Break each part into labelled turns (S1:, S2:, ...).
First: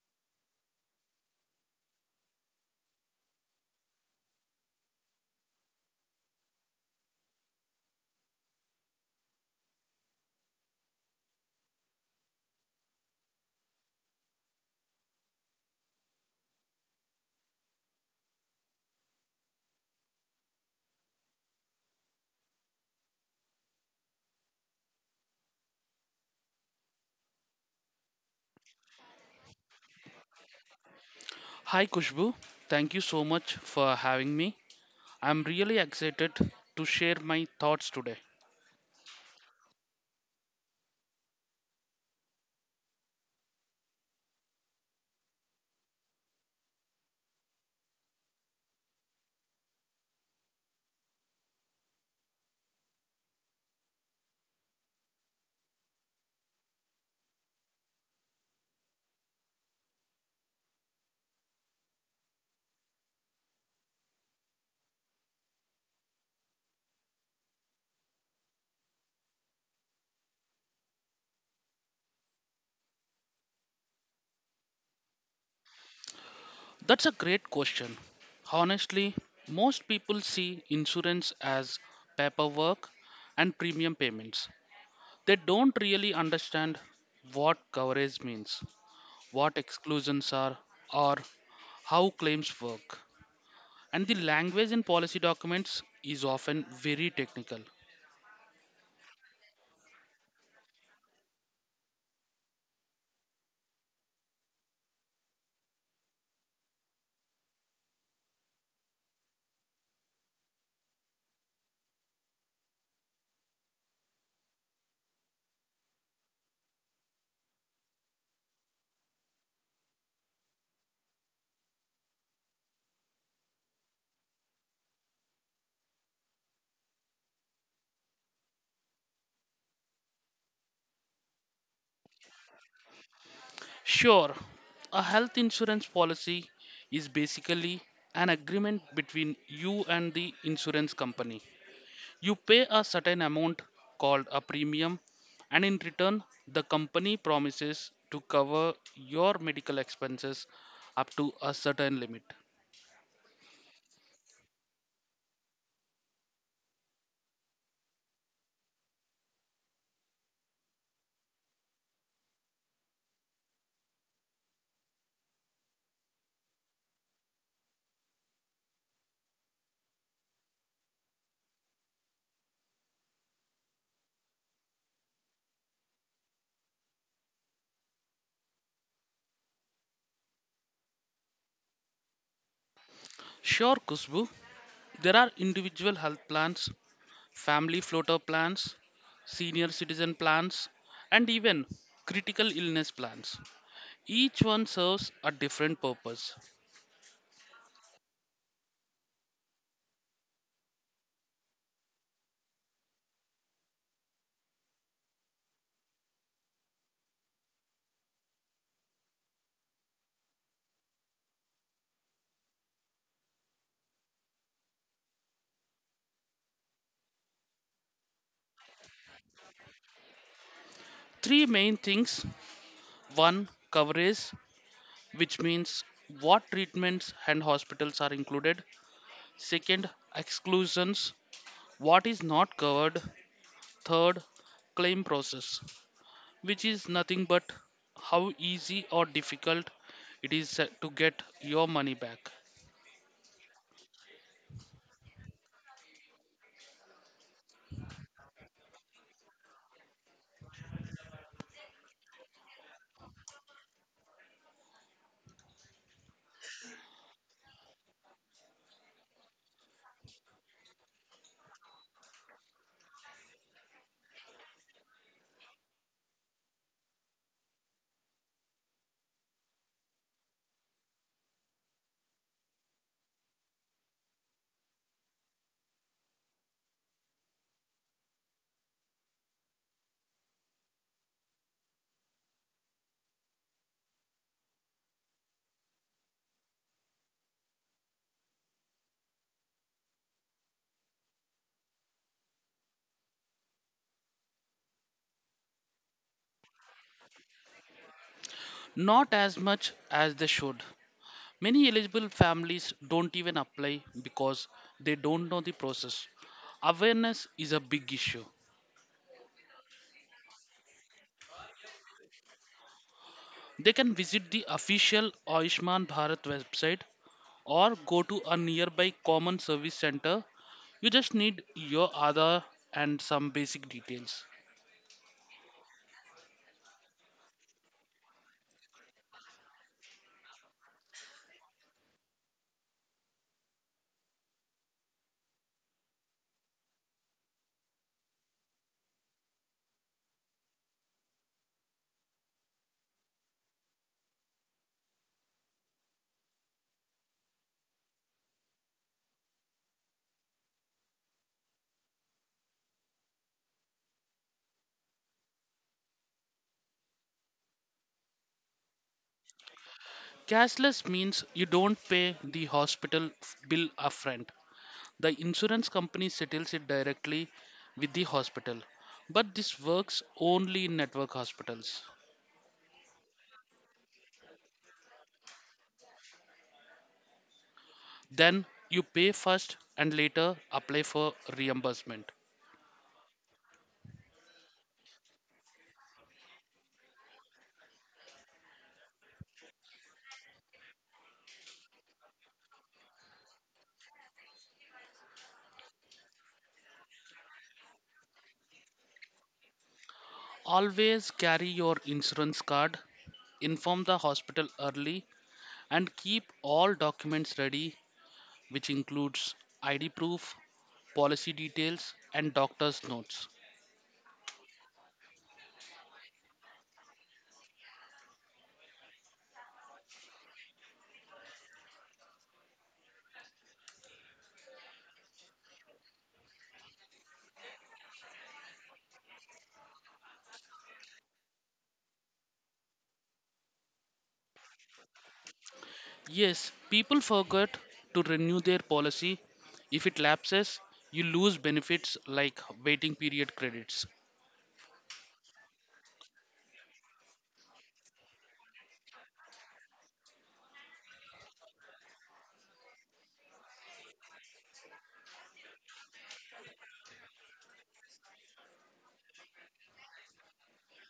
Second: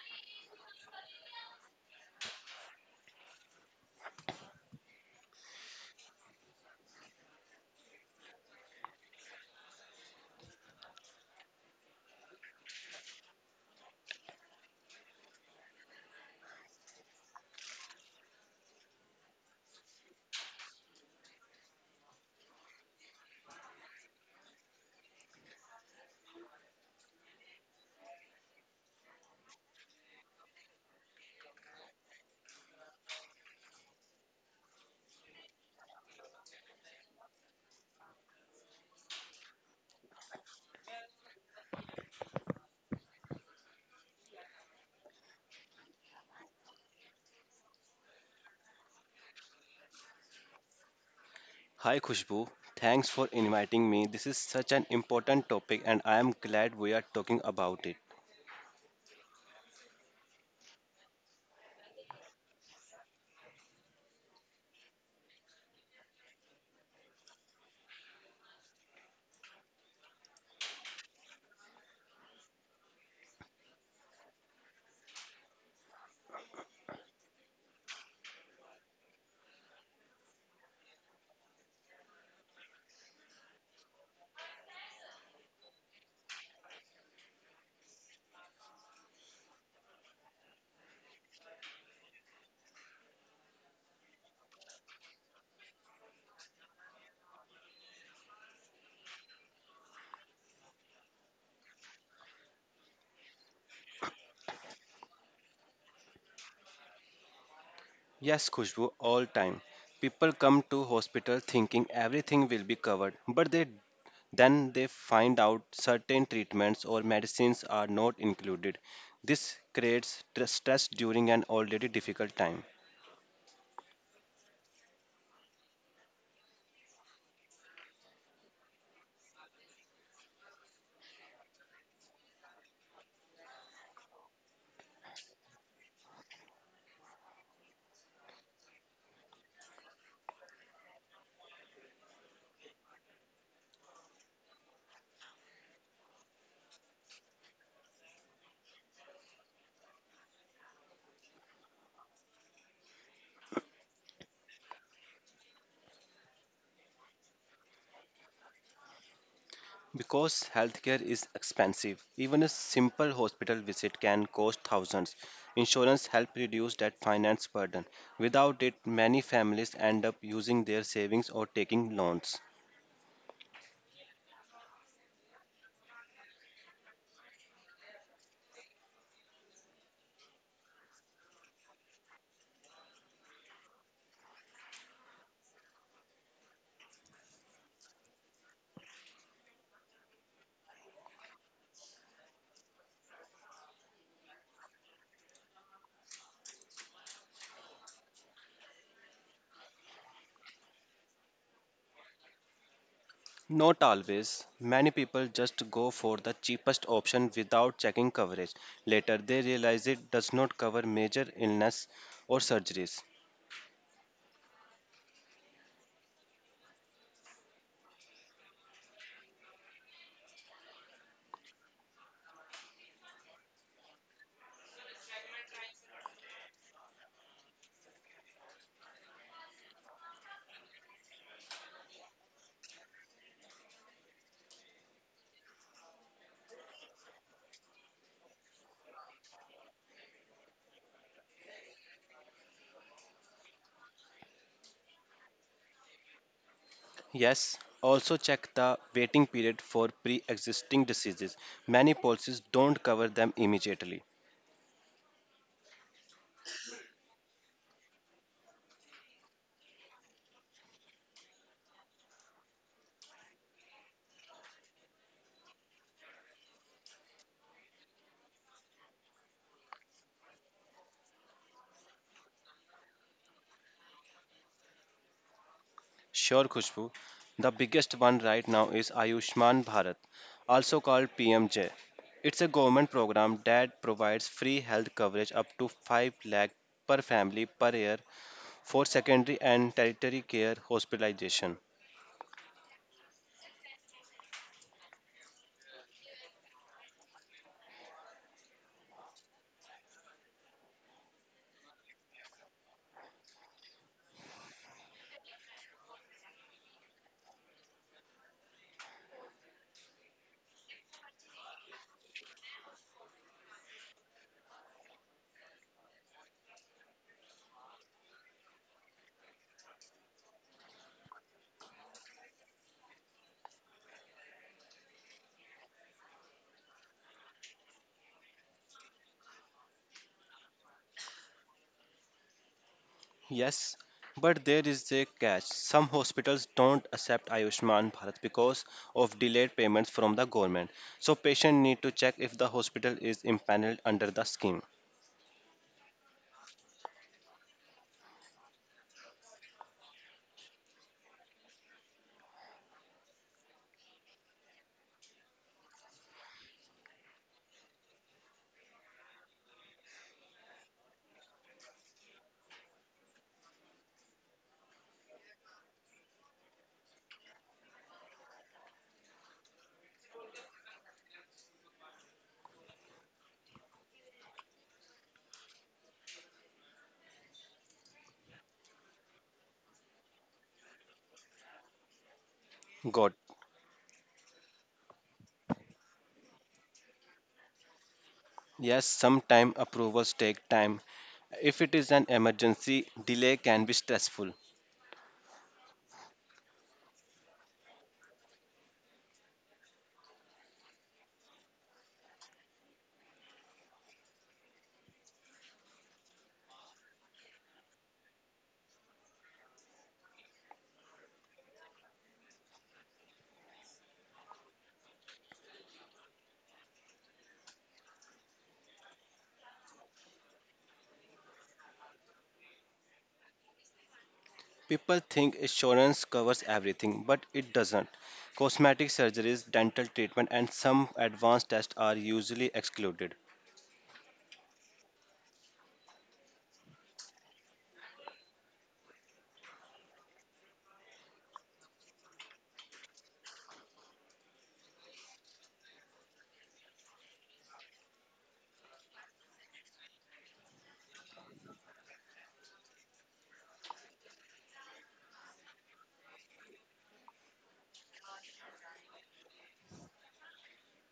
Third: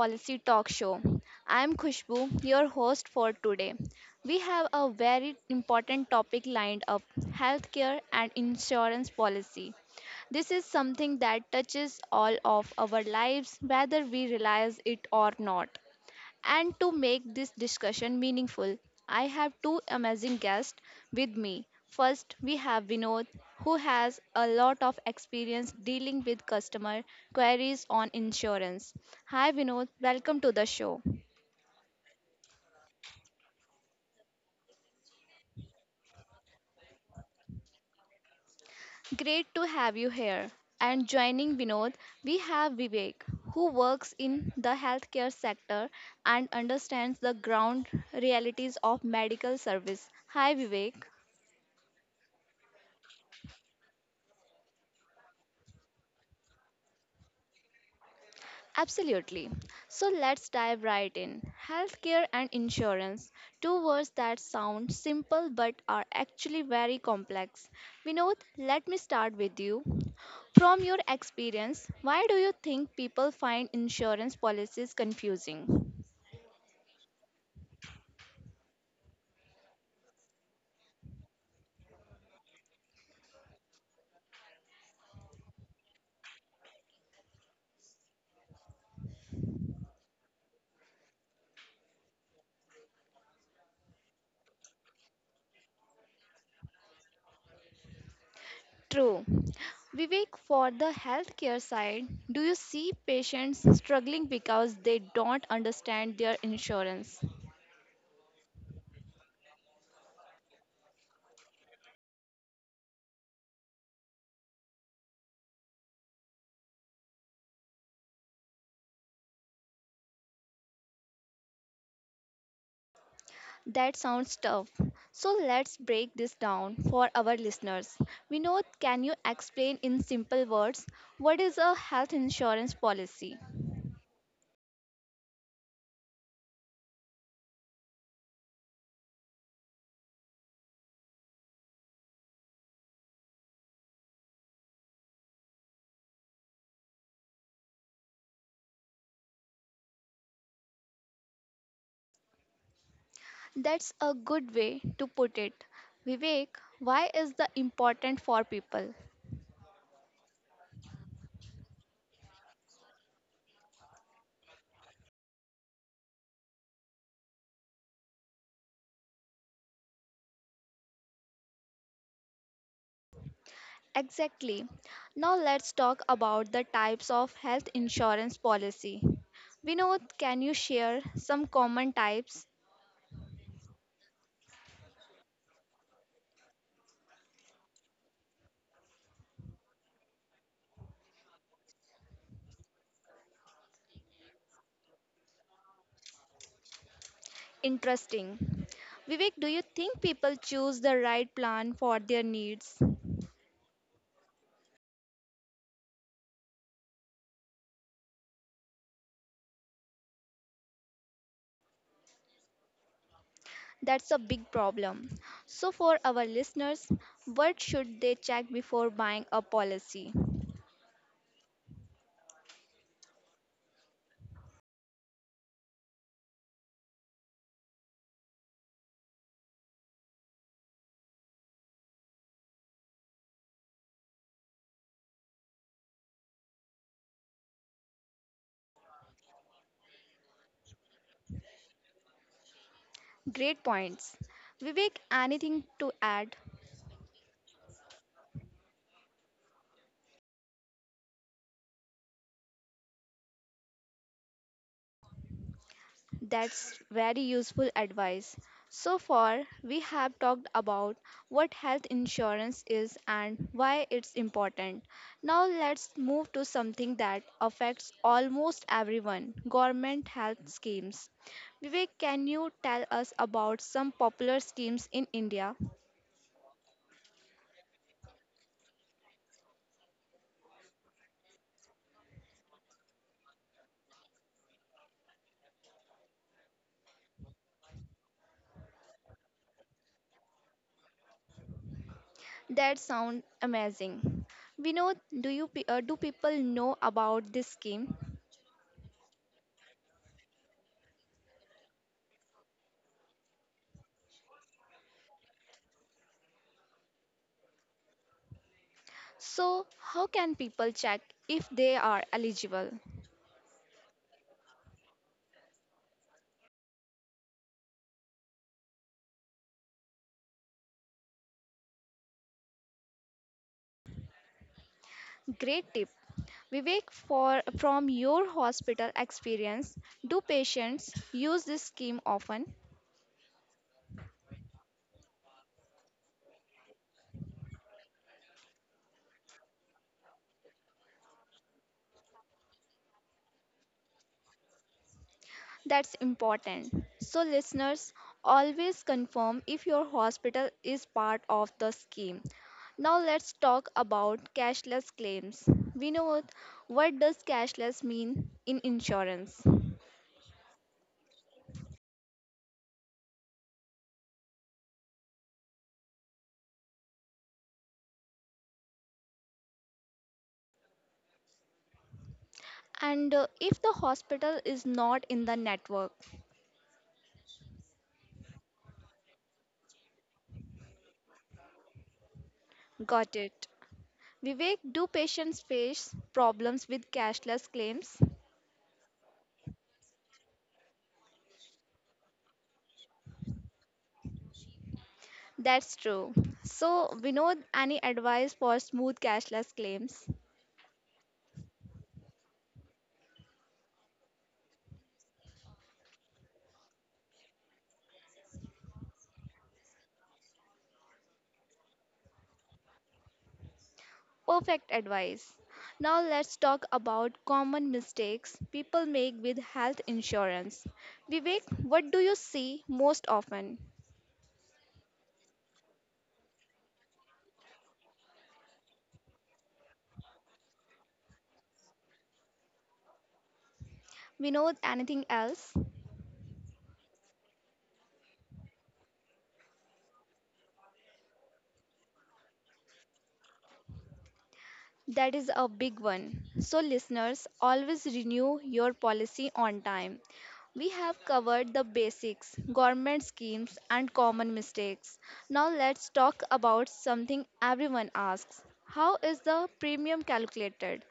S1: Policy Talk Show. I am Khushbu, your host for today. We have a very important topic lined up: healthcare and insurance policy. This is something that touches all of our lives, whether we realize it or not. And to make this discussion meaningful, I have two amazing guests with me. First, we have Vinod, who has a lot of experience dealing with customer queries on insurance. Hi, Vinod, welcome to the show.
S2: Hi Kushbu, thank you so much for having me. I'm really excited to share my thoughts today.
S1: Great to have you here. And joining Vinod, we have Vivek, who works in the healthcare sector and understands the ground realities of medical service. Hi, Vivek.
S3: Hi Khushbu, thanks for inviting me. This is such an important topic and I am glad we are talking about it.
S1: Absolutely. So let's dive right in. Healthcare and insurance, two words that sound simple but are actually very complex. Vinod, let me start with you. From your experience, why do you think people find insurance policies confusing?
S2: That's a great question. Honestly, most people see insurance as paperwork and premium payments. They don't really understand what coverage means, what exclusions are, or how claims work. And the language in policy documents is often very technical.
S1: True. Vivek, for the healthcare side, do you see patients struggling because they don't understand their insurance?
S3: Yes Khushbu, all time. People come to hospital thinking everything will be covered, but they then they find out certain treatments or medicines are not included. This creates stress during an already difficult time.
S1: That sounds tough. So let's break this down for our listeners. Vinod, can you explain in simple words, what is a health insurance policy?
S2: Sure, a health insurance policy is basically an agreement between you and the insurance company. You pay a certain amount called a premium, and in return, the company promises to cover your medical expenses up to a certain limit.
S1: That's a good way to put it. Vivek, why is the important for people?
S3: Because healthcare is expensive, even a simple hospital visit can cost thousands. Insurance helps reduce that finance burden. Without it, many families end up using their savings or taking loans.
S1: Exactly. Now let's talk about the types of health insurance policy. Vinod, can you share some common types?
S2: Sure, Kusbu, there are individual health plans, family floater plans, senior citizen plans, and even critical illness plans. Each one serves a different purpose.
S1: Interesting. Vivek, do you think people choose the right plan for their needs?
S3: Not always. Many people just go for the cheapest option without checking coverage. Later, they realize it does not cover major illness or surgeries.
S1: That's a big problem. So, for our listeners, what should they check before buying a policy?
S2: Three main things: one, coverage, which means what treatments and hospitals are included. Second, exclusions, what is not covered. Third, claim process, which is nothing but how easy or difficult it is to get your money back.
S1: Great points. Vivek, anything to add?
S3: Yes, also check the waiting period for pre existing diseases. Many policies don't cover them immediately.
S1: That's very useful advice. So far, we have talked about what health insurance is and why it's important. Now, let's move to something that affects almost everyone: government health schemes. Vivek, can you tell us about some popular schemes in India?
S3: Sure, Khushbu. The biggest one right now is Ayushman Bharat, also called PMJ. It's a government program that provides free health coverage up to 5 lakh per family per year for secondary and tertiary care hospitalization.
S1: That sounds amazing. Vinod, do people know about this scheme?
S2: Not as much as they should. Many eligible families don't even apply because they don't know the process. Awareness is a big issue.
S1: So, how can people check if they are eligible?
S2: They can visit the official Ayushman Bharat website or go to a nearby common service center. You just need your Aadhaar and some basic details.
S1: Great tip. Vivek, for from your hospital experience, do patients use this scheme often?
S3: Yes, but there is a catch. Some hospitals don't accept Ayushman Bharat because of delayed payments from the government. So patient need to check if the hospital is empaneled under the scheme.
S1: That's important. So, listeners, always confirm if your hospital is part of the scheme. Now, let's talk about cashless claims. Vinod, what does cashless mean in insurance?
S2: Cashless means you don't pay the hospital bill upfront. The insurance company settles it directly with the hospital. But this works only in network hospitals.
S1: And if the hospital is not in the network?
S2: Then you pay first and later apply for reimbursement.
S3: Got
S1: Got it. Vivek, do patients face problems with cashless claims?
S3: Yes, sometimes approvals take time. If it is an emergency, delay can be stressful.
S1: That's true. So, Vinod, any advice for smooth cashless claims?
S2: Always carry your insurance card, inform the hospital early, and keep all documents ready, which includes ID proof, policy details, and doctor's notes.
S1: Perfect advice. Now let's talk about common mistakes people make with health insurance. Vivek, what do you see most often?
S3: People think insurance covers everything, but it doesn't. Cosmetic surgeries, dental treatment, and some advanced tests are usually excluded.
S1: Vinod, anything else?
S2: Yes, people forget to renew their policy. If it lapses, you lose benefits like waiting period credits.
S1: That is a big one. So, listeners, always renew your policy on time. We have covered the basics, government schemes, and common mistakes. Now, let's talk about something everyone asks: how is the premium calculated?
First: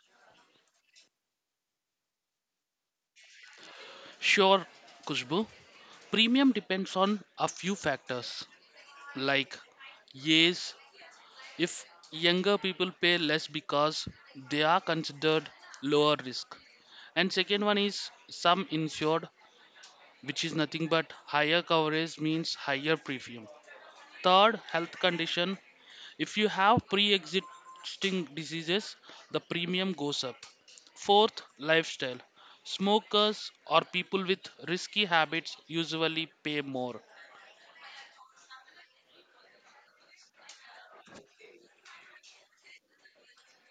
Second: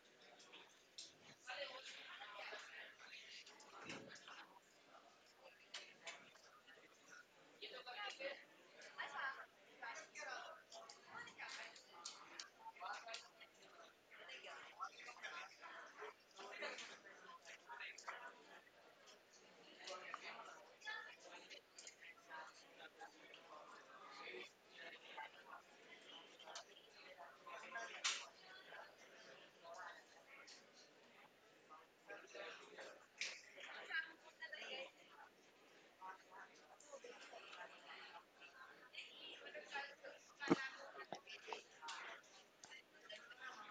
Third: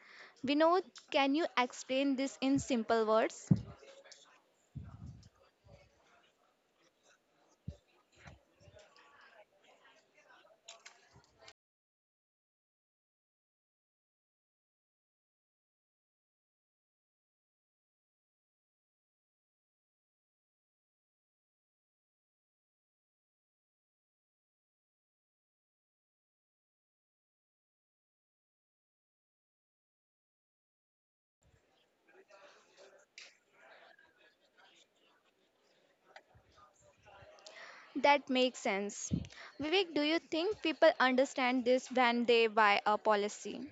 S1: Vinod, can you explain this in simple words?
S2: Sure, Kushbu, premium depends on a few factors like, yes, if younger people pay less because they are considered lower risk, and second one is sum insured, which is nothing but higher coverage means higher premium. Third, health condition: if you have pre-existing diseases, the premium goes up. Fourth, lifestyle: smokers or people with risky habits usually pay more.
S1: That makes sense. Vivek, do you think people understand this when they buy a policy?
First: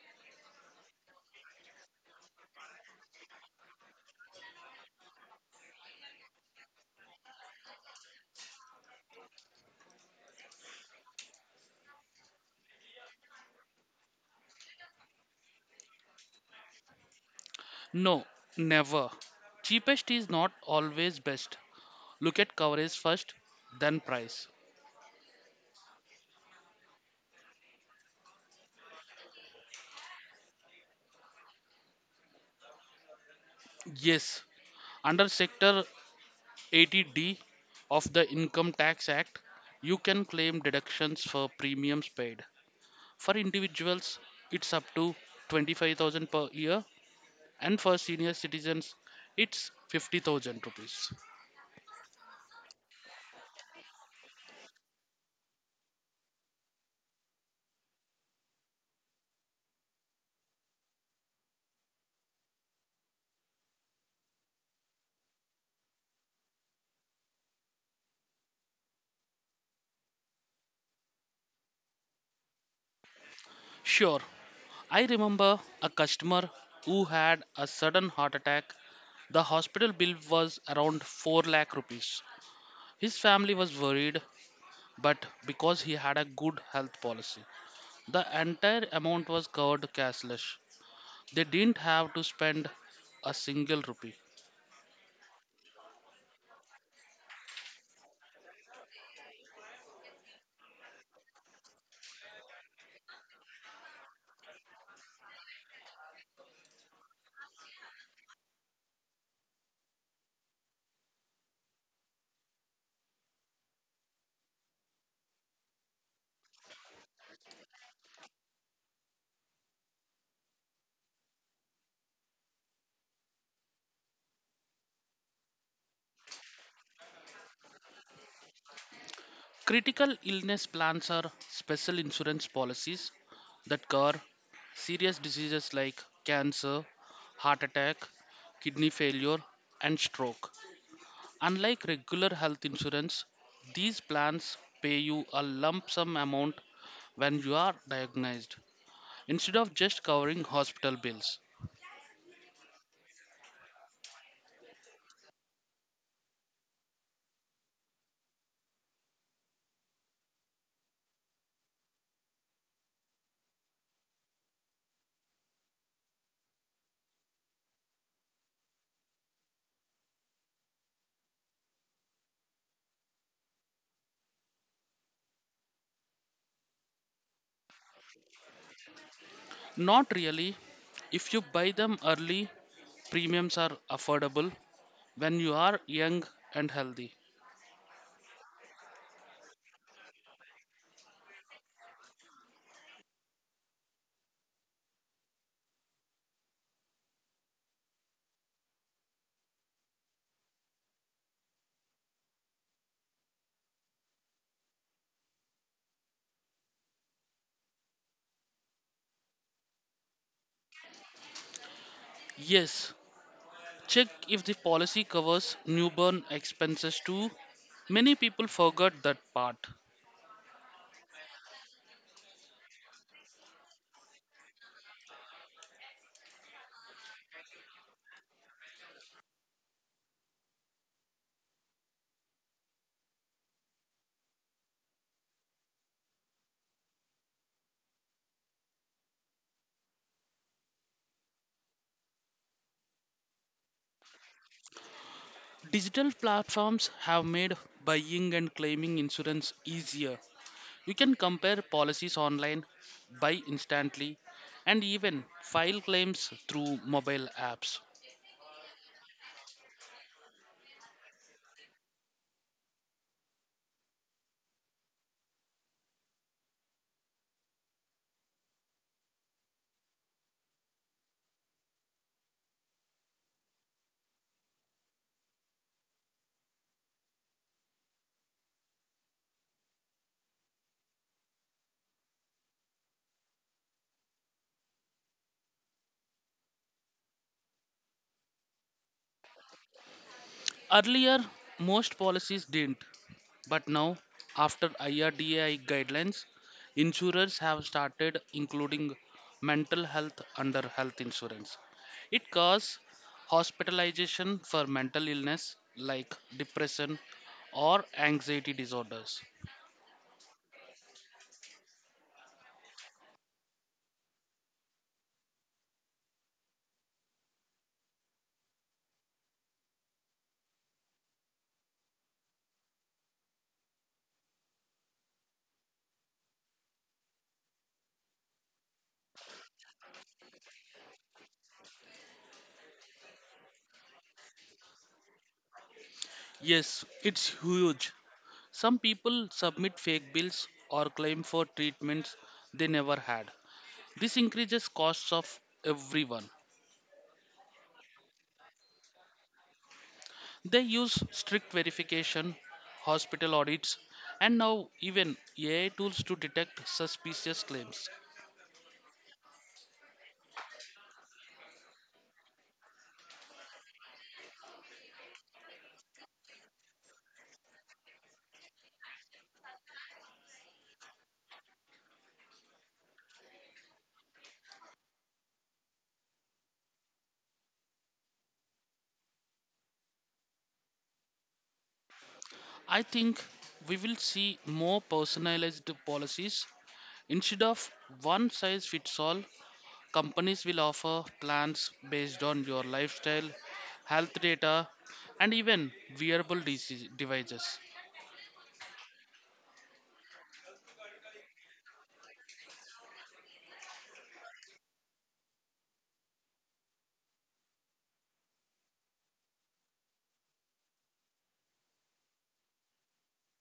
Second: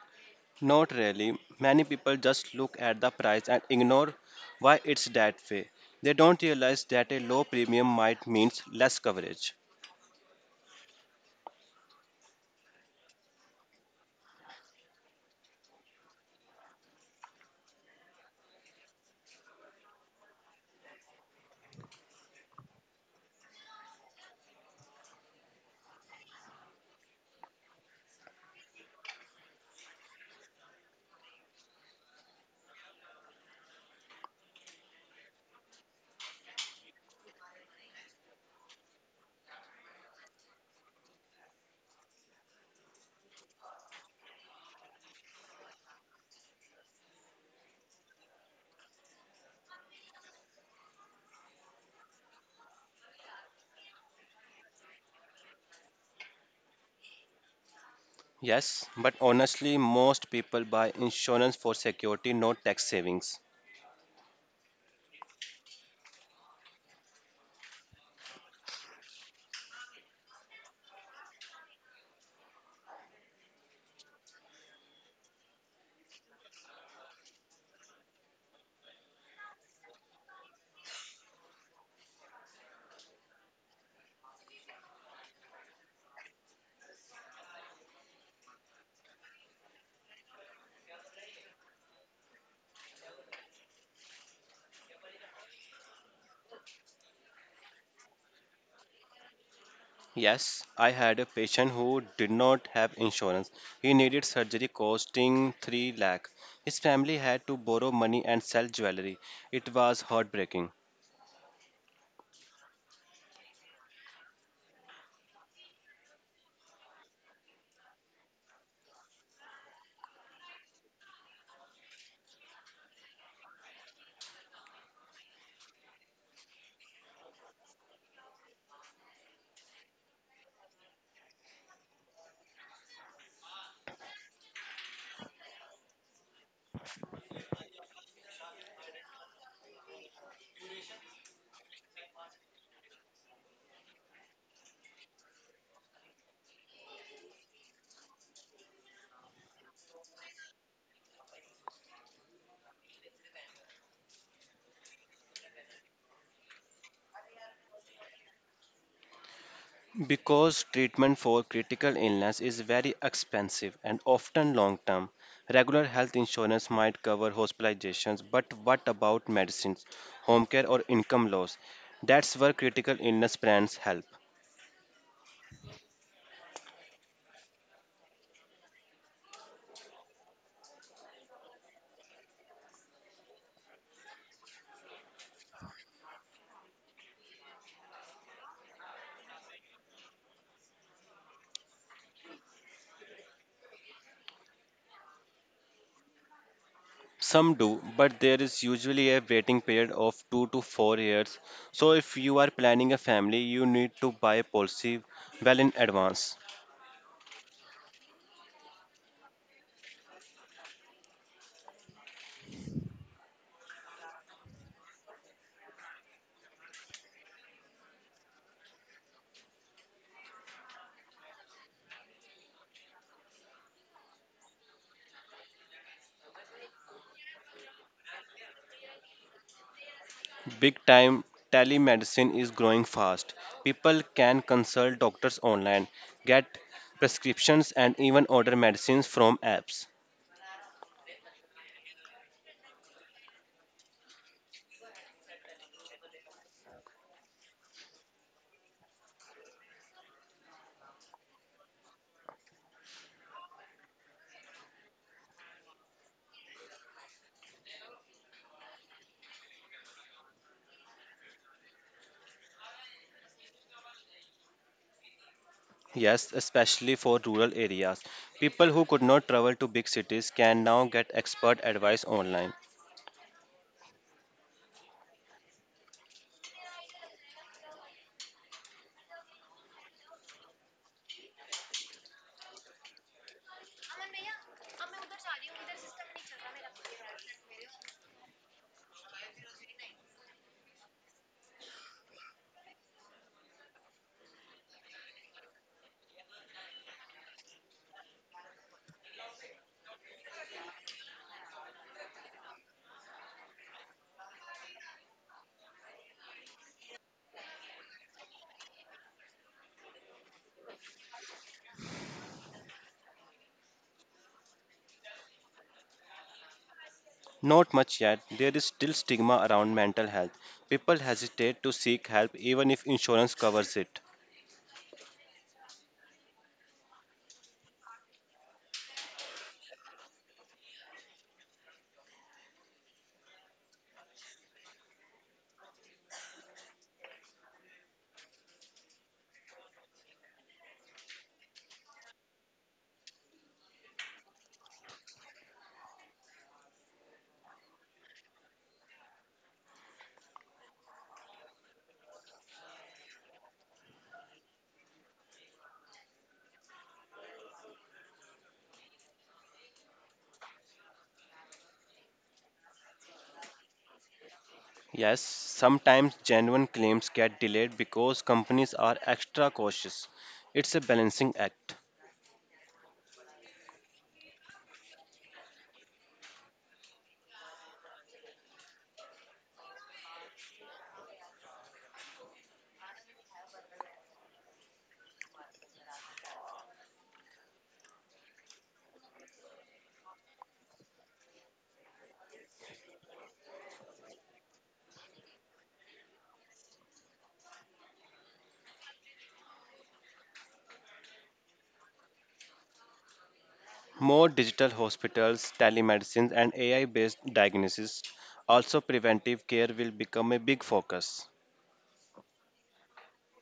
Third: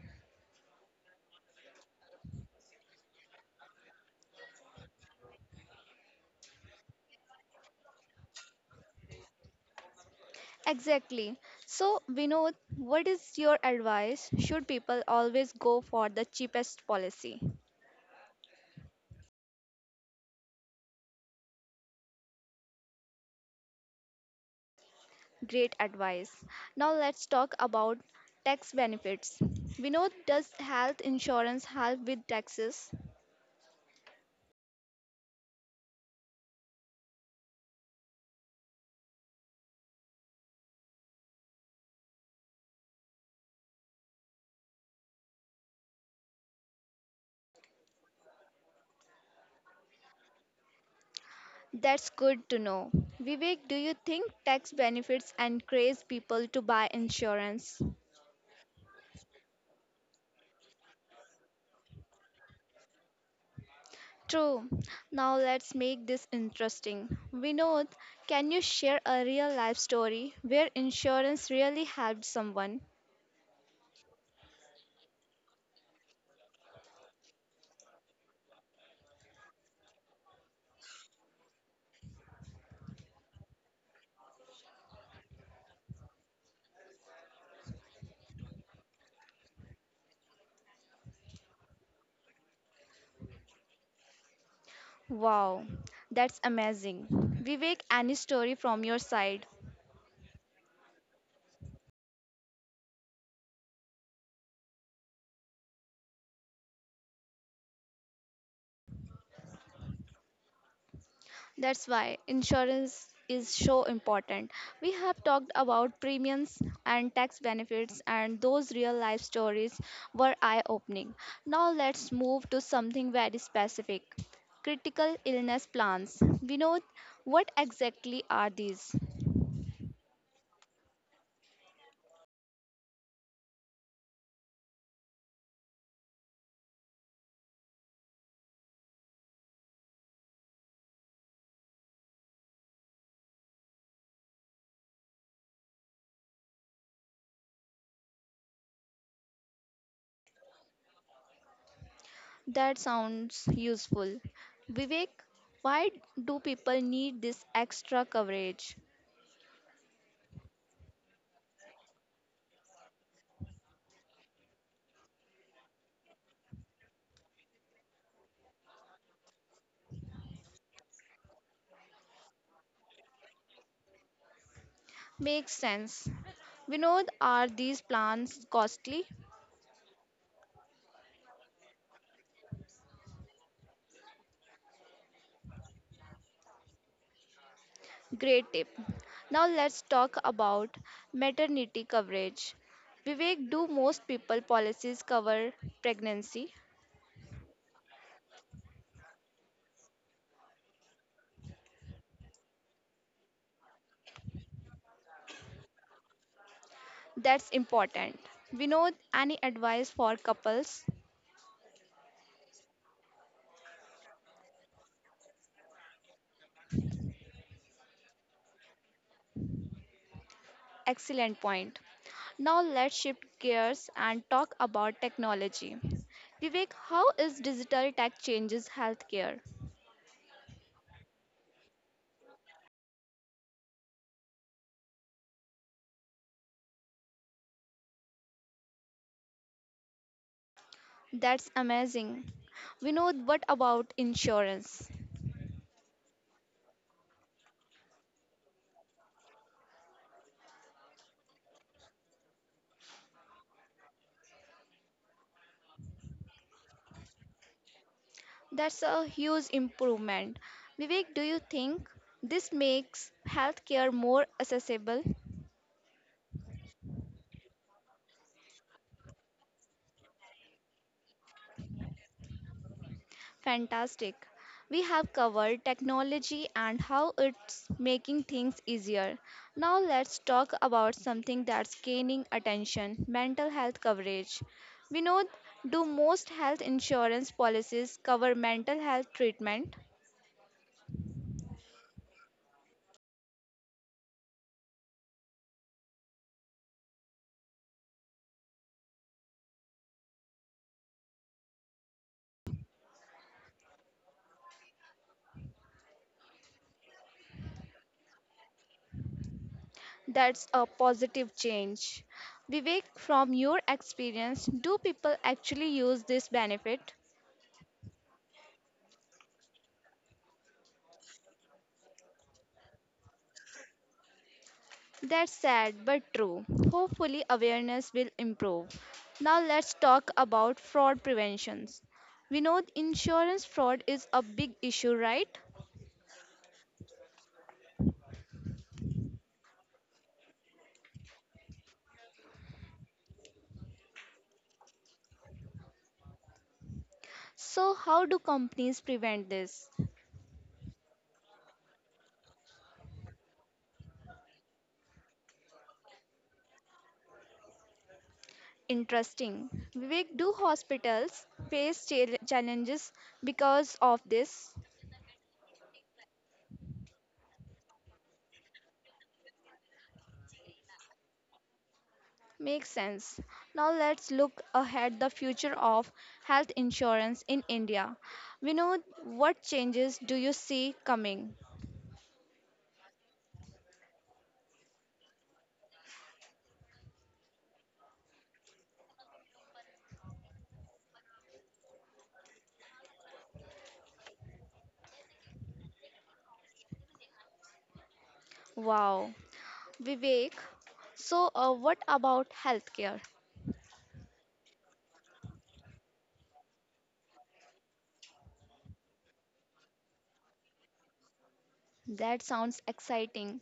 S3: Not really. Many people just look at the price and ignore why it's that way. They don't realize that a low premium might means less coverage.
S1: Exactly. So, Vinod, what is your advice? Should people always go for the cheapest policy?
S2: No, never. Cheapest is not always best. Look at coverage first, then price.
S1: Great advice. Now, let's talk about tax benefits. Vinod, does health insurance help with taxes?
S2: Yes, under Sector 80D of the Income Tax Act, you can claim deductions for premiums paid. For individuals, it's up to 25,000 per year, and for senior citizens, it's 50,000 rupees.
S1: That's good to know. Vivek, do you think tax benefits encourage people to buy insurance?
S3: Yes, but honestly, most people buy insurance for security, not tax savings.
S1: True. Now let's make this interesting. Vinod, can you share a real life story where insurance really helped someone?
S2: Sure. I remember a customer who had a sudden heart attack. The hospital bill was around 4 lakh rupees. His family was worried, but because he had a good health policy, the entire amount was covered cashless. They didn't have to spend a single rupee.
S1: Wow, that's amazing. Vivek, any story from your side?
S3: Yes, I had a patient who did not have insurance. He needed surgery costing 3 lakh. His family had to borrow money and sell jewelry. It was heartbreaking
S1: That's why insurance is so important. We have talked about premiums and tax benefits, and those real life stories were eye opening. Now, let's move to something very specific: critical illness plans. Vinod, what exactly are these?
S2: Critical illness plans are special insurance policies that cover serious diseases like cancer, heart attack, kidney failure, and stroke. Unlike regular health insurance, these plans pay you a lump sum amount when you are diagnosed instead of just covering hospital bills.
S1: That sounds useful. Vivek, why do people need this extra coverage?
S3: because treatment for critical illness is very expensive and often long term. Regular health insurance might cover hospitalizations, but what about medicines, home care, or income loss? That's where critical illness plans help.
S1: Makes sense. Vinod, are these plans costly?
S2: Not really. If you buy them early, premiums are affordable when you are young and healthy.
S1: Great tip. Now let's talk about maternity coverage. Vivek, do most people policies cover pregnancy?
S3: Some do, but there is usually a waiting period of 2 to 4 years. So if you are planning a family, you need to buy a policy well in advance.
S1: That's important. Vinod, any advice for couples?
S2: Yes, check if the policy covers newborn expenses too. Many people forgot that part.
S1: Excellent point. Now let's shift gears and talk about technology. Vivek, how is digital tech changes healthcare?
S3: Big time telemedicine is growing fast. People can consult doctors online, get prescriptions and even order medicines from apps.
S1: That's amazing. Vinod, what about insurance?
S2: Digital platforms have made buying and claiming insurance easier. You can compare policies online, buy instantly, and even file claims through mobile apps.
S1: That's a huge improvement. Vivek, do you think this makes healthcare more accessible?
S3: Yes, especially for rural areas. People who could not travel to big cities can now get expert advice online.
S1: Fantastic. We have covered technology and how it's making things easier. Now let's talk about something that's gaining attention: mental health coverage. We know, do most health insurance policies cover mental health treatment?
S2: Earlier, most policies didn't, but now, after IRDAI guidelines, insurers have started including mental health under health insurance. It covers hospitalization for mental illness like depression or anxiety disorders.
S1: That's a positive change. Vivek, from your experience, do people actually use this benefit?
S3: Not much yet. There is still stigma around mental health. People hesitate to seek help even if insurance covers it.
S1: That's sad but true. Hopefully, awareness will improve. Now, let's talk about fraud preventions. We know insurance fraud is a big issue, right?
S2: Yes, it's huge. Some people submit fake bills or claim for treatments they never had. This increases costs of everyone.
S1: So, how do companies prevent this?
S2: They use strict verification, hospital audits, and now even AI tools to detect suspicious claims.
S1: Interesting. Vivek, do hospitals face challenges because of this?
S3: Yes, sometimes genuine claims get delayed because companies are extra cautious. It's a balancing act.
S1: Makes sense. Now let's look ahead, the future of health insurance in India. We know, what changes do you see coming?
S2: I think we will see more personalized policies. Instead of one size fits all, companies will offer plans based on your lifestyle, health data, and even wearable disease devices.
S1: Wow. Vivek, what about healthcare?
S3: More digital hospitals, telemedicine, and AI based diagnosis, also preventive care, will become a big focus.
S1: That sounds exciting.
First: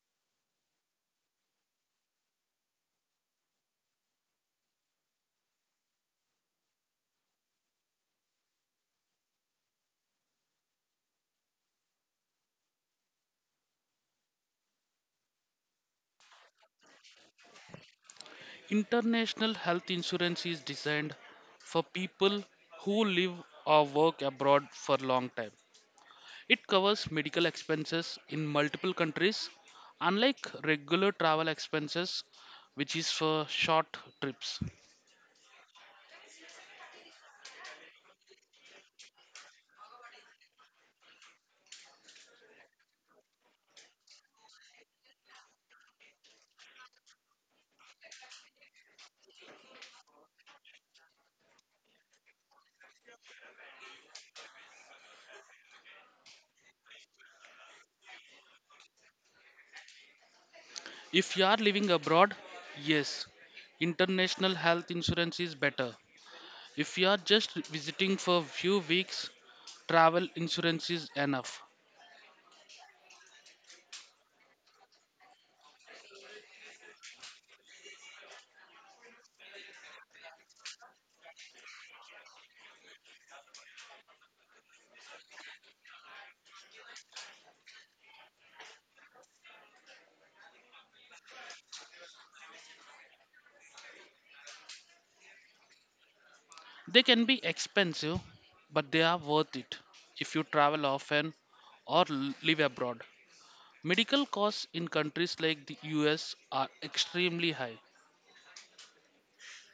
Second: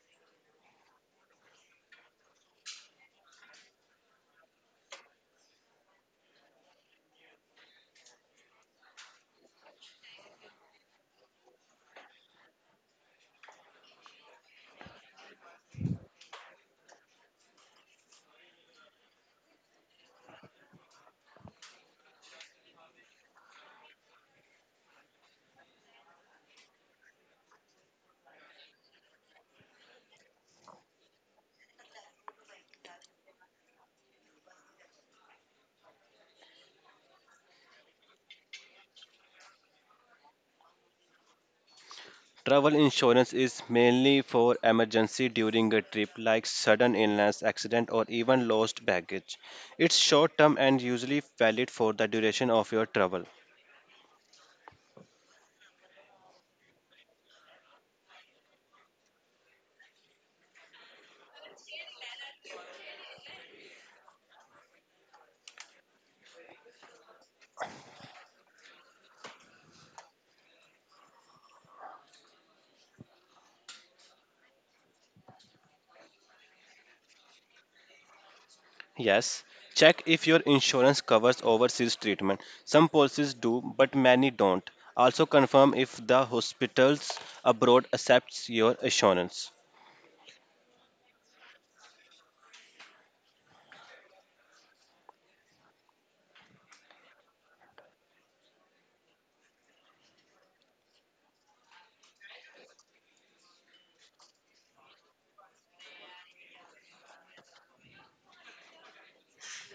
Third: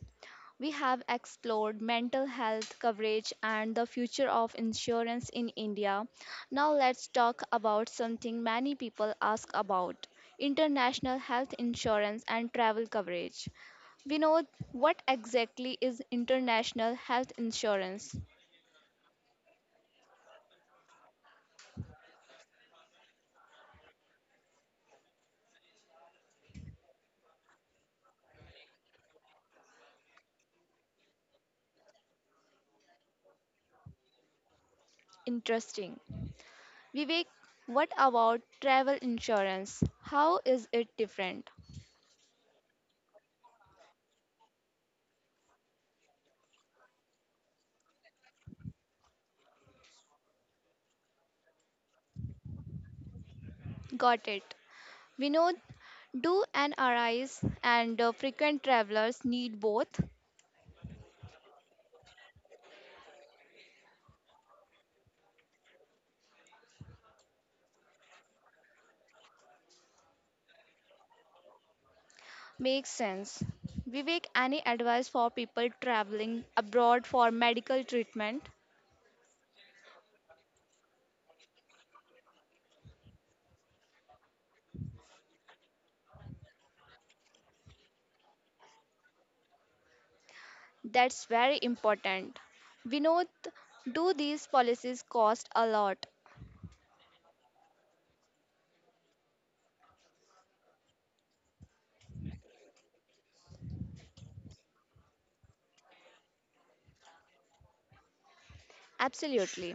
S1: We have explored mental health coverage and the future of insurance in India. Now let's talk about something many people ask about: international health insurance and travel coverage. Vinod, what exactly is international health insurance?
S2: International health insurance is designed for people who live or work abroad for a long time. It covers medical expenses in multiple countries, unlike regular travel expenses, which is for short trips.
S1: Interesting. Vivek, what about travel insurance? How is it different?
S3: Travel insurance is mainly for emergency during a trip like sudden illness, accident or even lost baggage. It's short term and usually valid for the duration of your travel.
S1: Got it. Vinod, do NRIs and frequent travelers need both?
S2: If you are living abroad, yes, international health insurance is better. If you are just visiting for few weeks, travel insurance is enough.
S1: Makes sense. Vivek, any advice for people traveling abroad for medical treatment?
S3: Yes, check if your insurance covers overseas treatment. Some policies do, but many don't. Also confirm if the hospitals abroad accepts your insurance.
S1: That's very important. Vinod, do these policies cost a lot?
S2: They can be expensive, but they are worth it if you travel often or live abroad. Medical costs in countries like the US are extremely high.
S1: Absolutely.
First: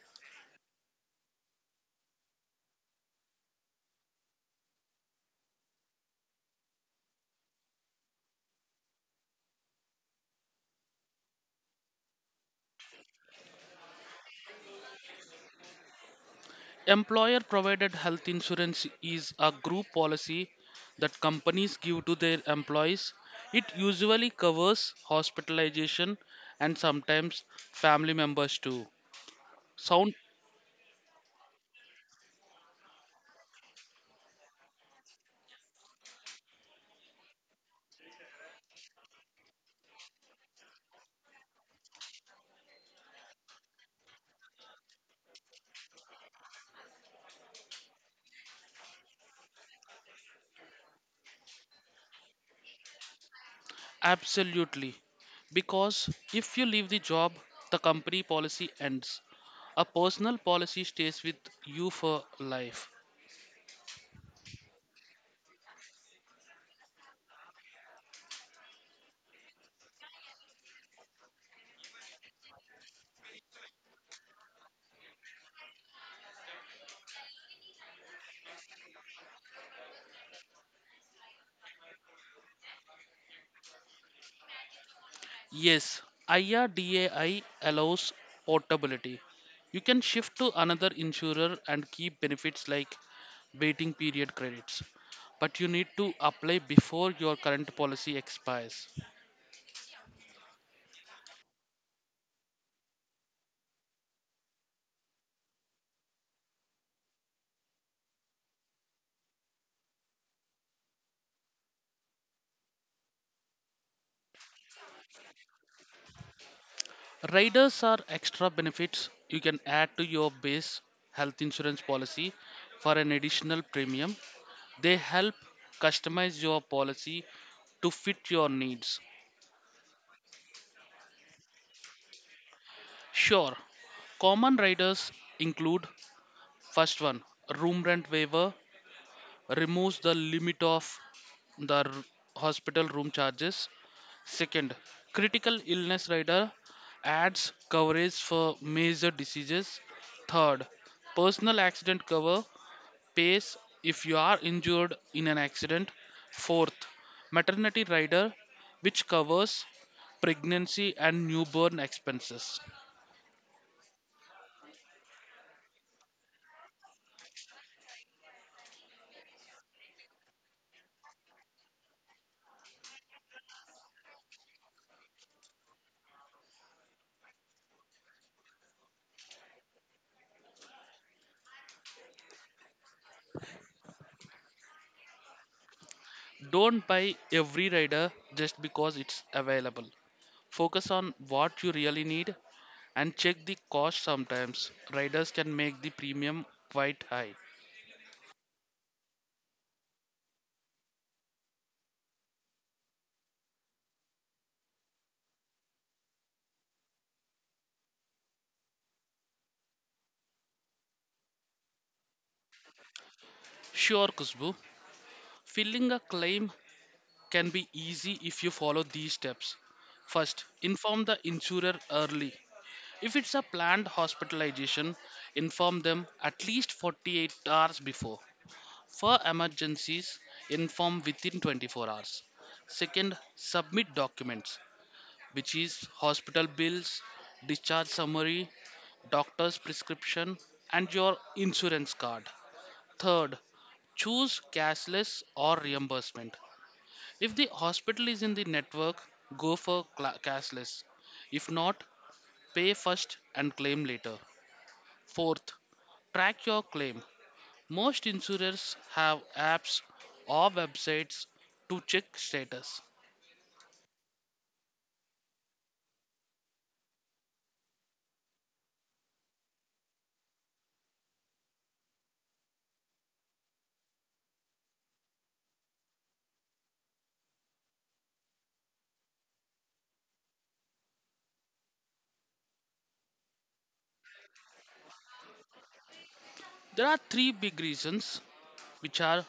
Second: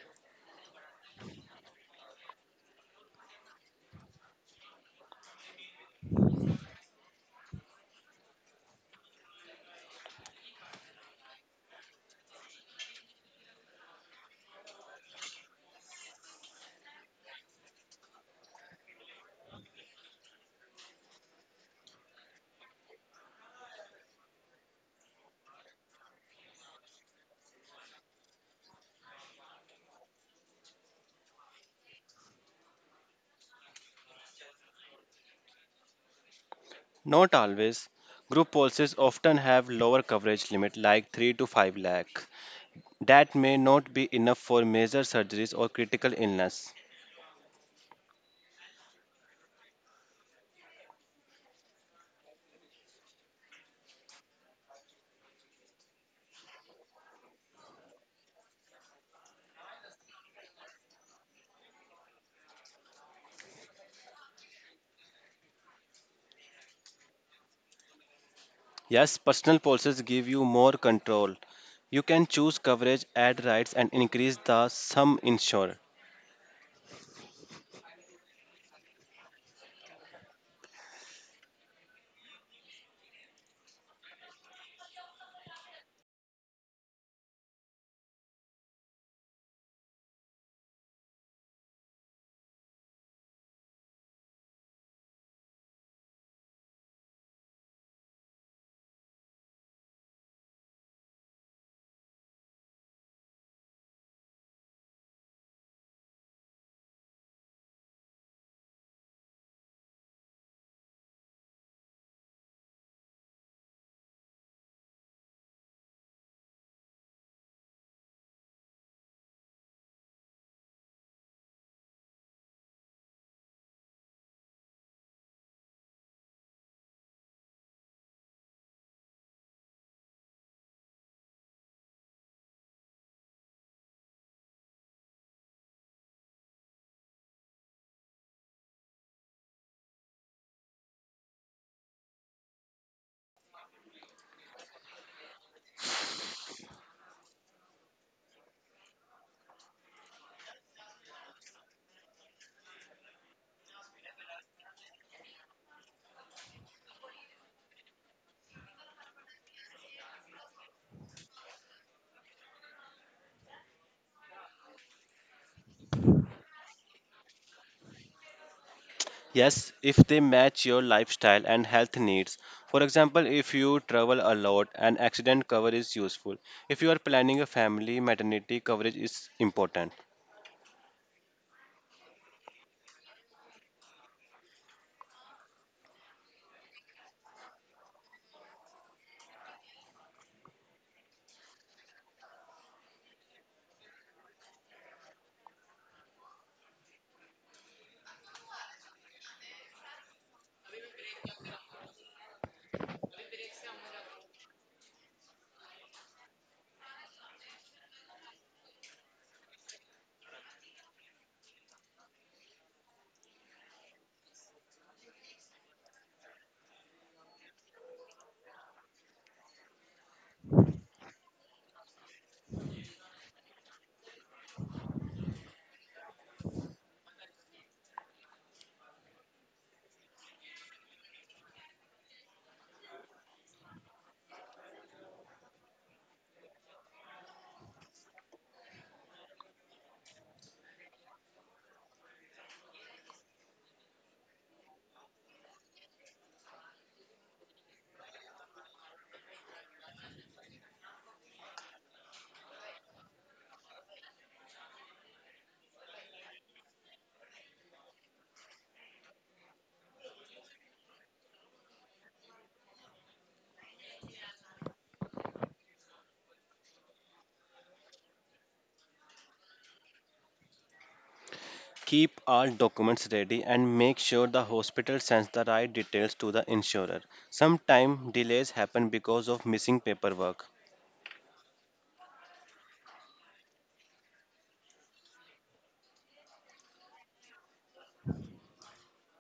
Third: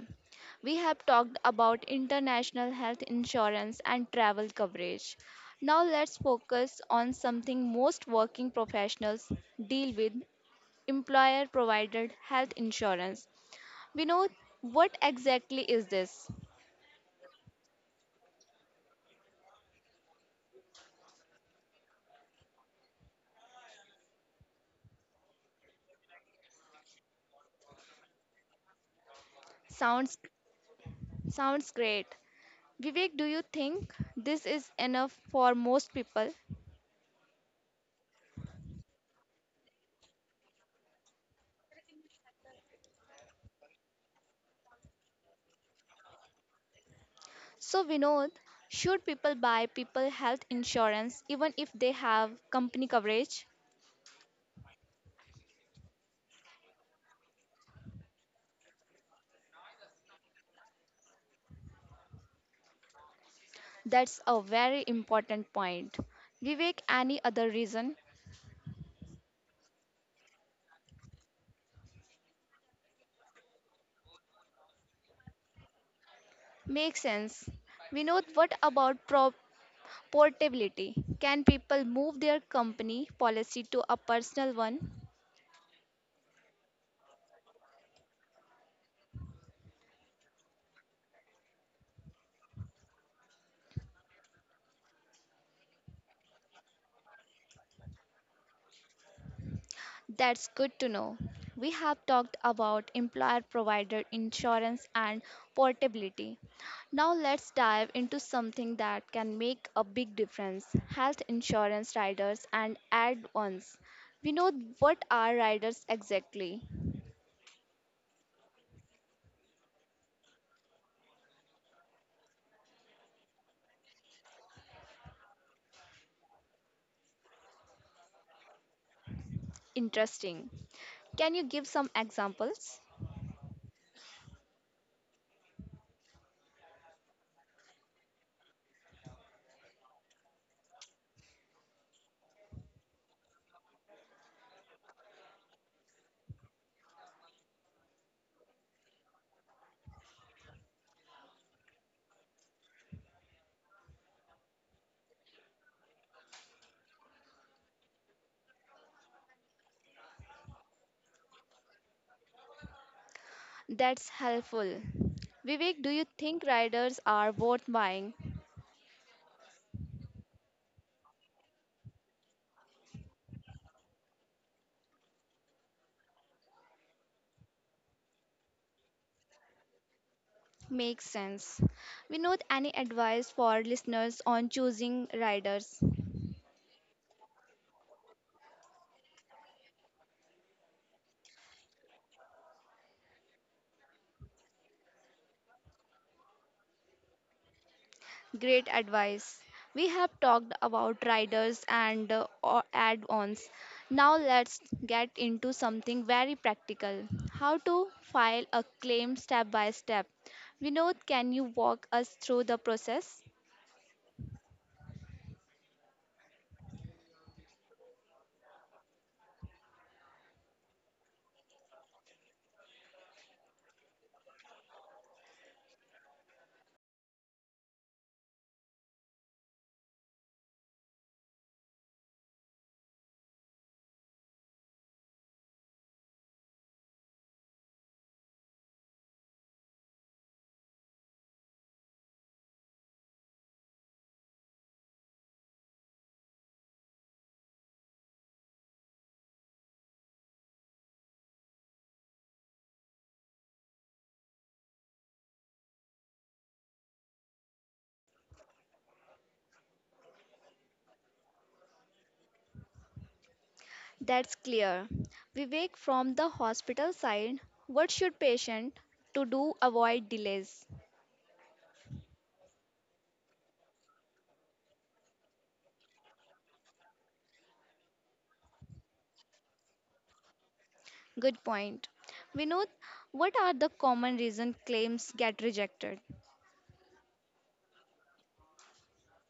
S1: We have talked about international health insurance and travel coverage. Now let's focus on something most working professionals deal with: employer provided health insurance. We know, what exactly is this?
S2: Employer provided health insurance is a group policy that companies give to their employees. It usually covers hospitalization and sometimes family members too. Sound
S1: Sounds Sounds great. Vivek, do you think this is enough for most people?
S3: Not always. Group policies often have lower coverage limit like 3 to 5 lakh, that may not be enough for major surgeries or critical illness.
S1: So Vinod, should people buy people health insurance even if they have company coverage?
S2: absolutely. Because if you leave the job, the company policy ends. A personal policy stays with you for life.
S1: That's a very important point. Vivek, any other reason?
S3: Yes, personal policies give you more control. You can choose coverage, add rights, and increase the sum insured.
S1: Makes sense. Vinod, what about portability? Can people move their company policy to a personal one?
S2: Yes, IRDAI allows portability. You can shift to another insurer and keep benefits like waiting period credits, but you need to apply before your current policy expires.
S1: That's good to know. We have talked about employer provider insurance and portability. Now let's dive into something that can make a big difference: health insurance riders and add ons. We know, what are riders exactly?
S2: Riders are extra benefits you can add to your base health insurance policy for an additional premium. They help customize your policy to fit your needs.
S1: Interesting. Can you give some examples?
S2: Sure, common riders include: first one, room rent waiver removes the limit of the hospital room charges. Second, critical illness rider adds coverage for major diseases. Third, personal accident cover pays if you are injured in an accident. Fourth, maternity rider, which covers pregnancy and newborn expenses.
S1: That's helpful. Vivek, do you think riders are worth buying?
S3: Yes, if they match your lifestyle and health needs. For example, if you travel a lot, an accident cover is useful. If you are planning a family, maternity coverage is important.
S1: Makes sense. Vinod, any advice for listeners on choosing riders?
S2: Don't buy every rider just because it's available. Focus on what you really need and check the cost sometimes. Riders can make the premium quite high.
S1: Great advice. We have talked about riders and add-ons. Now let's get into something very practical: how to file a claim step by step. Vinod, can you walk us through the process?
S2: Sure, Kushbu. Filling a claim can be easy if you follow these steps. First, inform the insurer early. If it's a planned hospitalization, inform them at least 48 hours before. For emergencies, inform within 24 hours. Second, submit documents, which is hospital bills, discharge summary, doctor's prescription, and your insurance card. Third, choose cashless or reimbursement. If the hospital is in the network, go for cla cashless. If not, pay first and claim later. Fourth, track your claim. Most insurers have apps or websites to check status.
S1: That's clear. Vivek, from the hospital side, what should patient to do avoid delays?
S3: Keep all documents ready and make sure the hospital sends the right details to the insurer. Sometimes delays happen because of missing paperwork.
S1: Good point. Vinod, what are the common reason claims get rejected?
S2: There are three big reasons, which are:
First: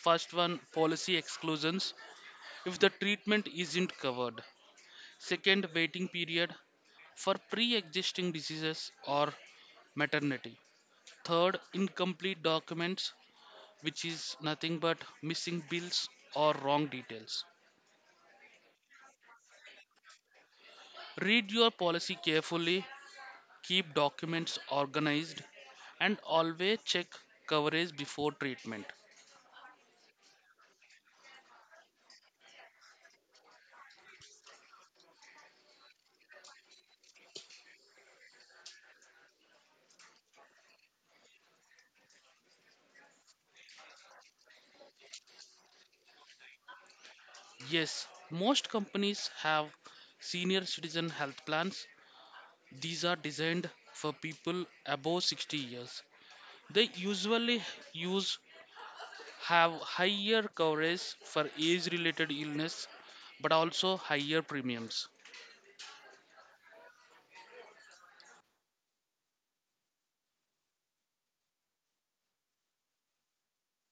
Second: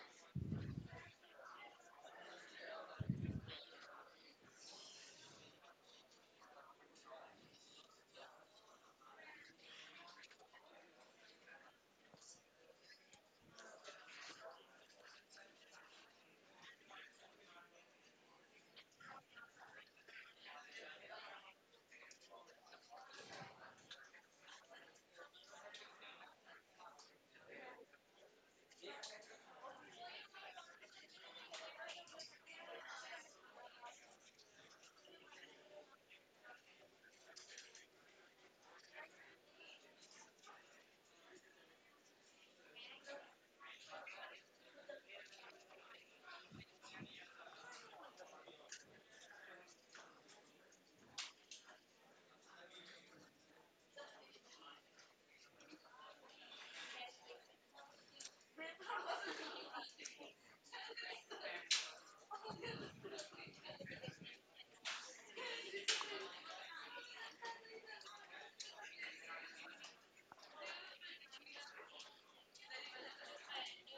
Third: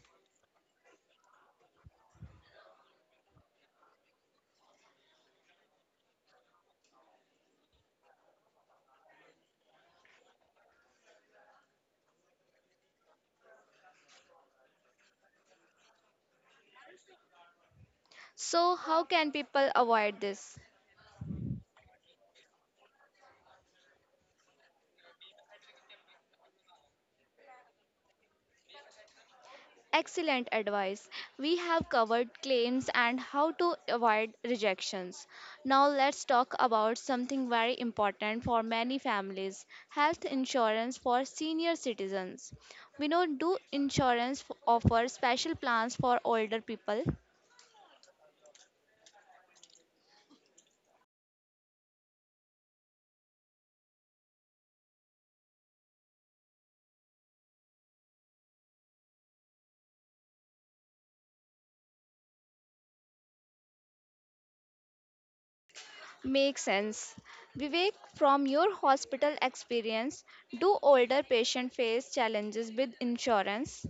S2: first one, policy exclusions, if the treatment isn't covered; second, waiting period for pre-existing diseases or maternity; third, incomplete documents, which is nothing but missing bills or wrong details.
S1: So how can people avoid this?
S2: Read your policy carefully, keep documents organized, and always check coverage before treatment.
S1: Excellent advice. We have covered claims and how to avoid rejections. Now let's talk about something very important for many families: health insurance for senior citizens. We know, do insurance offer special plans for older people?
S2: Yes, most companies have senior citizen health plans. These are designed for people above 60 years. They usually use have higher coverage for age related illness but also higher premiums.
S1: Makes sense. Vivek, from your hospital experience, do older patients face challenges with insurance?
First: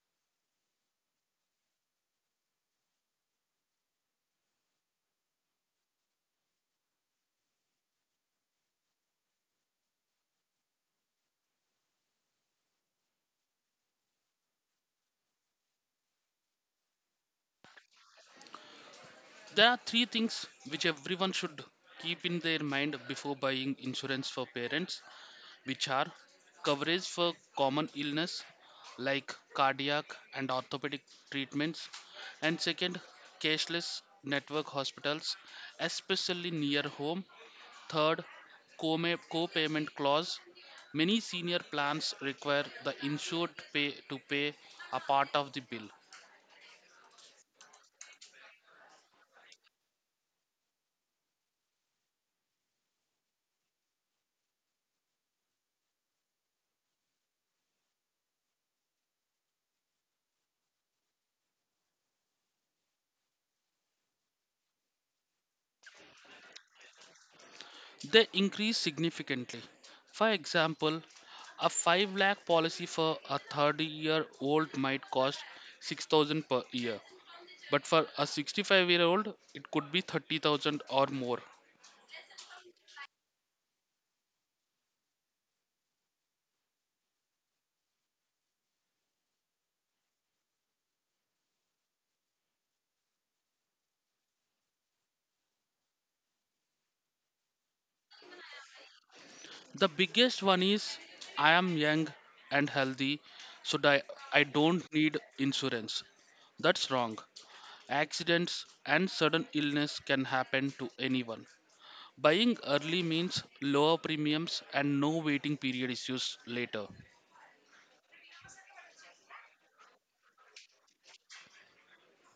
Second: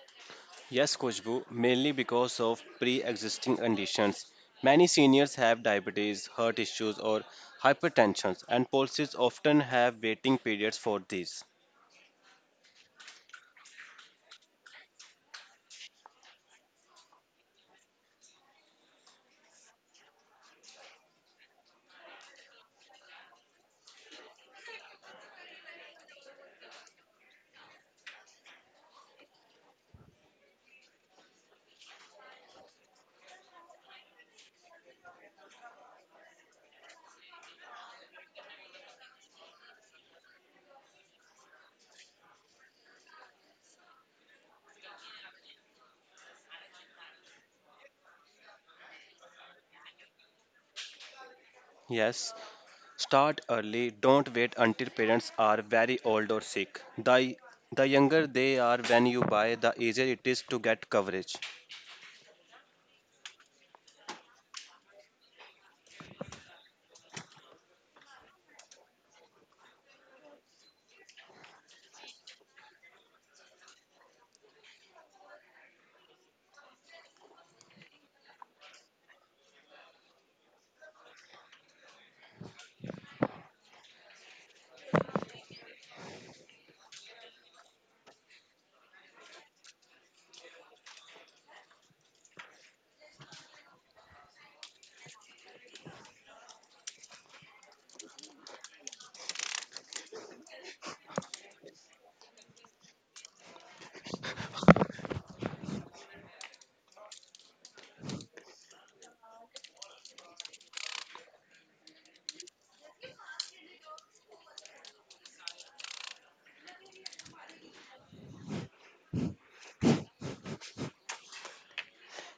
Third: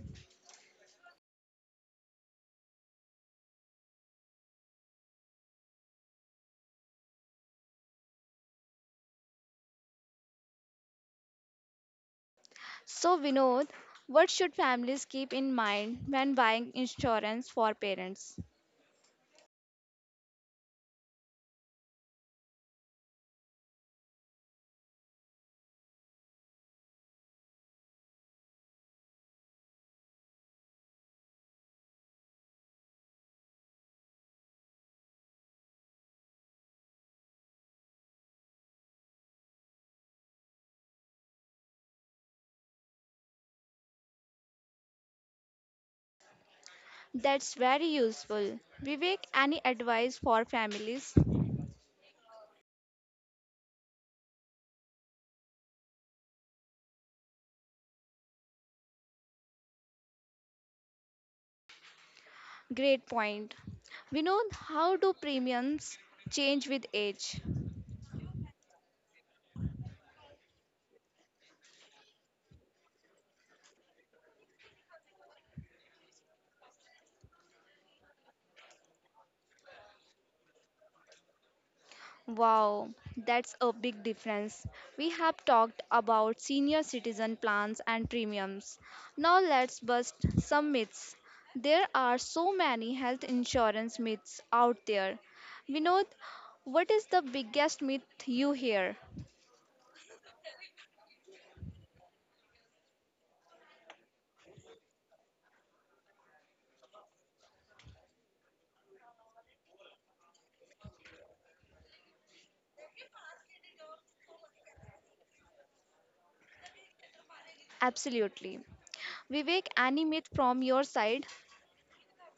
S3: Yes, Kushbu, mainly because of pre existing conditions. Many seniors have diabetes, heart issues, or hypertension, and policies often have waiting periods for these.
S1: So, Vinod, what should families keep in mind when buying insurance for parents?
S2: There are three things which everyone should keep in their mind before buying insurance for parents, which are: coverage for common illness like cardiac and orthopedic treatments; and second, cashless network hospitals, especially near home. Third, co-payment clause. Many senior plans require the insured pay a part of the bill.
S1: That's very useful. Vivek, any advice for families?
S3: Yes, start early. Don't wait until parents are very old or sick. The younger they are when you buy, the easier it is to get coverage.
S1: Great point. Vinod, how do premiums change with age?
S2: They increase significantly. For example, a 5 lakh policy for a 30-year-old might cost 6,000 per year. But for a 65-year-old, it could be 30,000 or more.
S1: Wow, that's a big difference. We have talked about senior citizen plans and premiums. Now let's bust some myths. There are so many health insurance myths out there. Vinod, what is the biggest myth you hear?
S2: The biggest one is, I am young and healthy, so I don't need insurance. That's wrong. Accidents and sudden illness can happen to anyone. Buying early means lower premiums and no waiting period issues later.
S1: Absolutely. Vivek, any myth from your side?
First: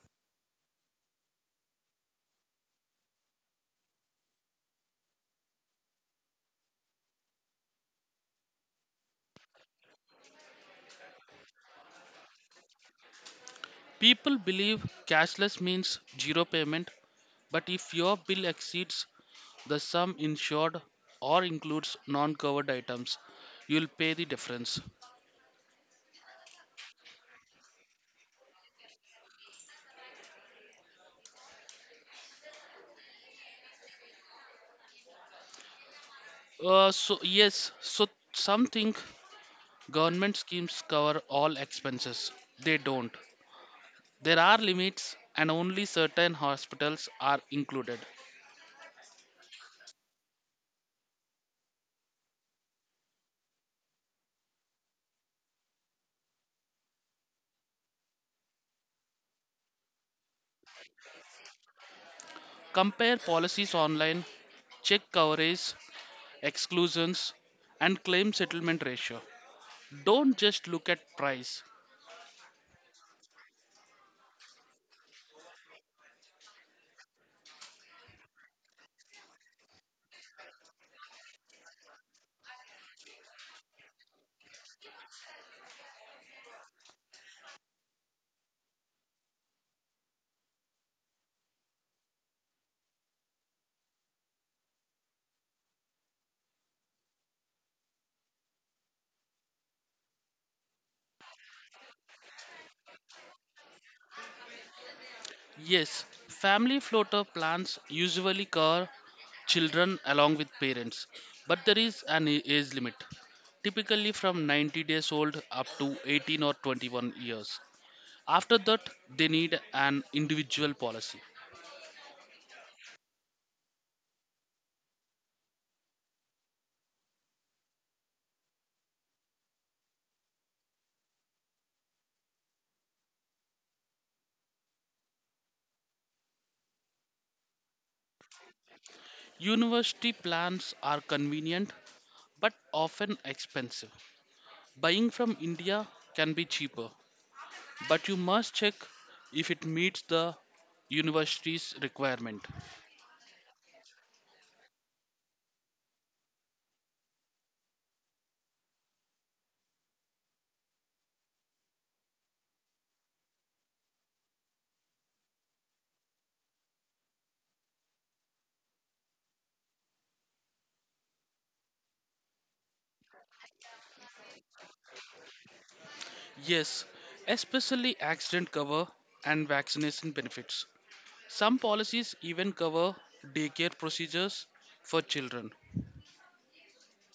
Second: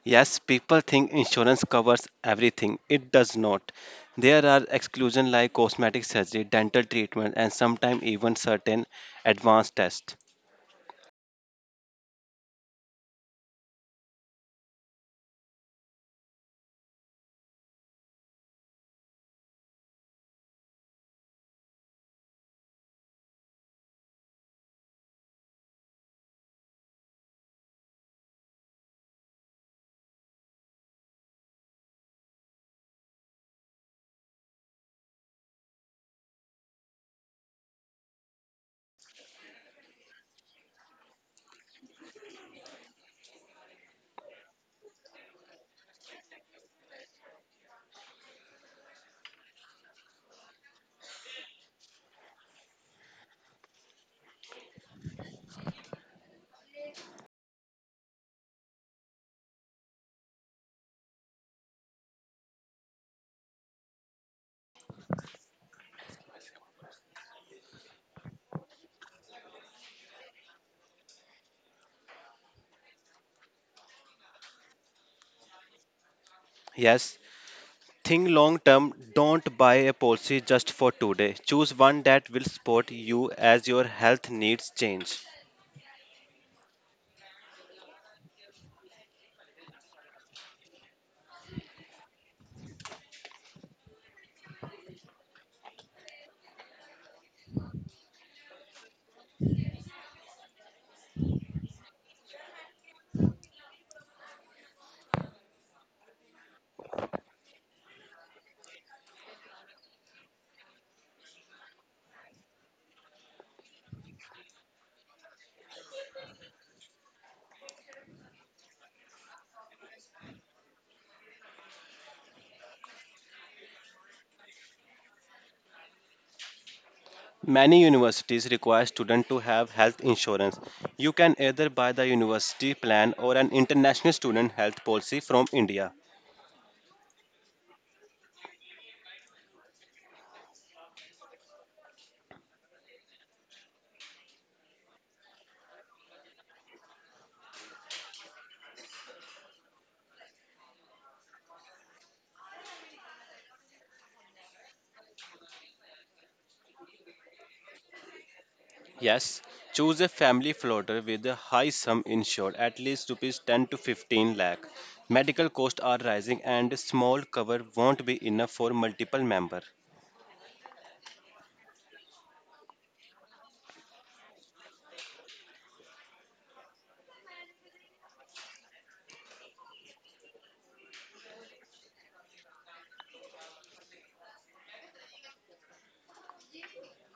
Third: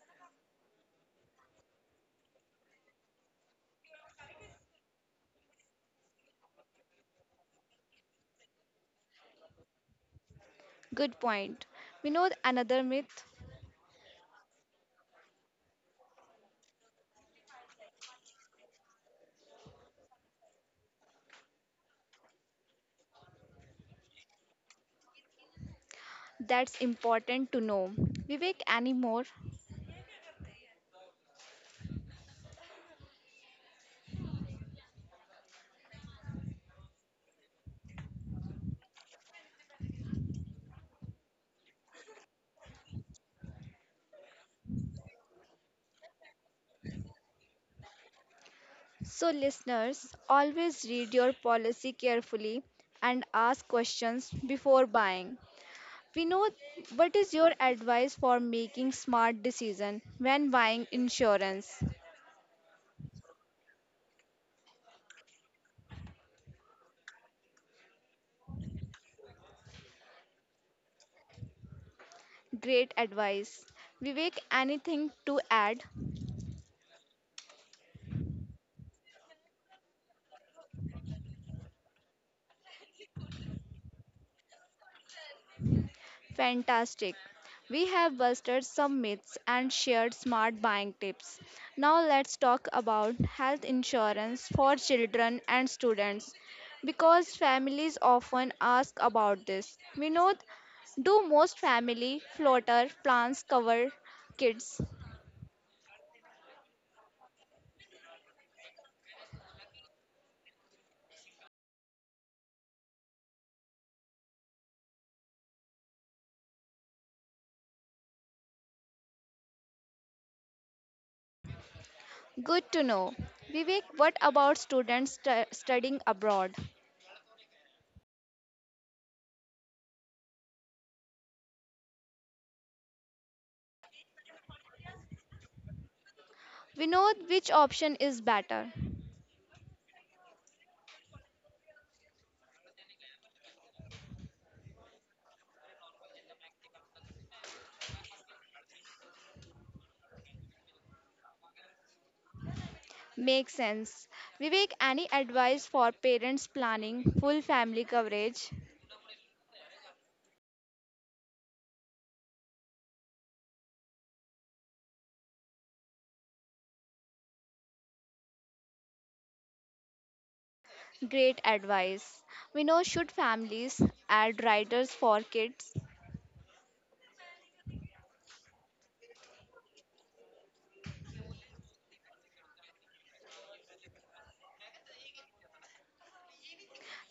S3: Yes, people think insurance covers everything. It does not. There are exclusions like cosmetic surgery, dental treatment, and sometimes even certain advanced tests.
S1: Good point. Vinod, another myth
S2: People believe cashless means zero payment, but if your bill exceeds the sum insured or includes non covered items, you'll pay the difference.
S1: that's important to know. Vivek, any more?
S2: So some think government schemes cover all expenses. They don't. There are limits, and only certain hospitals are included.
S1: So, listeners, always read your policy carefully and ask questions before buying. We know, what is your advice for making smart decision when buying insurance?
S2: Compare policies online, check coverage, exclusions, and claim settlement ratio. Don't just look at price.
S1: Great advice. Vivek, anything to add?
S3: Yes, think long term. Don't buy a policy just for today. Choose one that will support you as your health needs change.
S1: Fantastic. We have busted some myths and shared smart buying tips. Now let's talk about health insurance for children and students, because families often ask about this. Vinod, do most family floater plans cover kids?
S2: Yes, family floater plans usually cover children along with parents, but there is an age limit, typically from 90 days old up to 18 or 21 years. After that, they need an individual policy.
S1: Good to know. Vivek, what about students studying abroad?
S3: Many universities require students to have health insurance. You can either buy the university plan or an international student health policy from India.
S1: Vinod, which option is better?
S2: University plans are convenient but often expensive. Buying from India can be cheaper, but you must check if it meets the university's requirement.
S1: Makes sense. Vivek, any advice for parents planning full family coverage?
S3: Yes, choose a family floater with a high sum insured, at least rupees 10 to 15 lakh. Medical costs are rising and a small cover won't be enough for multiple members.
S1: Great advice. We know, should families add riders for kids?
S2: Yes, especially accident cover and vaccination benefits. Some policies even cover daycare procedures for children.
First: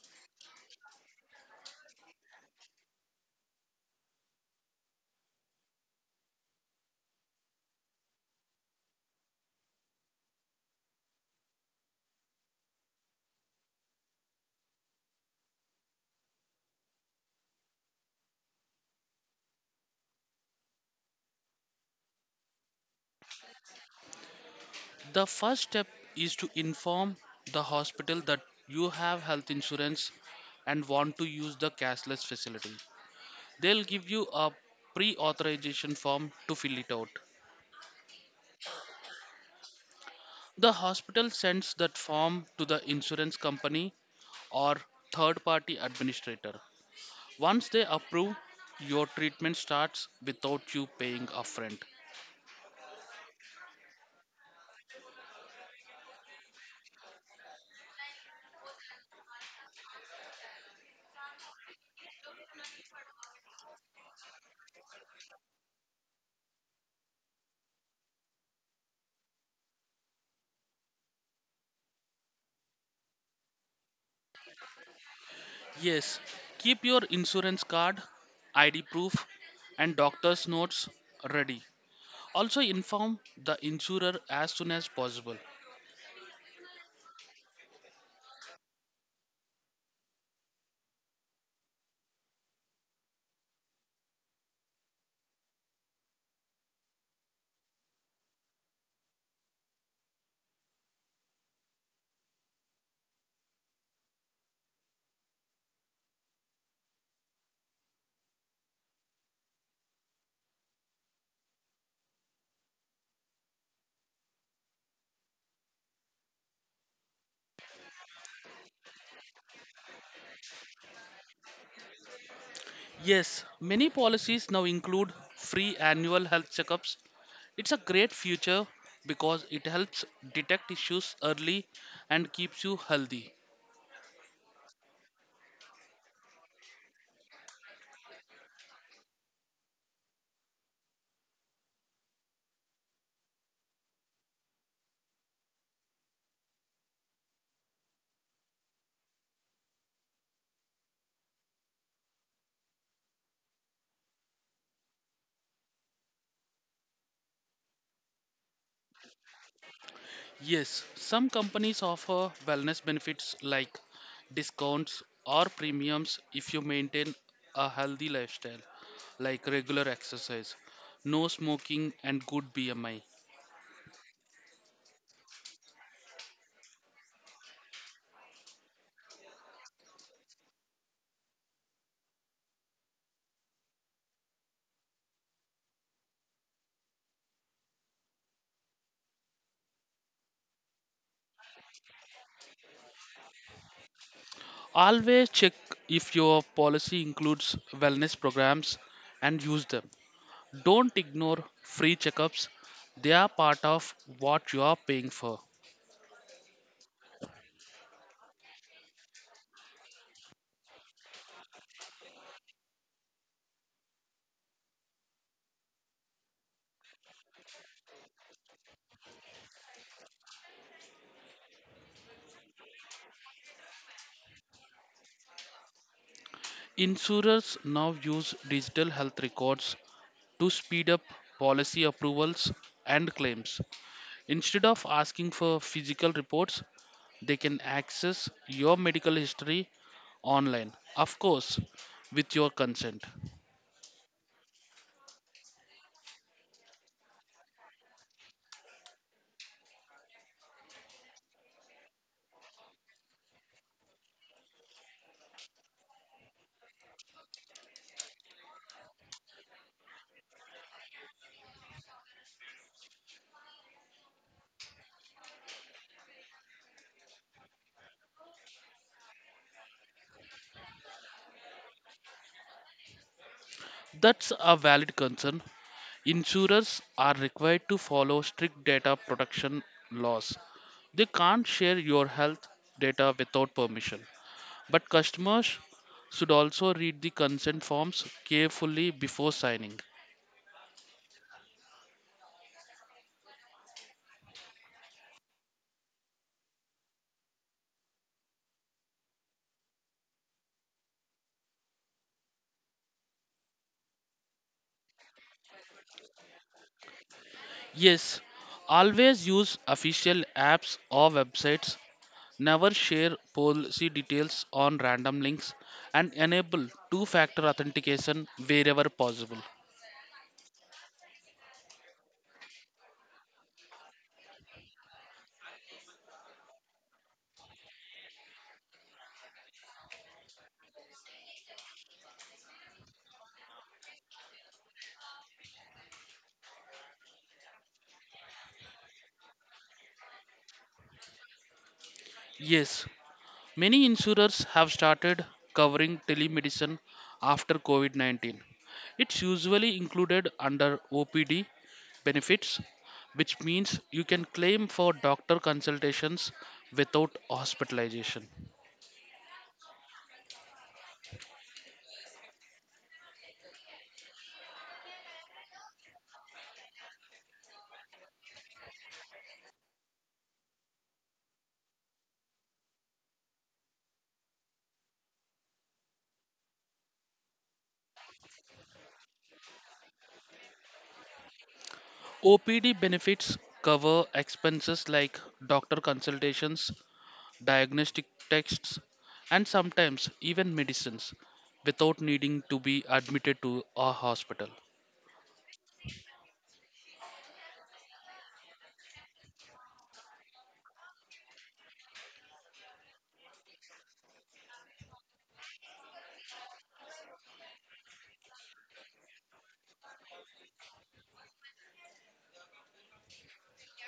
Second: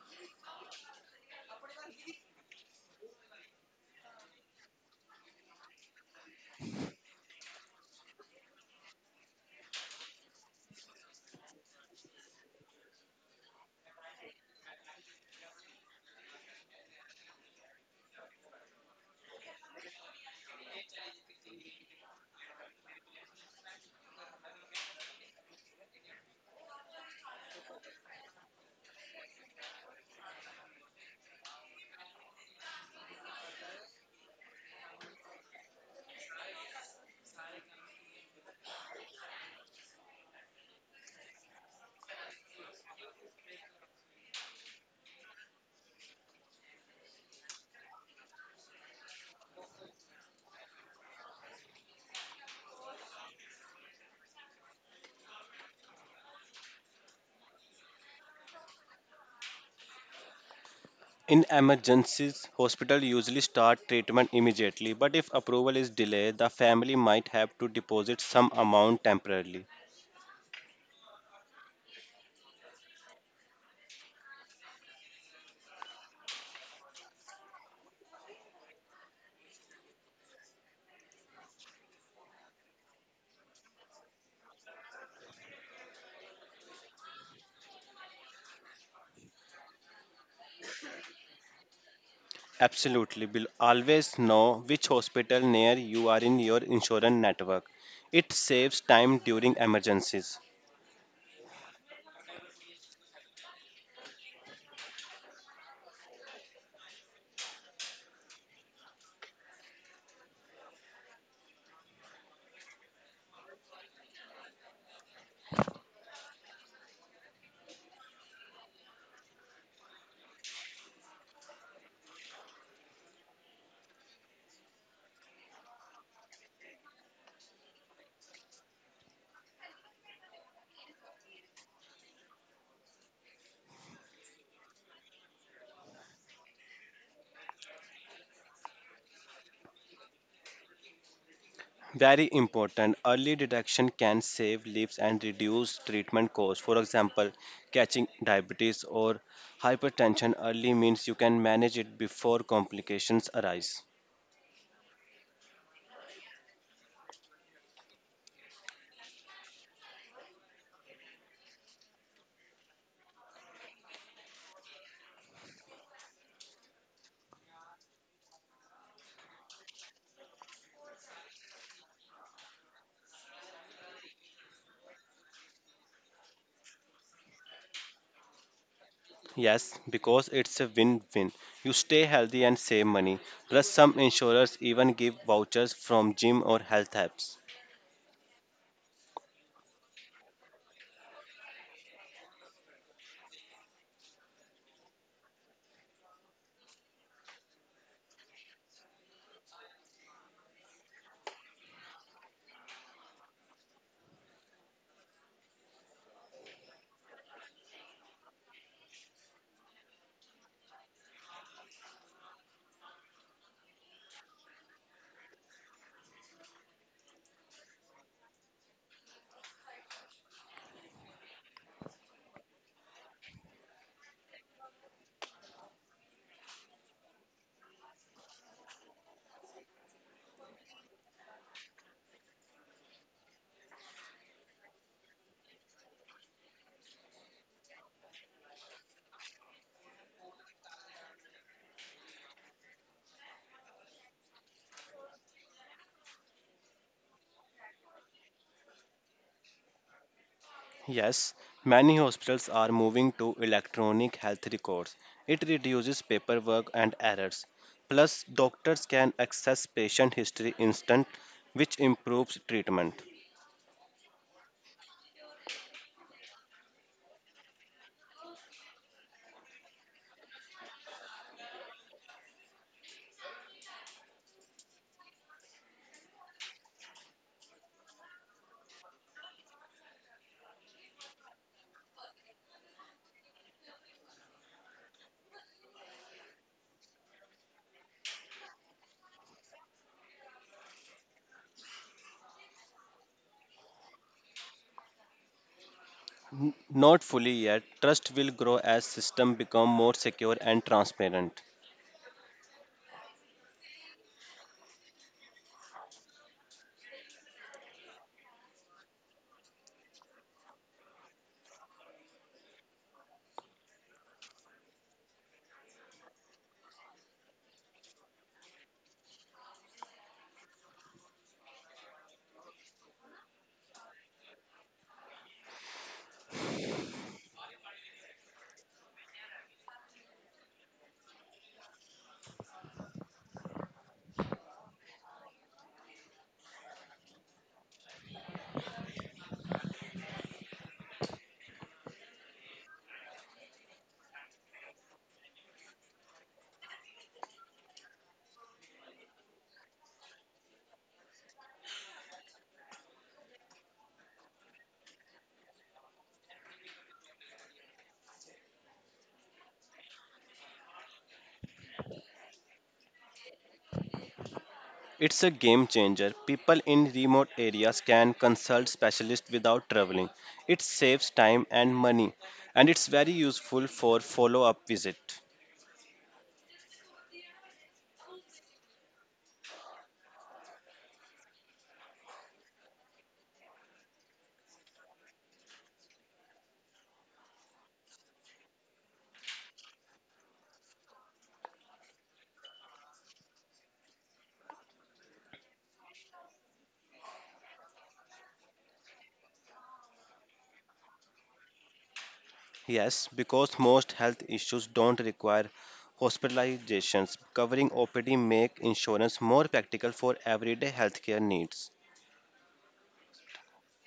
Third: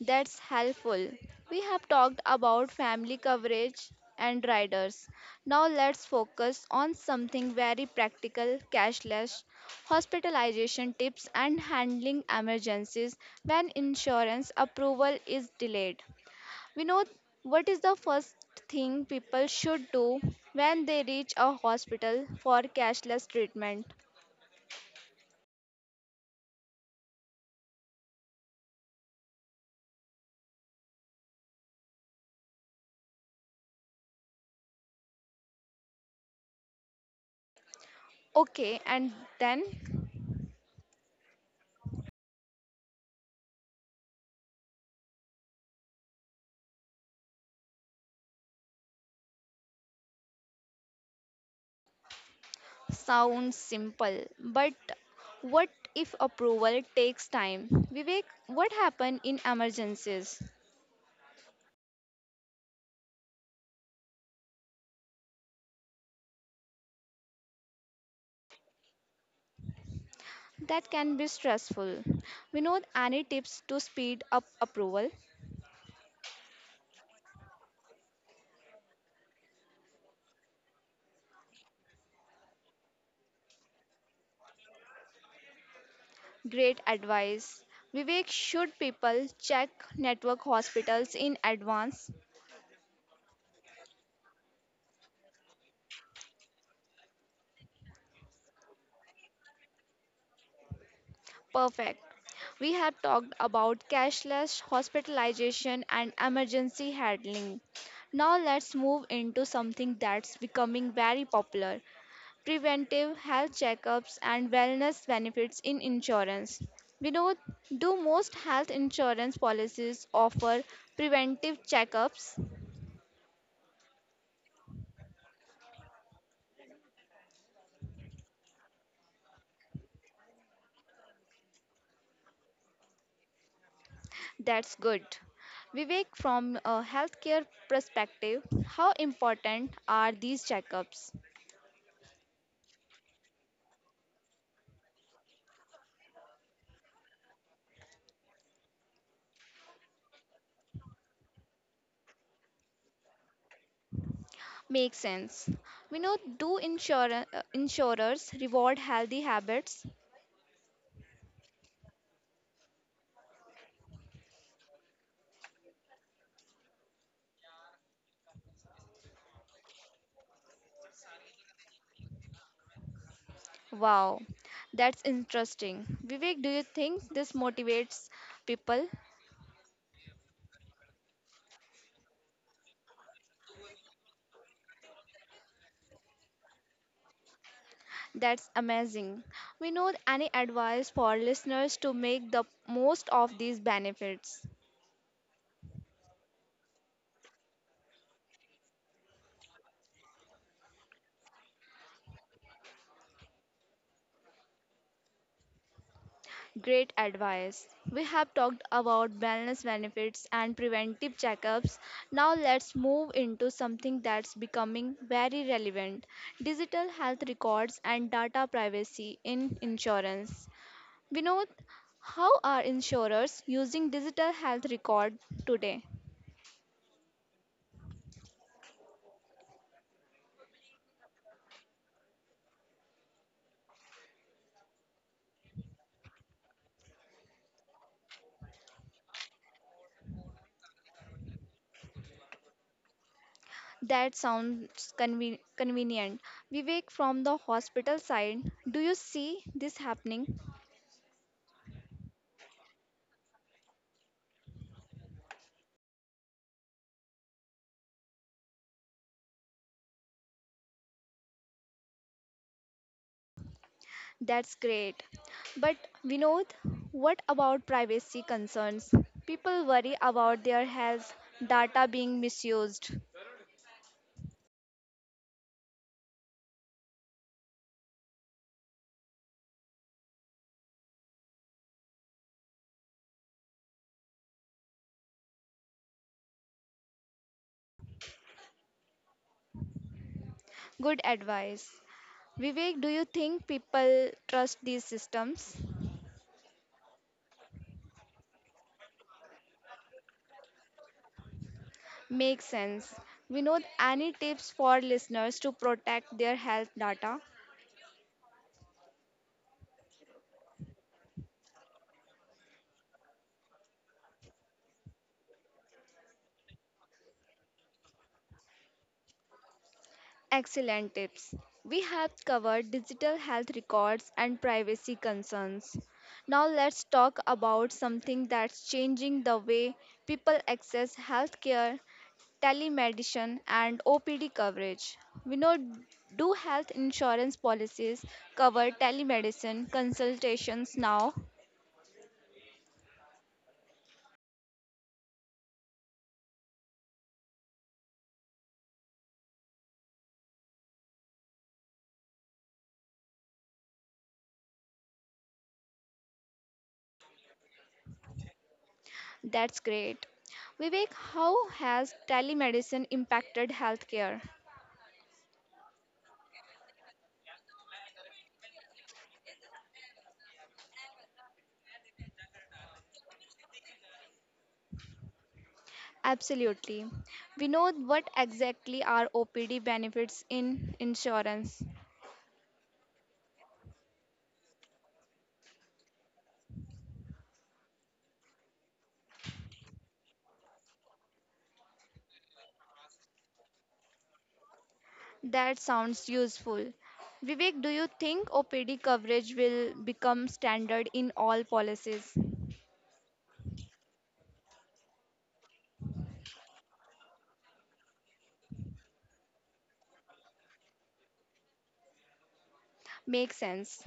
S1: That's helpful. We have talked about family coverage and riders. Now let's focus on something very practical: cashless hospitalization tips and handling emergencies when insurance approval is delayed. We know, what is the first thing people should do when they reach a hospital for cashless treatment?
S2: The first step is to inform the hospital that you have health insurance and want to use the cashless facility. They'll give you a pre authorization form to fill it out.
S1: Okay, and then,
S2: The hospital sends that form to the insurance company or third party administrator. Once they approve, your treatment starts without you paying upfront.
S1: sounds simple, but what if approval takes time? Vivek, what happen in emergencies?
S3: In emergencies, hospital usually start treatment immediately, but if approval is delayed, the family might have to deposit some amount temporarily.
S1: That can be stressful. We know, any tips to speed up approval?
S2: Yes, keep your insurance card, ID proof, and doctor's notes ready. Also, inform the insurer as soon as possible.
S1: Great advice. Vivek, should people check network hospitals in advance?
S3: Absolutely, will always know which hospital near you are in your insurance network. It saves time during emergencies.
S1: Perfect. We have talked about cashless hospitalization and emergency handling. Now let's move into something that's becoming very popular: preventive health checkups and wellness benefits in insurance. We know, do most health insurance policies offer preventive checkups?
S2: Yes, many policies now include free annual health checkups. It's a great feature because it helps detect issues early and keeps you healthy.
S1: That's good. Vivek, from a healthcare perspective, how important are these checkups?
S3: Very important. Early detection can save lives and reduce treatment costs. For example, catching diabetes or hypertension early means you can manage it before complications arise.
S1: Makes sense. We know, do insurers reward healthy habits?
S2: Yes, some companies offer wellness benefits like discounts or premiums if you maintain a healthy lifestyle, like regular exercise, no smoking, and good BMI.
S1: Wow, that's interesting. Vivek, do you think this motivates people?
S3: Yes, because it's a win win. You stay healthy and save money. Plus, some insurers even give vouchers from gym or health apps.
S1: That's amazing. We know, any advice for listeners to make the most of these benefits?
S2: Always check if your policy includes wellness programs and use them. Don't ignore free checkups, they are part of what you are paying for.
S1: Great advice. We have talked about wellness benefits and preventive checkups. Now let's move into something that's becoming very relevant: digital health records and data privacy in insurance. Vinod, how are insurers using digital health record today?
S2: Insurers now use digital health records to speed up policy approvals and claims. Instead of asking for physical reports, they can access your medical history online, of course, with your consent.
S1: That sounds convenient. Vivek, from the hospital side, do you see this happening?
S3: Yes, many hospitals are moving to electronic health records. It reduces paperwork and errors. Plus, doctors can access patient history instant, which improves treatment.
S1: That's great. But Vinod, what about privacy concerns? People worry about their health data being misused.
S2: That's a valid concern. Insurers are required to follow strict data protection laws. They can't share your health data without permission. But customers should also read the consent forms carefully before signing.
S1: Good advice. Vivek, do you think people trust these systems?
S3: Not fully yet, trust will grow as system become more secure and transparent.
S1: Makes sense. Vinod, any tips for listeners to protect their health data?
S2: Yes, always use official apps or websites. Never share policy details on random links and enable two factor authentication wherever possible.
S1: Excellent tips. We have covered digital health records and privacy concerns. Now let's talk about something that's changing the way people access healthcare, telemedicine, and OPD coverage. We know, do health insurance policies cover telemedicine consultations now?
S2: Yes, many insurers have started covering telemedicine after COVID 19. It's usually included under OPD benefits, which means you can claim for doctor consultations without hospitalization.
S1: That's great. Vivek, how has telemedicine impacted healthcare?
S3: It's a game changer. People in remote areas can consult specialists without traveling. It saves time and money, and it's very useful for follow-up visit.
S1: Absolutely. We know what exactly are OPD benefits in insurance.
S2: OPD benefits cover expenses like doctor consultations, diagnostic tests, and sometimes even medicines without needing to be admitted to a hospital.
S1: That sounds useful. Vivek, do you think OPD coverage will become standard in all policies?
S3: Yes, because most health issues don't require hospitalizations. Covering OPD make insurance more practical for everyday healthcare needs.
S1: Makes sense.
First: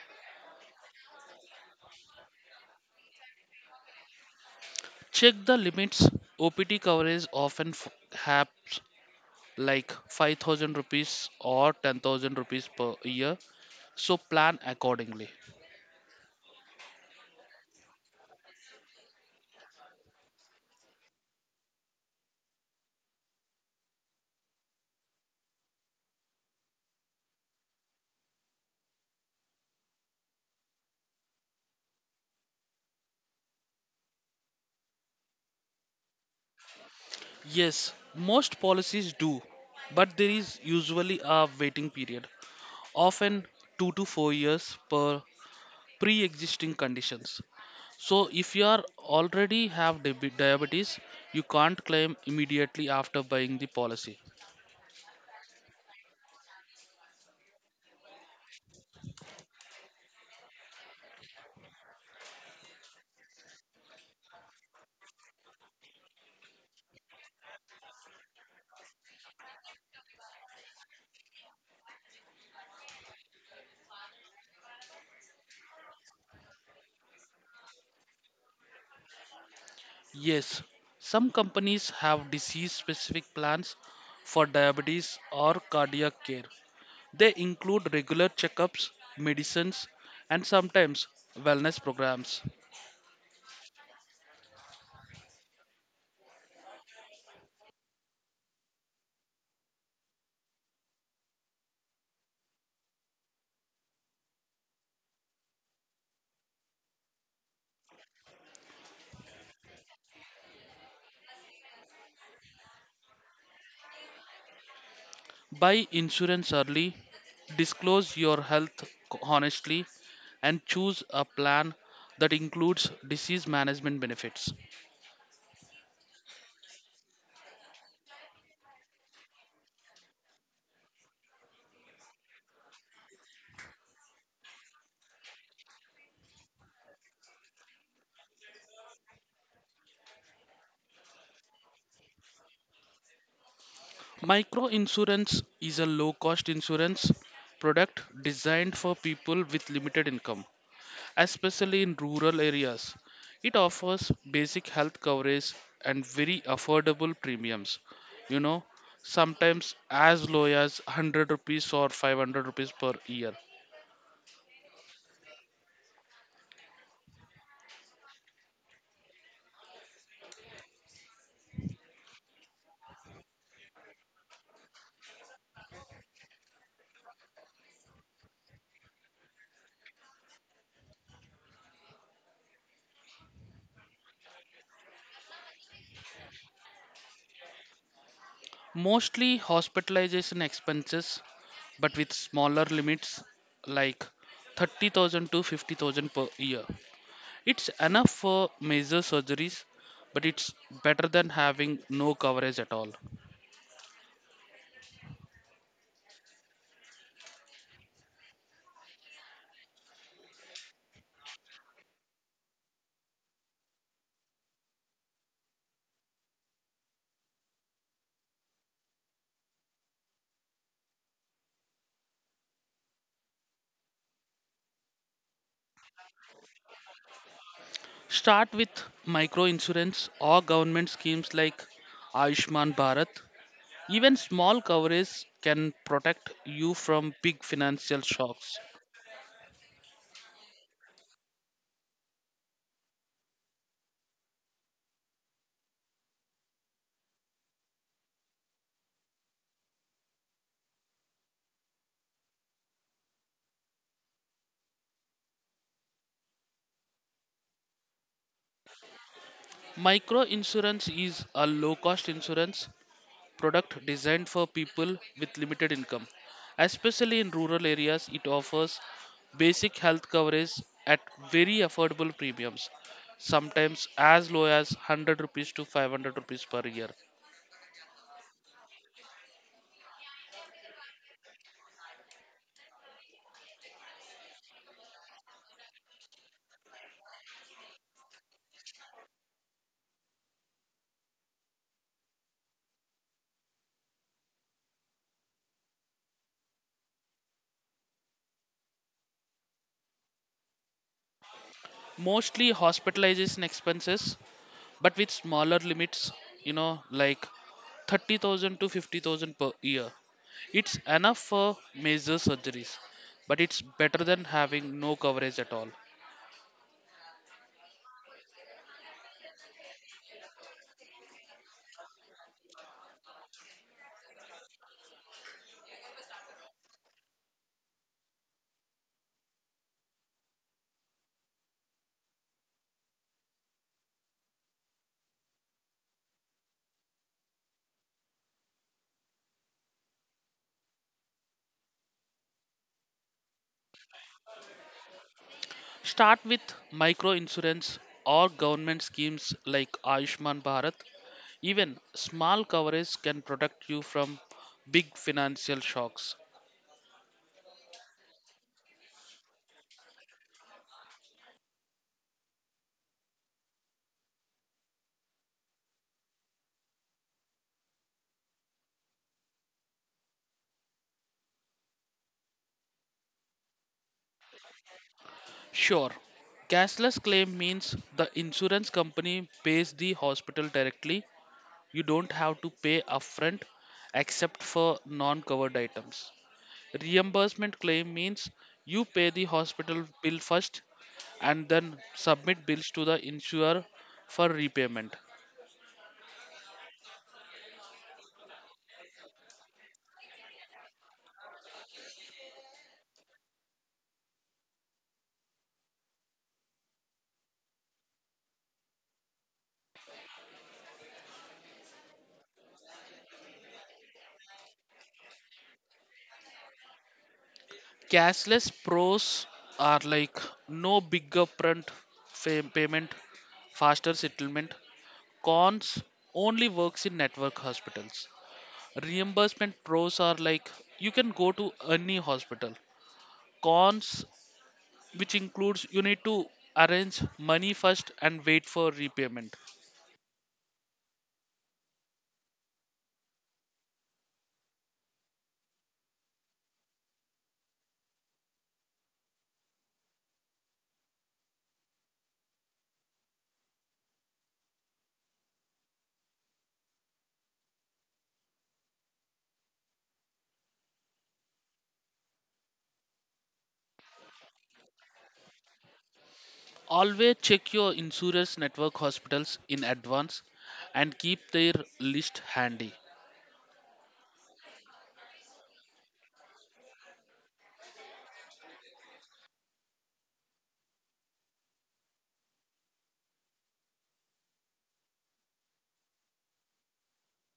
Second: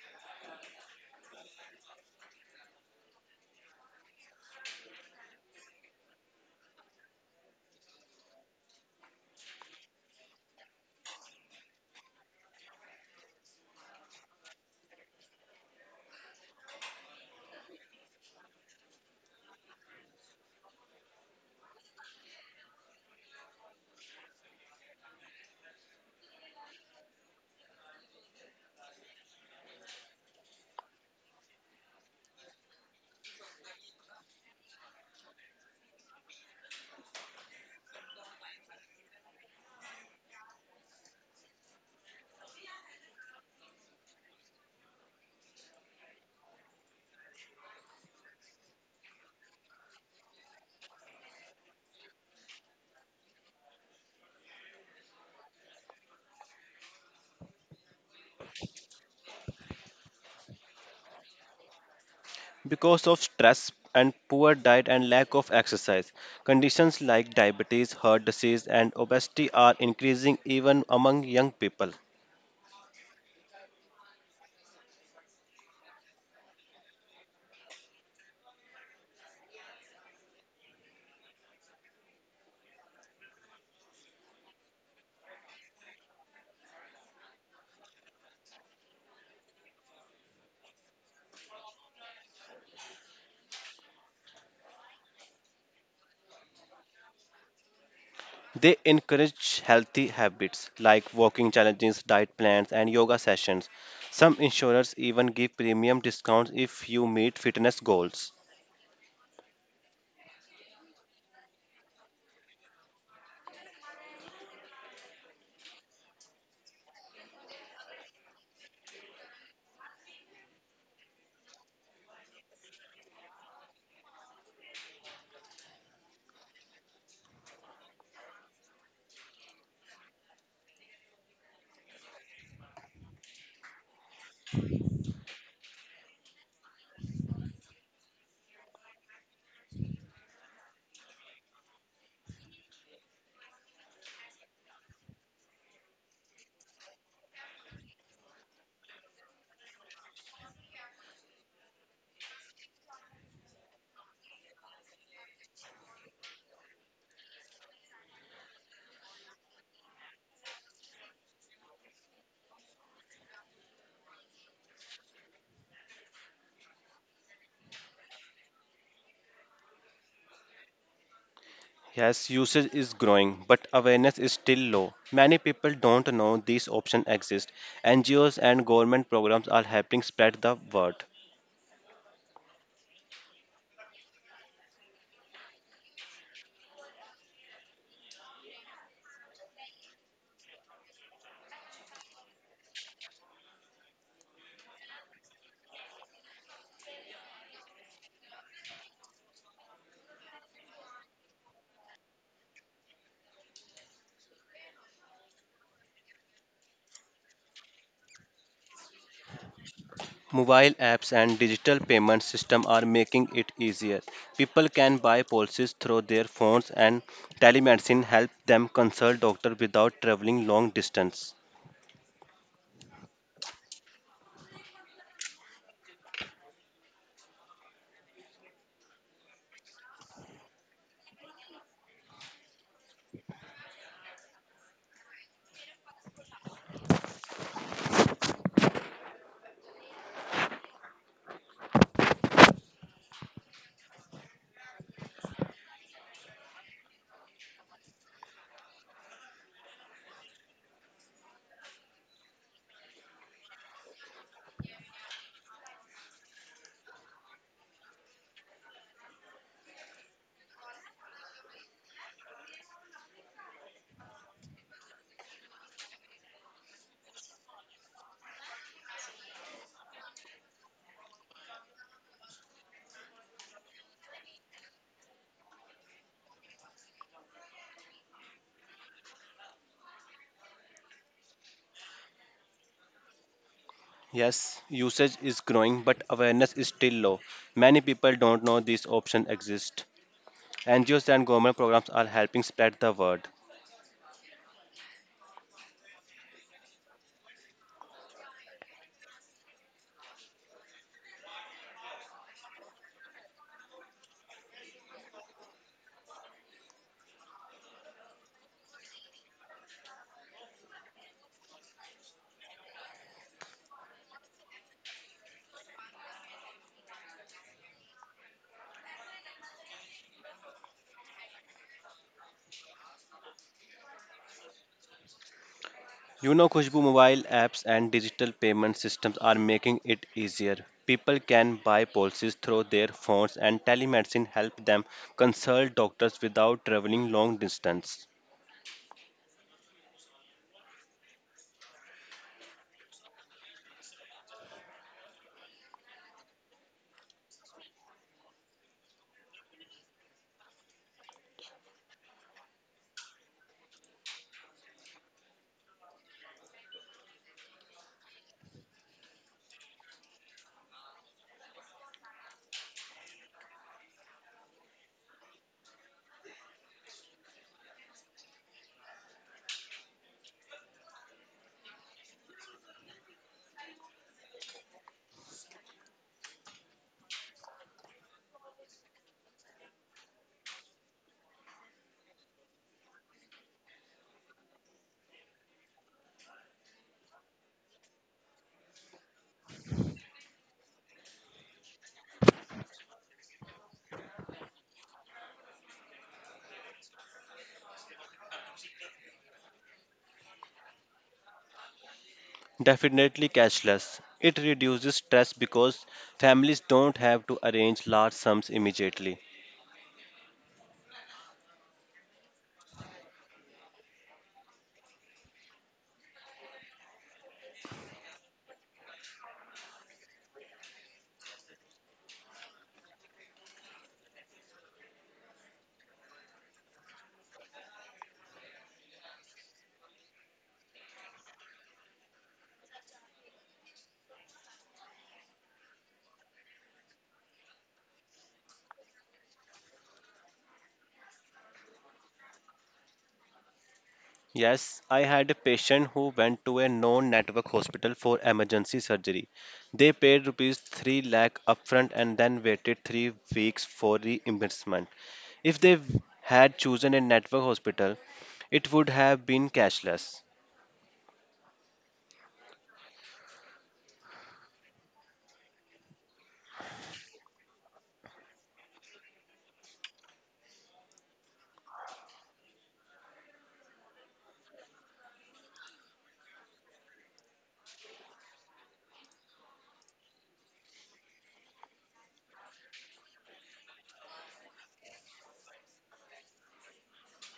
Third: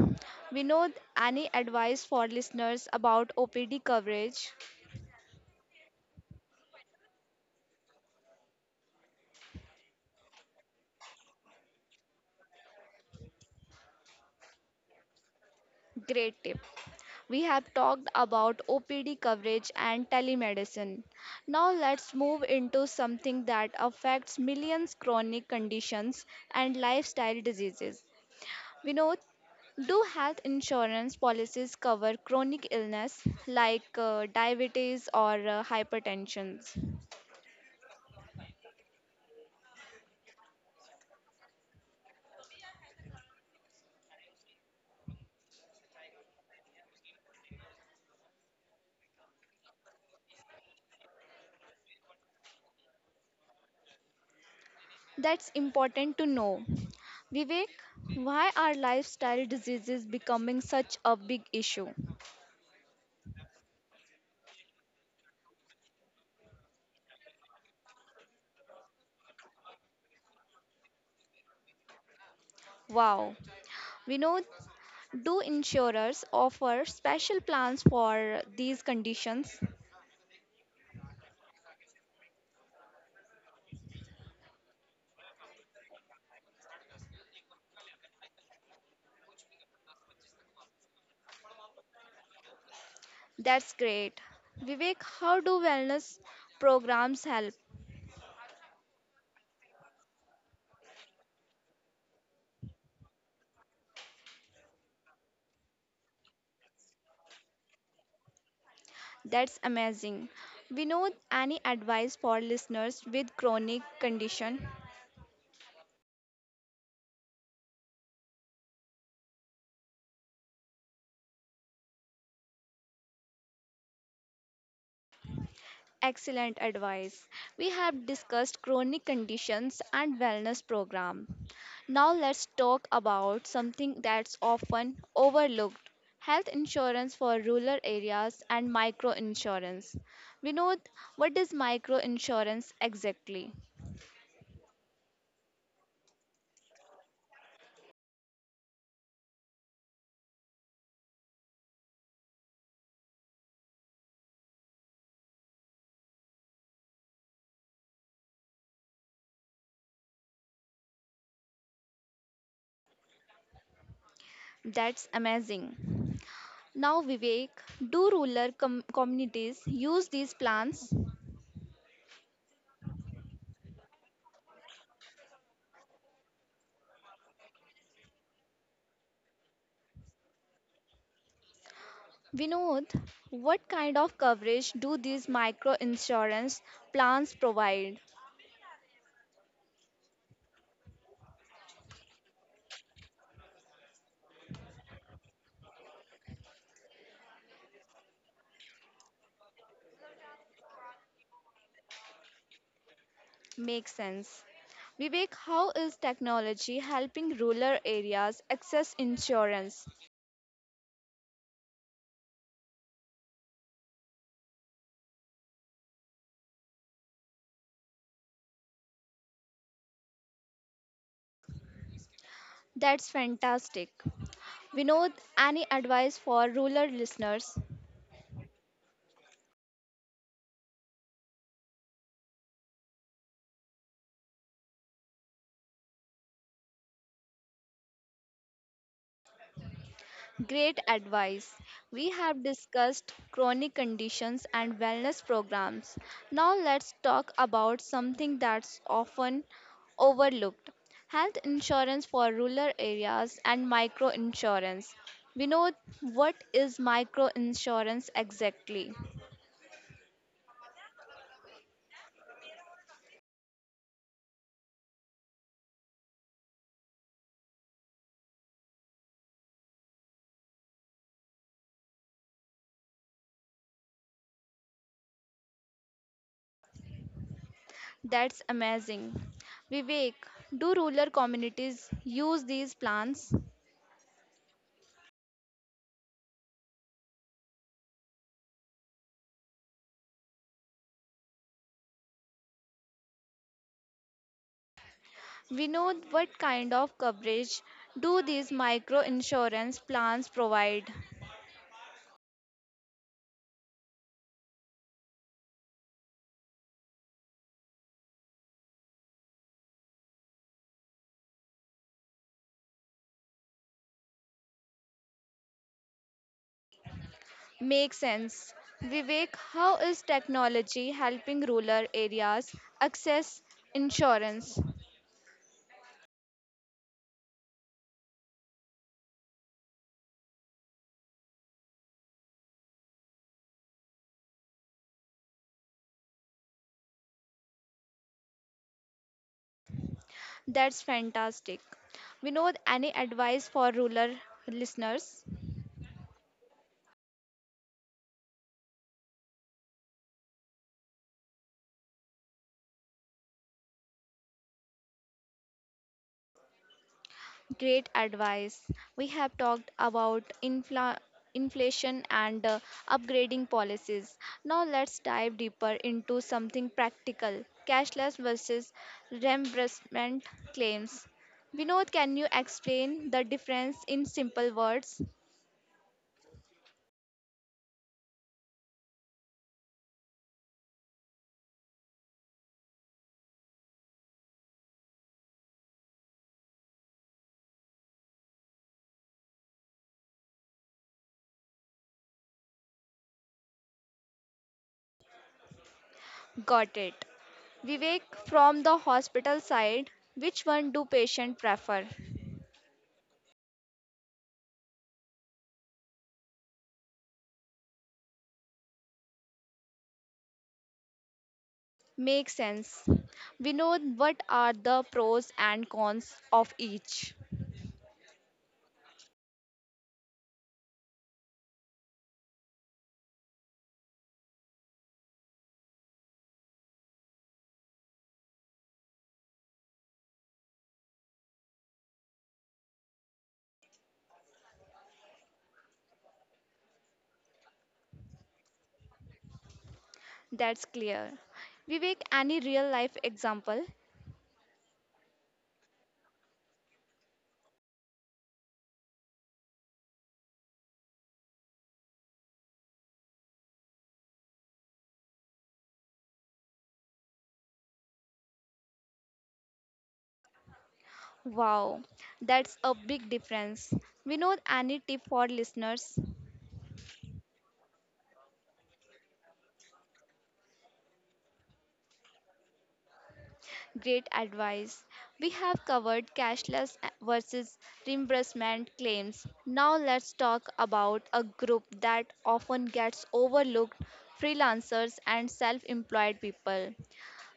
S1: We know any advice for listeners about OPD coverage?
S2: Check the limits. OPD coverage has like 5,000 rupees or 10,000 rupees per year, so plan accordingly.
S1: Great tip. We have talked about OPD coverage and telemedicine. Now let's move into something that affects millions chronic conditions and lifestyle diseases. We know, do health insurance policies cover chronic illness like diabetes or hypertension?
S2: Yes, most policies do, but there is usually a waiting period, often 2 to 4 years per pre existing conditions. So, if you are already have diabetes, you can't claim immediately after buying the policy.
S1: That's important to know. Vivek, why are lifestyle diseases becoming such a big issue?
S3: Because of stress and poor diet and lack of exercise, conditions like diabetes, heart disease and obesity are increasing even among young people.
S1: Wow. We know, do insurers offer special plans for these conditions?
S2: Yes, some companies have disease specific plans for diabetes or cardiac care. They include regular checkups, medicines, and sometimes wellness programs.
S1: That's great. Vivek, how do wellness programs help?
S3: They encourage healthy habits like walking challenges, diet plans and yoga sessions. Some insurers even give premium discounts if you meet fitness goals.
S1: That's amazing. We know any advice for listeners with chronic condition?
S2: Buy insurance early, disclose your health honestly, and choose a plan that includes disease management benefits.
S1: Excellent advice. We have discussed chronic conditions and wellness program. Now let's talk about something that's often overlooked. Health insurance for rural areas and micro insurance. Vinod, what is micro insurance exactly?
S2: Micro insurance is a low cost insurance product designed for people with limited income, especially in rural areas. It offers basic health coverage and very affordable premiums. You know, Sometimes as low as 100 rupees or 500 rupees per year.
S1: That's amazing. Now, Vivek, do rural communities use these plans?
S3: Yes, usage is growing, but awareness is still low. Many people don't know these options exist. NGOs and government programs are helping spread the word.
S1: Vinod, what kind of coverage do these micro insurance plans provide?
S2: Mostly hospitalization expenses, but with smaller limits like 30,000 to 50,000 per year. It's enough for major surgeries, but it's better than having no coverage at all.
S1: Makes sense. Vivek, how is technology helping rural areas access insurance?
S3: Mobile apps and digital payment systems are making it easier. People can buy policies through their phones and telemedicine help them consult doctor without traveling long distance.
S1: That's fantastic. Vinod, any advice for rural listeners?
S2: Start with micro insurance or government schemes like Ayushman Bharat. Even small coverage can protect you from big financial shocks.
S1: Great advice. We have discussed chronic conditions and wellness programs. Now let's talk about something that's often overlooked health insurance for rural areas and micro insurance. We know what is micro insurance exactly.
S2: Micro insurance is a low cost insurance product designed for people with limited income. Especially in rural areas, it offers basic health coverage at very affordable premiums, sometimes as low as 100 rupees to 500 rupees per year.
S1: That's amazing. Vivek, do rural communities use these plans?
S3: Yes, usage is growing, but awareness is still low. Many people don't know these options exist. NGOs and government programs are helping spread the word.
S1: We know what kind of coverage do these micro insurance plans provide?
S2: Mostly hospitalization expenses, but with smaller limits, like 30,000 to 50,000 per year. It's enough for major surgeries, but it's better than having no coverage at all.
S1: Makes sense. Vivek, how is technology helping rural areas access insurance?
S3: You know, Khushbu, mobile apps and digital payment systems are making it easier. People can buy policies through their phones, and telemedicine help them consult doctors without traveling long distance.
S1: That's fantastic. We know any advice for rural listeners?
S2: Start with micro insurance or government schemes like Ayushman Bharat. Even small coverage can protect you from big financial shocks.
S1: Great advice. We have talked about inflation and upgrading policies. Now let's dive deeper into something practical cashless versus reimbursement claims. Vinod, can you explain the difference in simple words?
S2: Sure, cashless claim means the insurance company pays the hospital directly. You don't have to pay upfront except for non covered items. Reimbursement claim means you pay the hospital bill first and then submit bills to the insurer for repayment.
S1: Got it. Vivek, from the hospital side, which one do patient prefer?
S3: Definitely cashless. It reduces stress because families don't have to arrange large sums immediately.
S1: Makes sense. Vinod, what are the pros and cons of each?
S2: Cashless pros are like no big upfront payment, faster settlement. Cons only works in network hospitals. Reimbursement pros are like you can go to any hospital. Cons, which includes you need to arrange money first and wait for repayment.
S1: That's clear. Vivek, any real life example?
S3: Yes, I had a patient who went to a non-network hospital for emergency surgery. They paid rupees 3 lakh upfront and then waited 3 weeks for reimbursement. If they had chosen a network hospital, it would have been cashless.
S1: Wow, that's a big difference. We know any tip for listeners?
S2: Always check your insurance network hospitals in advance and keep their list handy.
S1: Great advice. We have covered cashless versus reimbursement claims. Now let's talk about a group that often gets overlooked freelancers and self employed people.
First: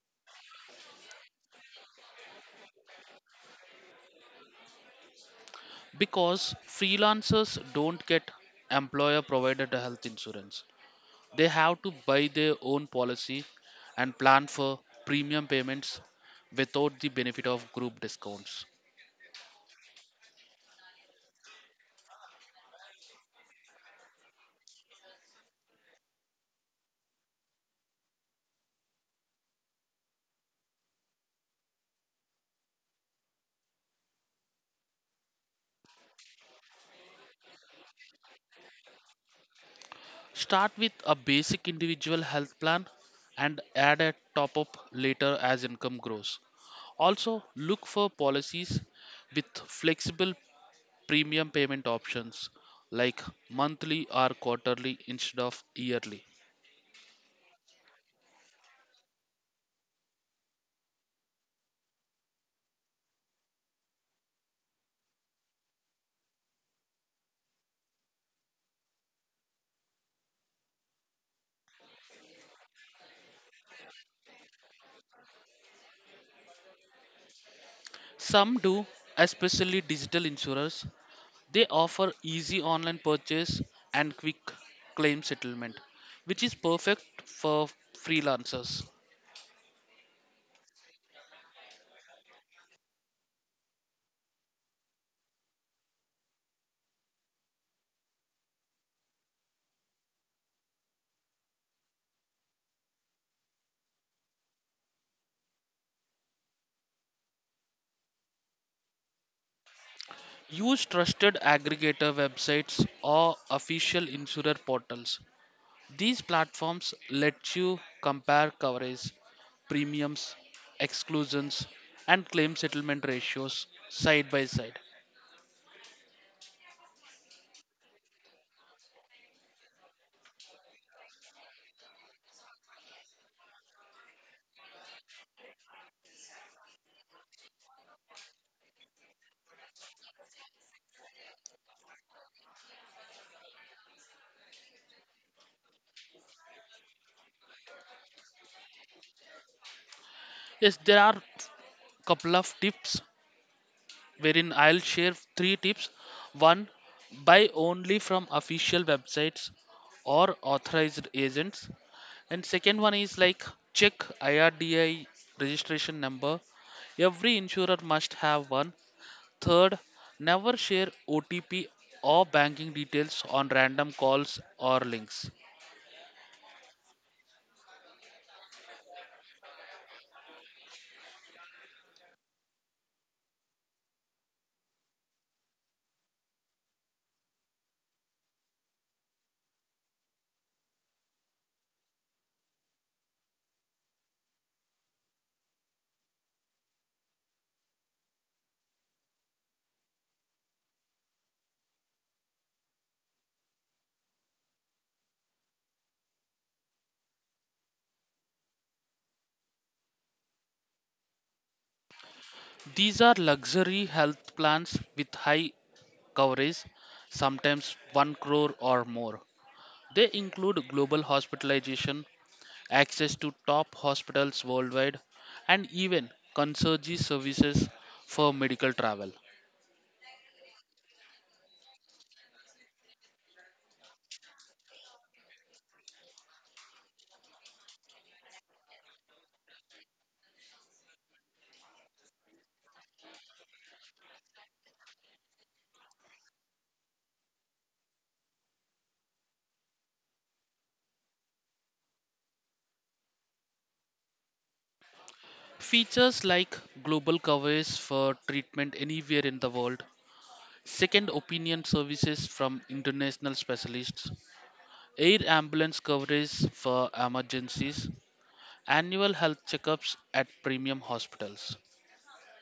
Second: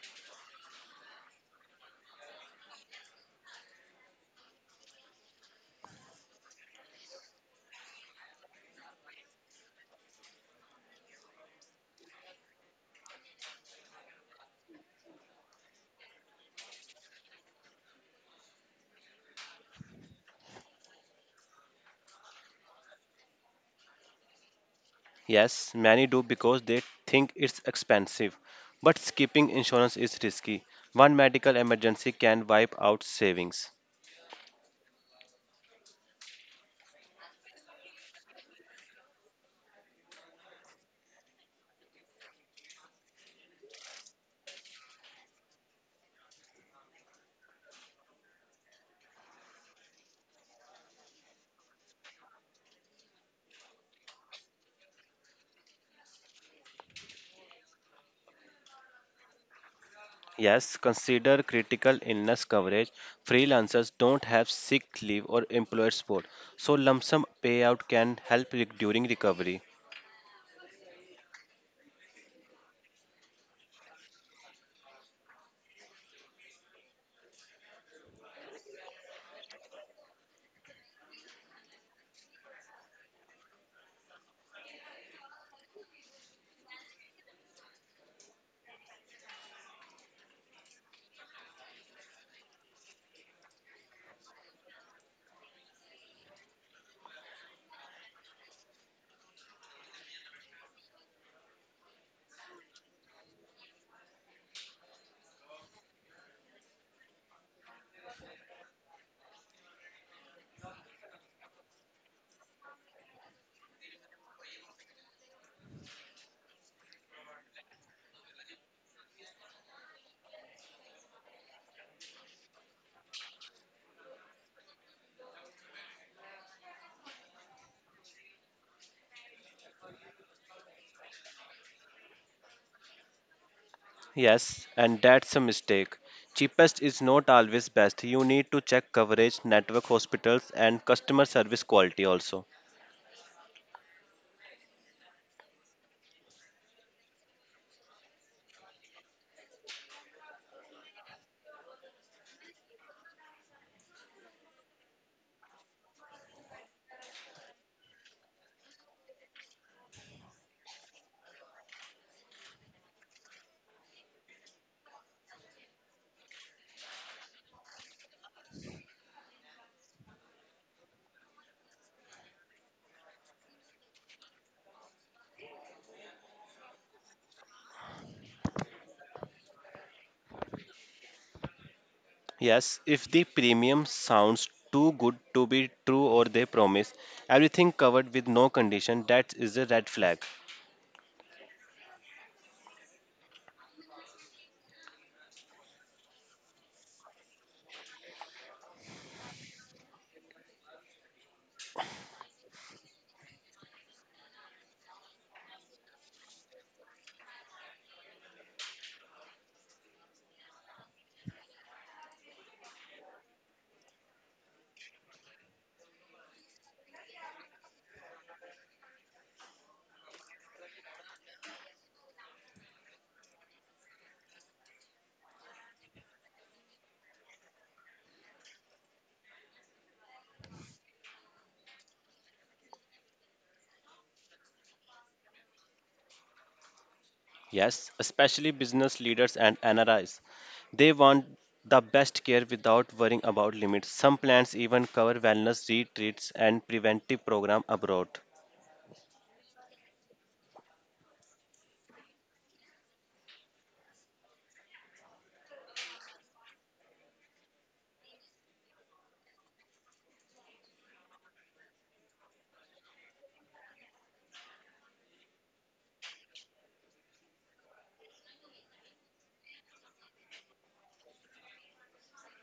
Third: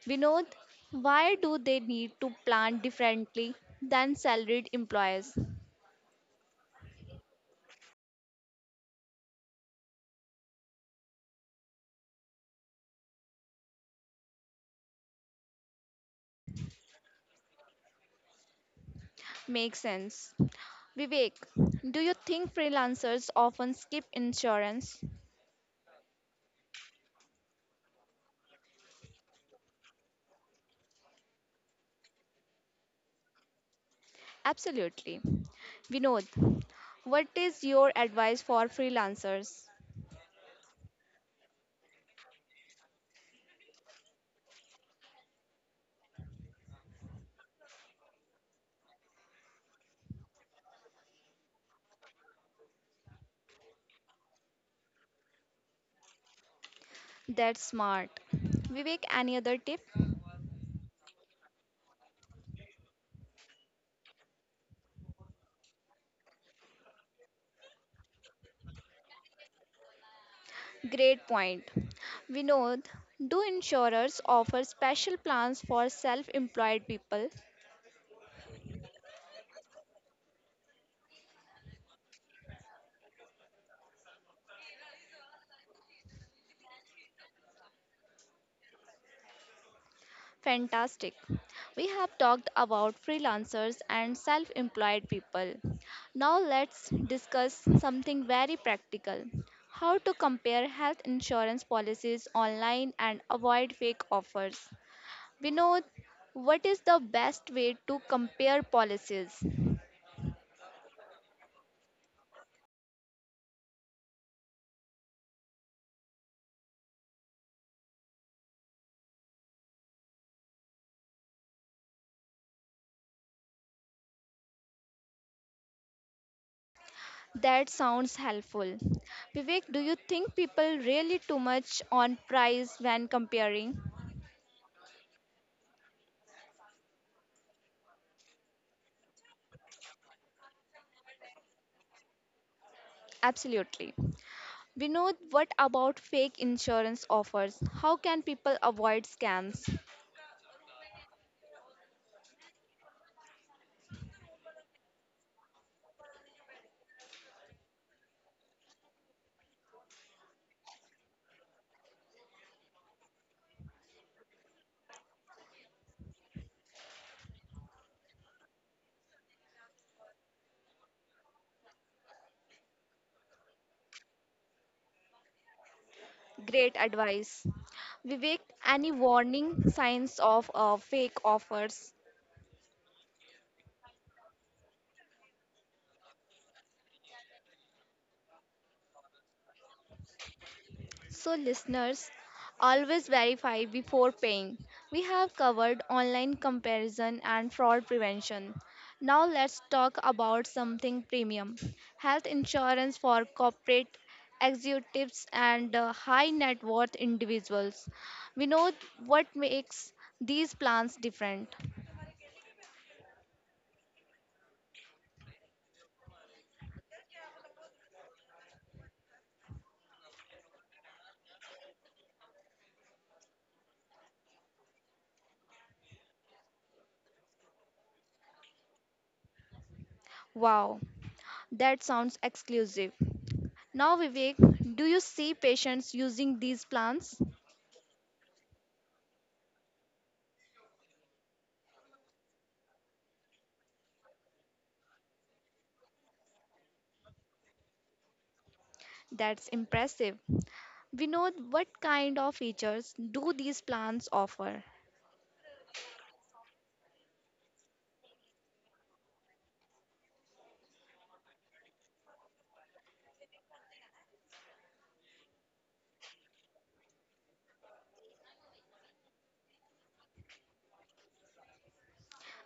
S1: Vinod, why do they need to plan differently than salaried employees?
S2: Because freelancers don't get employer provided health insurance. They have to buy their own policy and plan for premium payments without the benefit of group discounts.
S1: Makes sense. Vivek, do you think freelancers often skip insurance?
S3: Yes, many do because they think it's expensive, but skipping insurance is risky. One medical emergency can wipe out savings.
S1: Absolutely. Vinod, what is your advice for freelancers?
S2: Start with a basic individual health plan and add a top up later as income grows. Also, look for policies with flexible premium payment options like monthly or quarterly instead of yearly.
S1: That's smart. Vivek, any other tip?
S3: Yes, consider critical illness coverage. Freelancers don't have sick leave or employer support, so lump sum payout can help during recovery.
S1: Great point. Vinod, do insurers offer special plans for self employed people?
S2: Some do, especially digital insurers. They offer easy online purchase and quick claim settlement, which is perfect for freelancers.
S1: Fantastic. We have talked about freelancers and self employed people. Now let's discuss something very practical how to compare health insurance policies online and avoid fake offers. Vinod, what is the best way to compare policies?
S2: Use trusted aggregator websites or official insurer portals. These platforms let you compare coverage, premiums, exclusions, and claim settlement ratios side by side.
S1: That sounds helpful. Vivek, do you think people really too much on price when comparing?
S3: Yes, and that's a mistake. Cheapest is not always best. You need to check coverage, network hospitals, and customer service quality also.
S1: Absolutely. We know what about fake insurance offers? How can people avoid scams?
S2: Yes, there are couple of tips wherein I'll share three tips. One, buy only from official websites or authorized agents. And second one is like check IRDI registration number. Every insurer must have one. Third, never share OTP or banking details on random calls or links.
S1: Great advice. Vivek, any warning signs of fake offers?
S3: Yes, if the premium sounds too good to be true or they promise everything covered with no condition, that is a red flag.
S1: So, listeners, always verify before paying. We have covered online comparison and fraud prevention. Now, let's talk about something premium health insurance for corporate executives and high net worth individuals. We know what makes these plans different.
S2: These are luxury health plans with high coverage, sometimes 1 crore or more. They include global hospitalization, access to top hospitals worldwide, and even concierge services for medical travel.
S1: Wow, that sounds exclusive. Now, Vivek, do you see patients using these plans?
S3: Yes, especially business leaders and NRIs. They want the best care without worrying about limits. Some plans even cover wellness retreats and preventive program abroad.
S1: That's impressive. We know what kind of features do these plans offer?
S2: Features like global coverage for treatment anywhere in the world, second opinion services from international specialists, air ambulance coverage for emergencies, annual health checkups at premium hospitals.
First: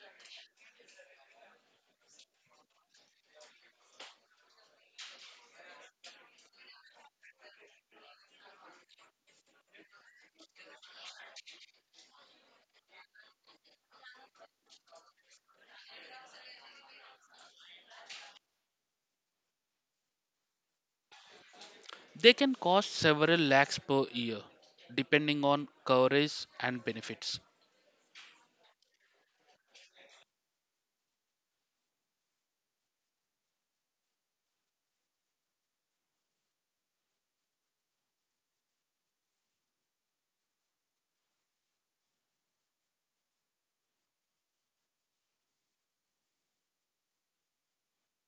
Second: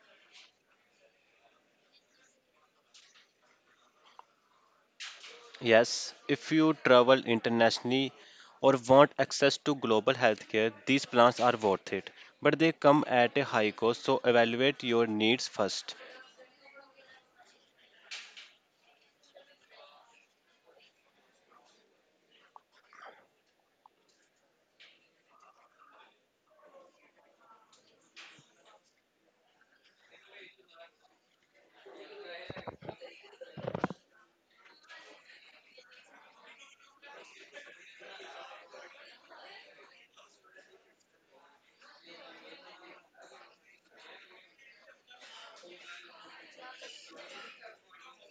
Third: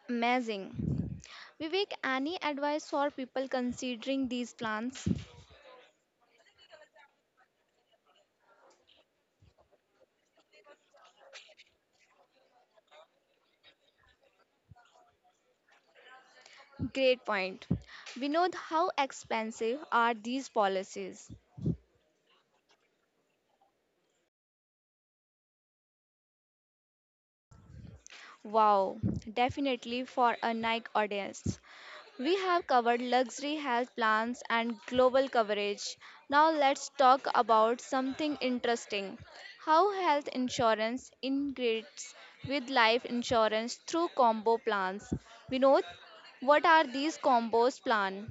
S1: Amazing. Vivek, any advice for people considering these plans?
S3: Yes, if you travel internationally or want access to global healthcare, these plans are worth it. But they come at a high cost, so evaluate your needs first.
S1: Great point. Vinod, how expensive are these policies?
S2: They can cost several lakhs per year, depending on coverage and benefits.
S1: Wow, definitely for a Nike audience. We have covered luxury health plans and global coverage. Now let's talk about something interesting how health insurance integrates with life insurance through combo plans. Vinod, what are these combos plan?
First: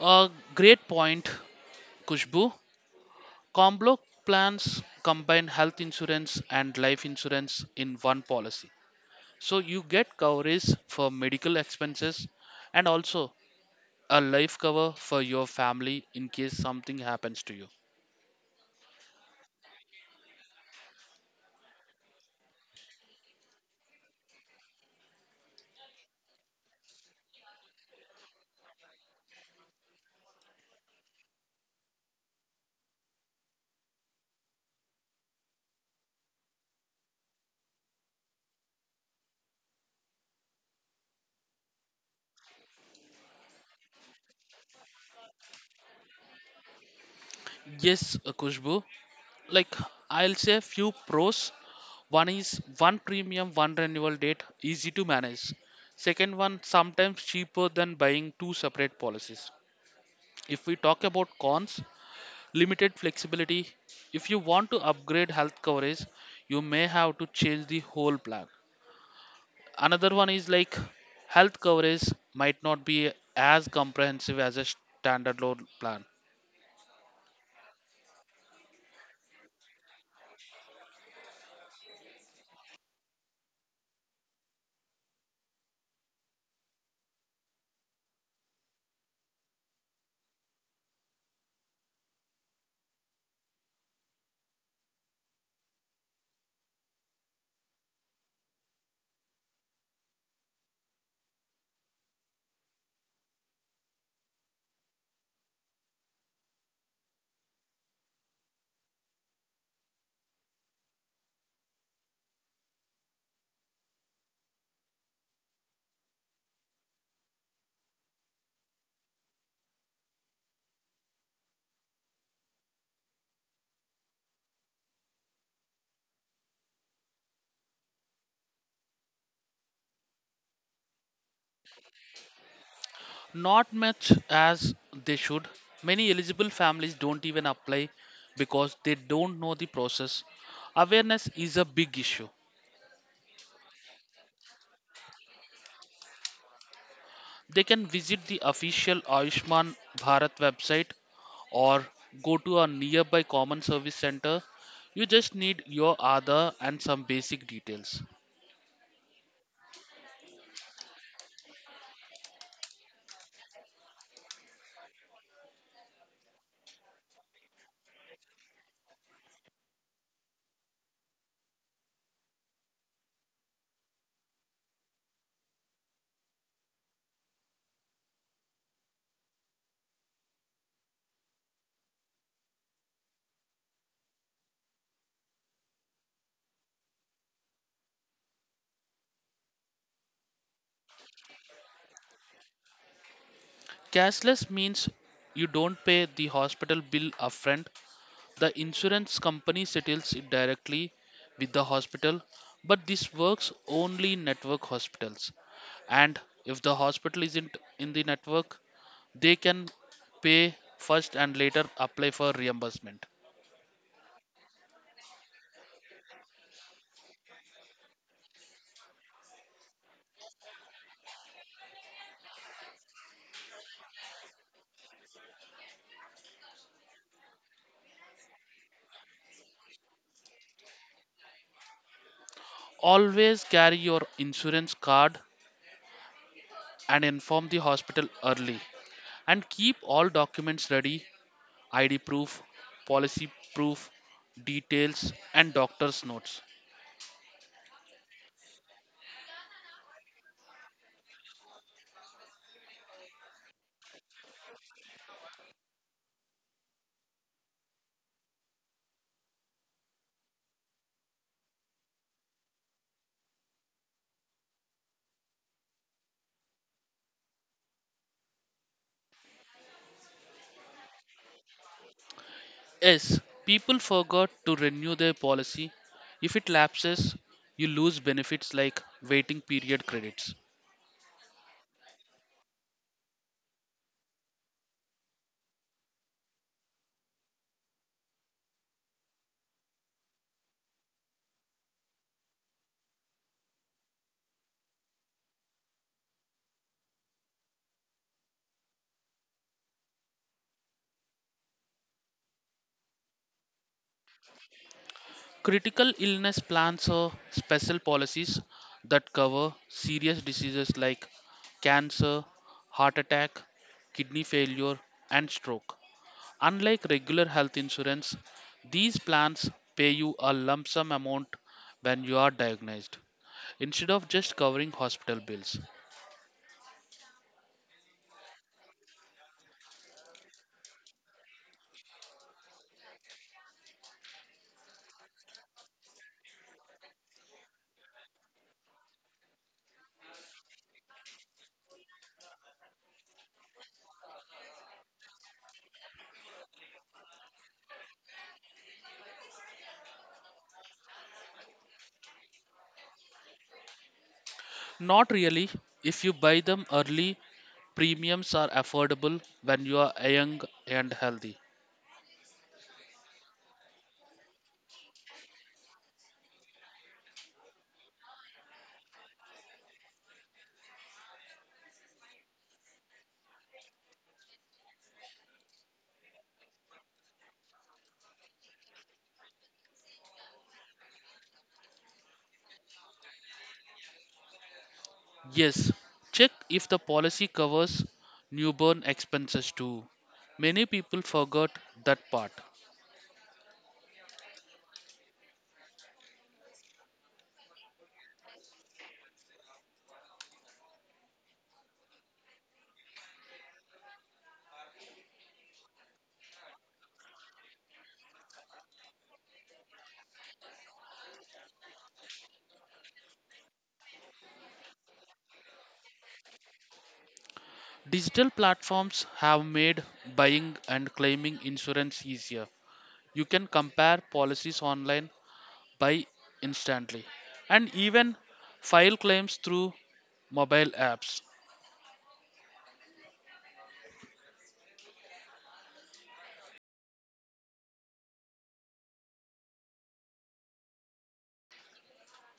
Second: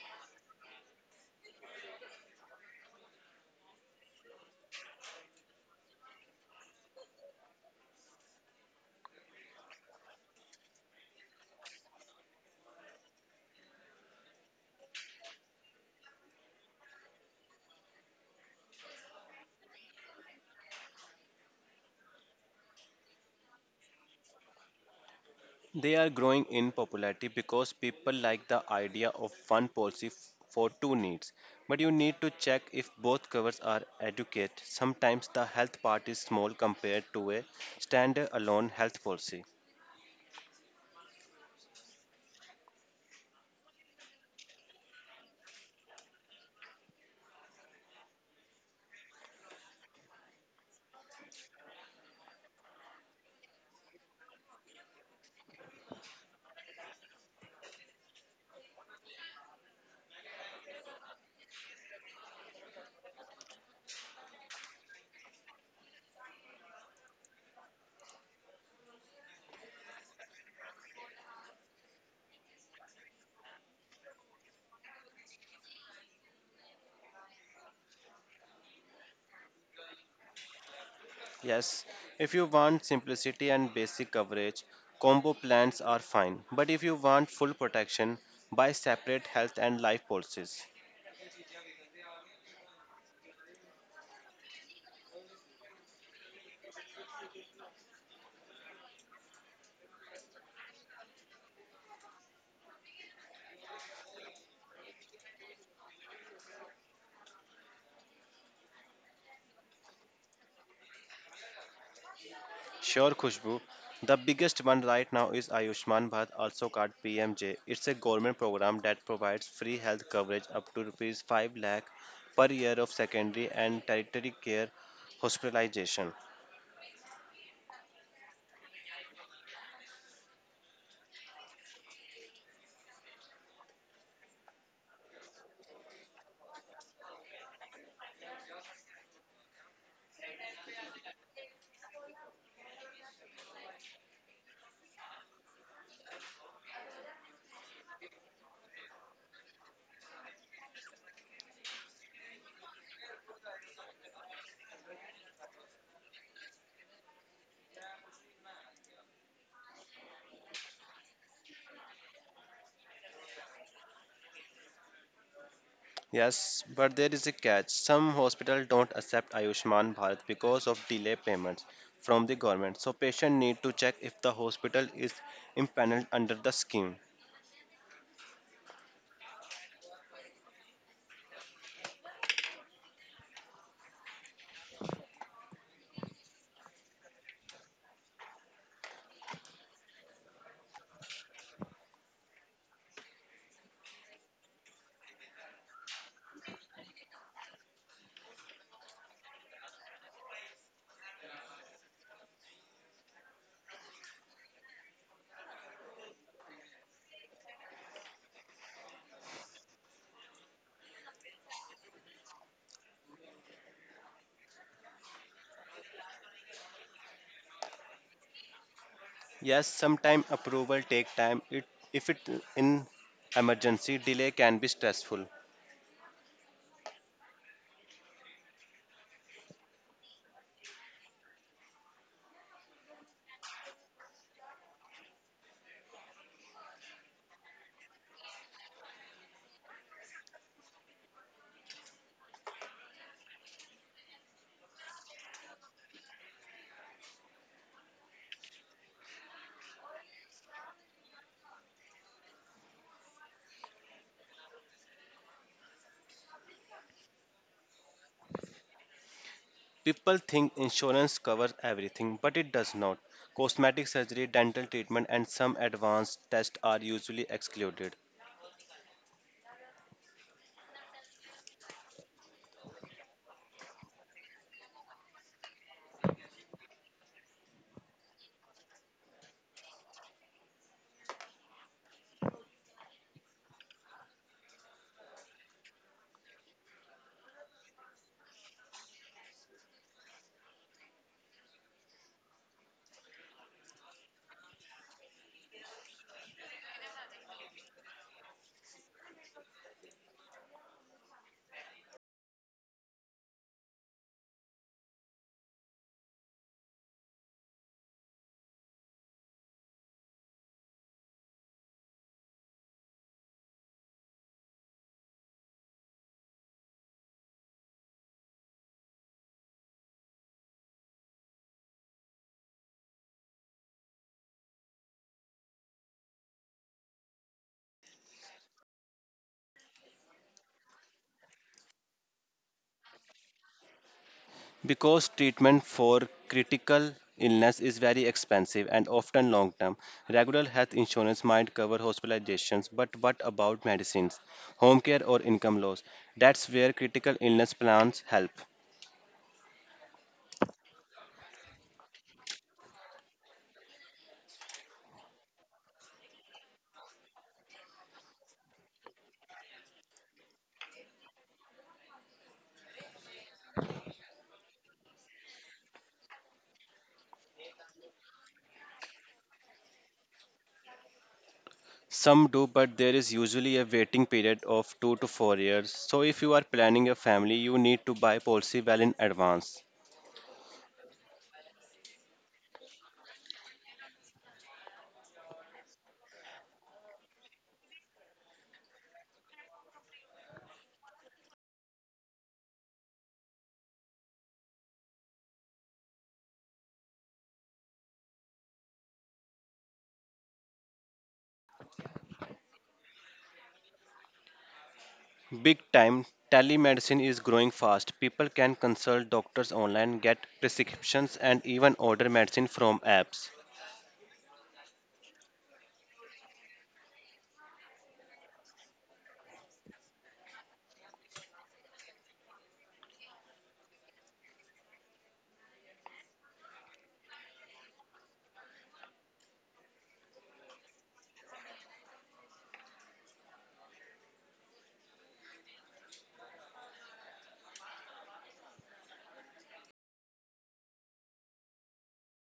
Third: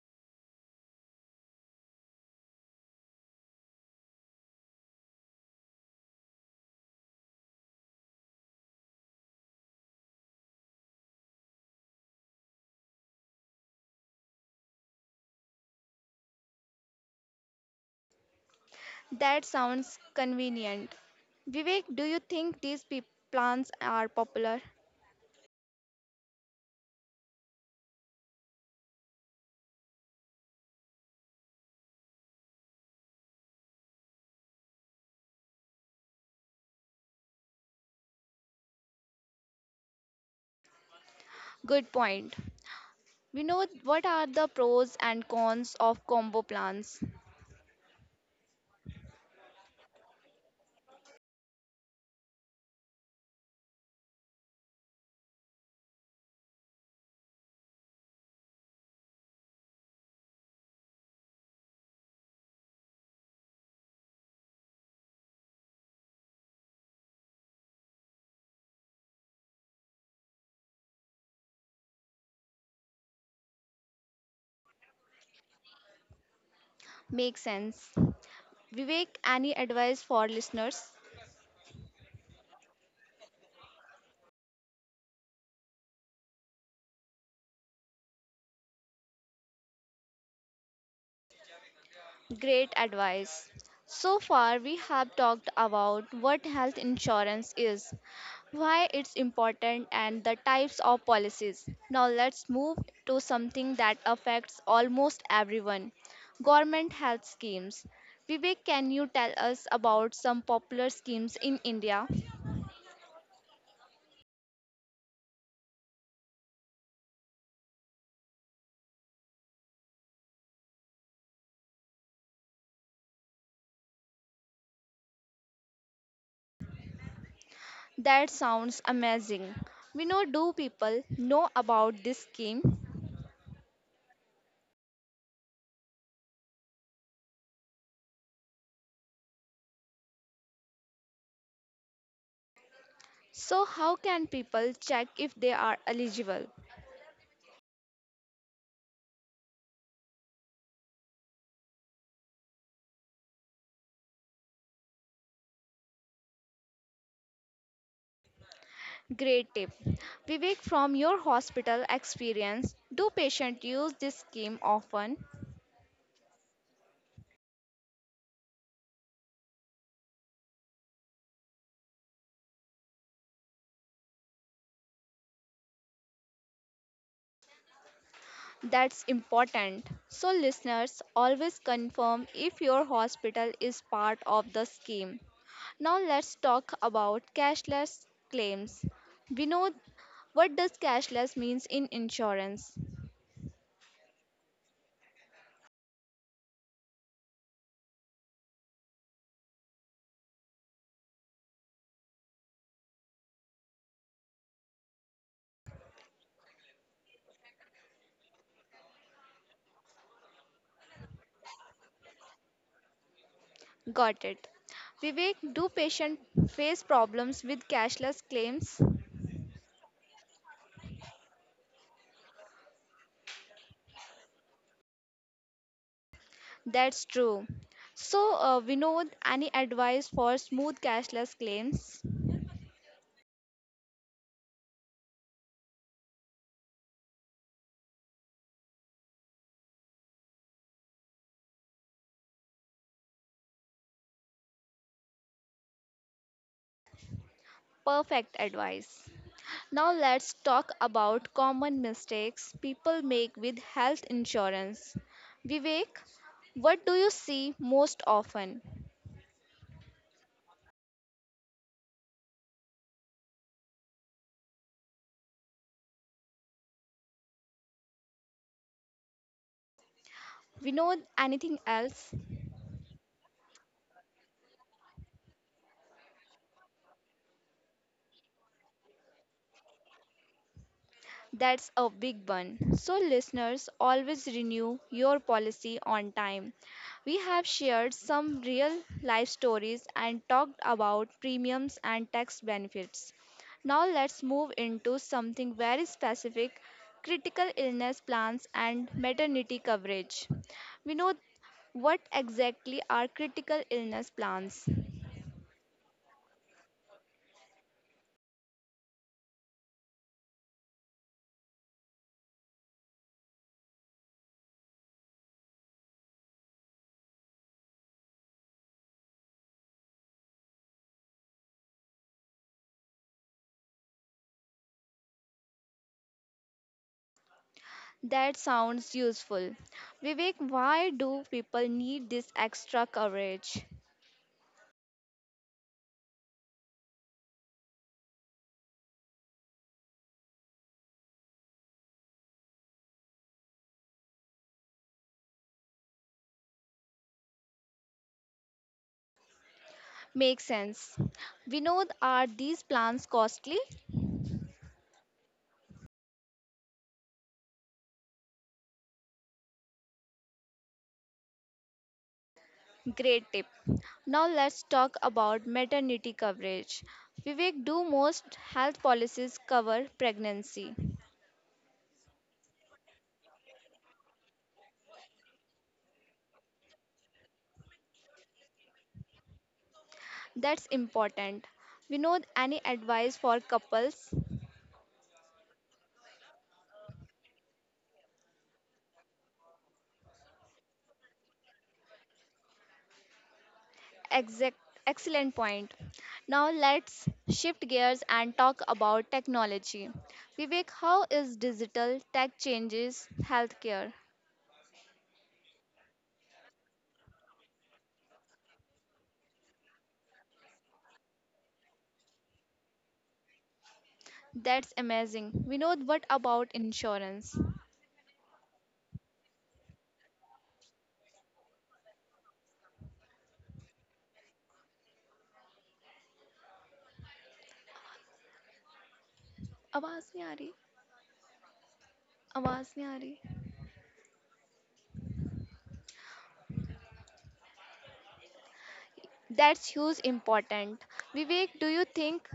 S2: A great point, Kushbu. Comblock plans combine health insurance and life insurance in one policy. So you get coverage for medical expenses and also a life cover for your family in case something happens to you.
S1: That sounds convenient. Vivek, do you think these plans are popular?
S3: They are growing in popularity because people like the idea of one policy for two needs. But you need to check if both covers are adequate. Sometimes the health part is small compared to a standalone health policy.
S1: Good point. We know what are the pros and cons of combo plans.
S2: Yes, Kushbu. Like I'll say a few pros. One is one premium, one renewal date, easy to manage. Second one, sometimes cheaper than buying two separate policies. If we talk about cons, limited flexibility. If you want to upgrade health coverage, you may have to change the whole plan. Another one is like health coverage might not be as comprehensive as a standalone plan.
S1: Makes sense. Vivek, any advice for listeners?
S3: Yes, if you want simplicity and basic coverage, combo plans are fine. But if you want full protection, buy separate health and life policies.
S1: Great advice. So far, we have talked about what health insurance is, why it's important, and the types of policies. Now, let's move to something that affects almost everyone government health schemes. Vivek, can you tell us about some popular schemes in India?
S3: Sure, Khushbu. The biggest one right now is Ayushman Bharat, also called PMJ. It's a government program that provides free health coverage up to rupees 5 lakh per year of secondary and tertiary care hospitalization.
S1: That sounds amazing. We know, do people know about this scheme?
S2: Not much as they should. Many eligible families don't even apply because they don't know the process. Awareness is a big issue.
S1: So, how can people check if they are eligible?
S2: They can visit the official Ayushman Bharat website or go to a nearby common service center. You just need your Aadhaar and some basic details.
S1: Great tip. Vivek, from your hospital experience, do patients use this scheme often?
S3: Yes, but there is a catch. Some hospitals don't accept Ayushman Bharat because of delay payments from the government. So patient need to check if the hospital is impaneled under the scheme.
S1: That's important. So, listeners, always confirm if your hospital is part of the scheme. Now, let's talk about cashless claims. We know what does cashless means in insurance.
S2: Cashless means you don't pay the hospital bill upfront. The insurance company settles it directly with the hospital, but this works only in network hospitals. And if the hospital isn't in the network, they can pay first and later apply for reimbursement.
S1: Got it. Vivek, do patients face problems with cashless claims?
S3: Yes, sometime approval take time. It if it in emergency delay can be stressful.
S1: That's true. So, Vinod, any advice for smooth cashless claims?
S2: Always carry your insurance card and inform the hospital early. And keep all documents ready ID proof, policy proof, details, and doctor's notes.
S1: Perfect advice. Now, let's talk about common mistakes people make with health insurance. Vivek, what do you see most often?
S3: People think insurance covers everything, but it does not. Cosmetic surgery, dental treatment, and some advanced tests are usually excluded.
S1: Vinod, anything else?
S2: Yes, people forgot to renew their policy. If it lapses, you lose benefits like waiting period credits.
S1: That's a big one. So, listeners, always renew your policy on time. We have shared some real life stories and talked about premiums and tax benefits. Now, let's move into something very specific critical illness plans and maternity coverage. We know what exactly are critical illness plans?
S2: Critical illness plans are special policies that cover serious diseases like cancer, heart attack, kidney failure, and stroke. Unlike regular health insurance, these plans pay you a lump sum amount when you are diagnosed instead of just covering hospital bills.
S1: That sounds useful. Vivek, why do people need this extra coverage?
S3: Because treatment for critical illness is very expensive and often long term, regular health insurance might cover hospitalizations, but what about medicines, home care, or income loss? That's where critical illness plans help.
S1: Makes sense. Vinod, are these plans costly?
S2: Not really. If you buy them early, premiums are affordable when you are young and healthy.
S1: Great tip. Now let's talk about maternity coverage. Vivek, do most health policies cover pregnancy?
S3: Some do, but there is usually a waiting period of 2 to 4 years. So, if you are planning a family, you need to buy policy well in advance.
S1: That's important. Vinod, any advice for couples?
S2: Yes, check if the policy covers newborn expenses too. Many people forgot that part.
S1: Exact, Excellent point. Now let's shift gears and talk about technology. Vivek, how is digital tech changes healthcare?
S3: Big time, telemedicine is growing fast. People can consult doctors online, get prescriptions, and even order medicine from apps.
S1: That's amazing. Vinod, what about insurance?
S2: Digital platforms have made buying and claiming insurance easier. You can compare policies online, buy instantly, and even file claims through
S1: आवाज नहीं आ रही
S2: mobile apps.
S1: आवाज नहीं आ रही That's huge important. Vivek, do you think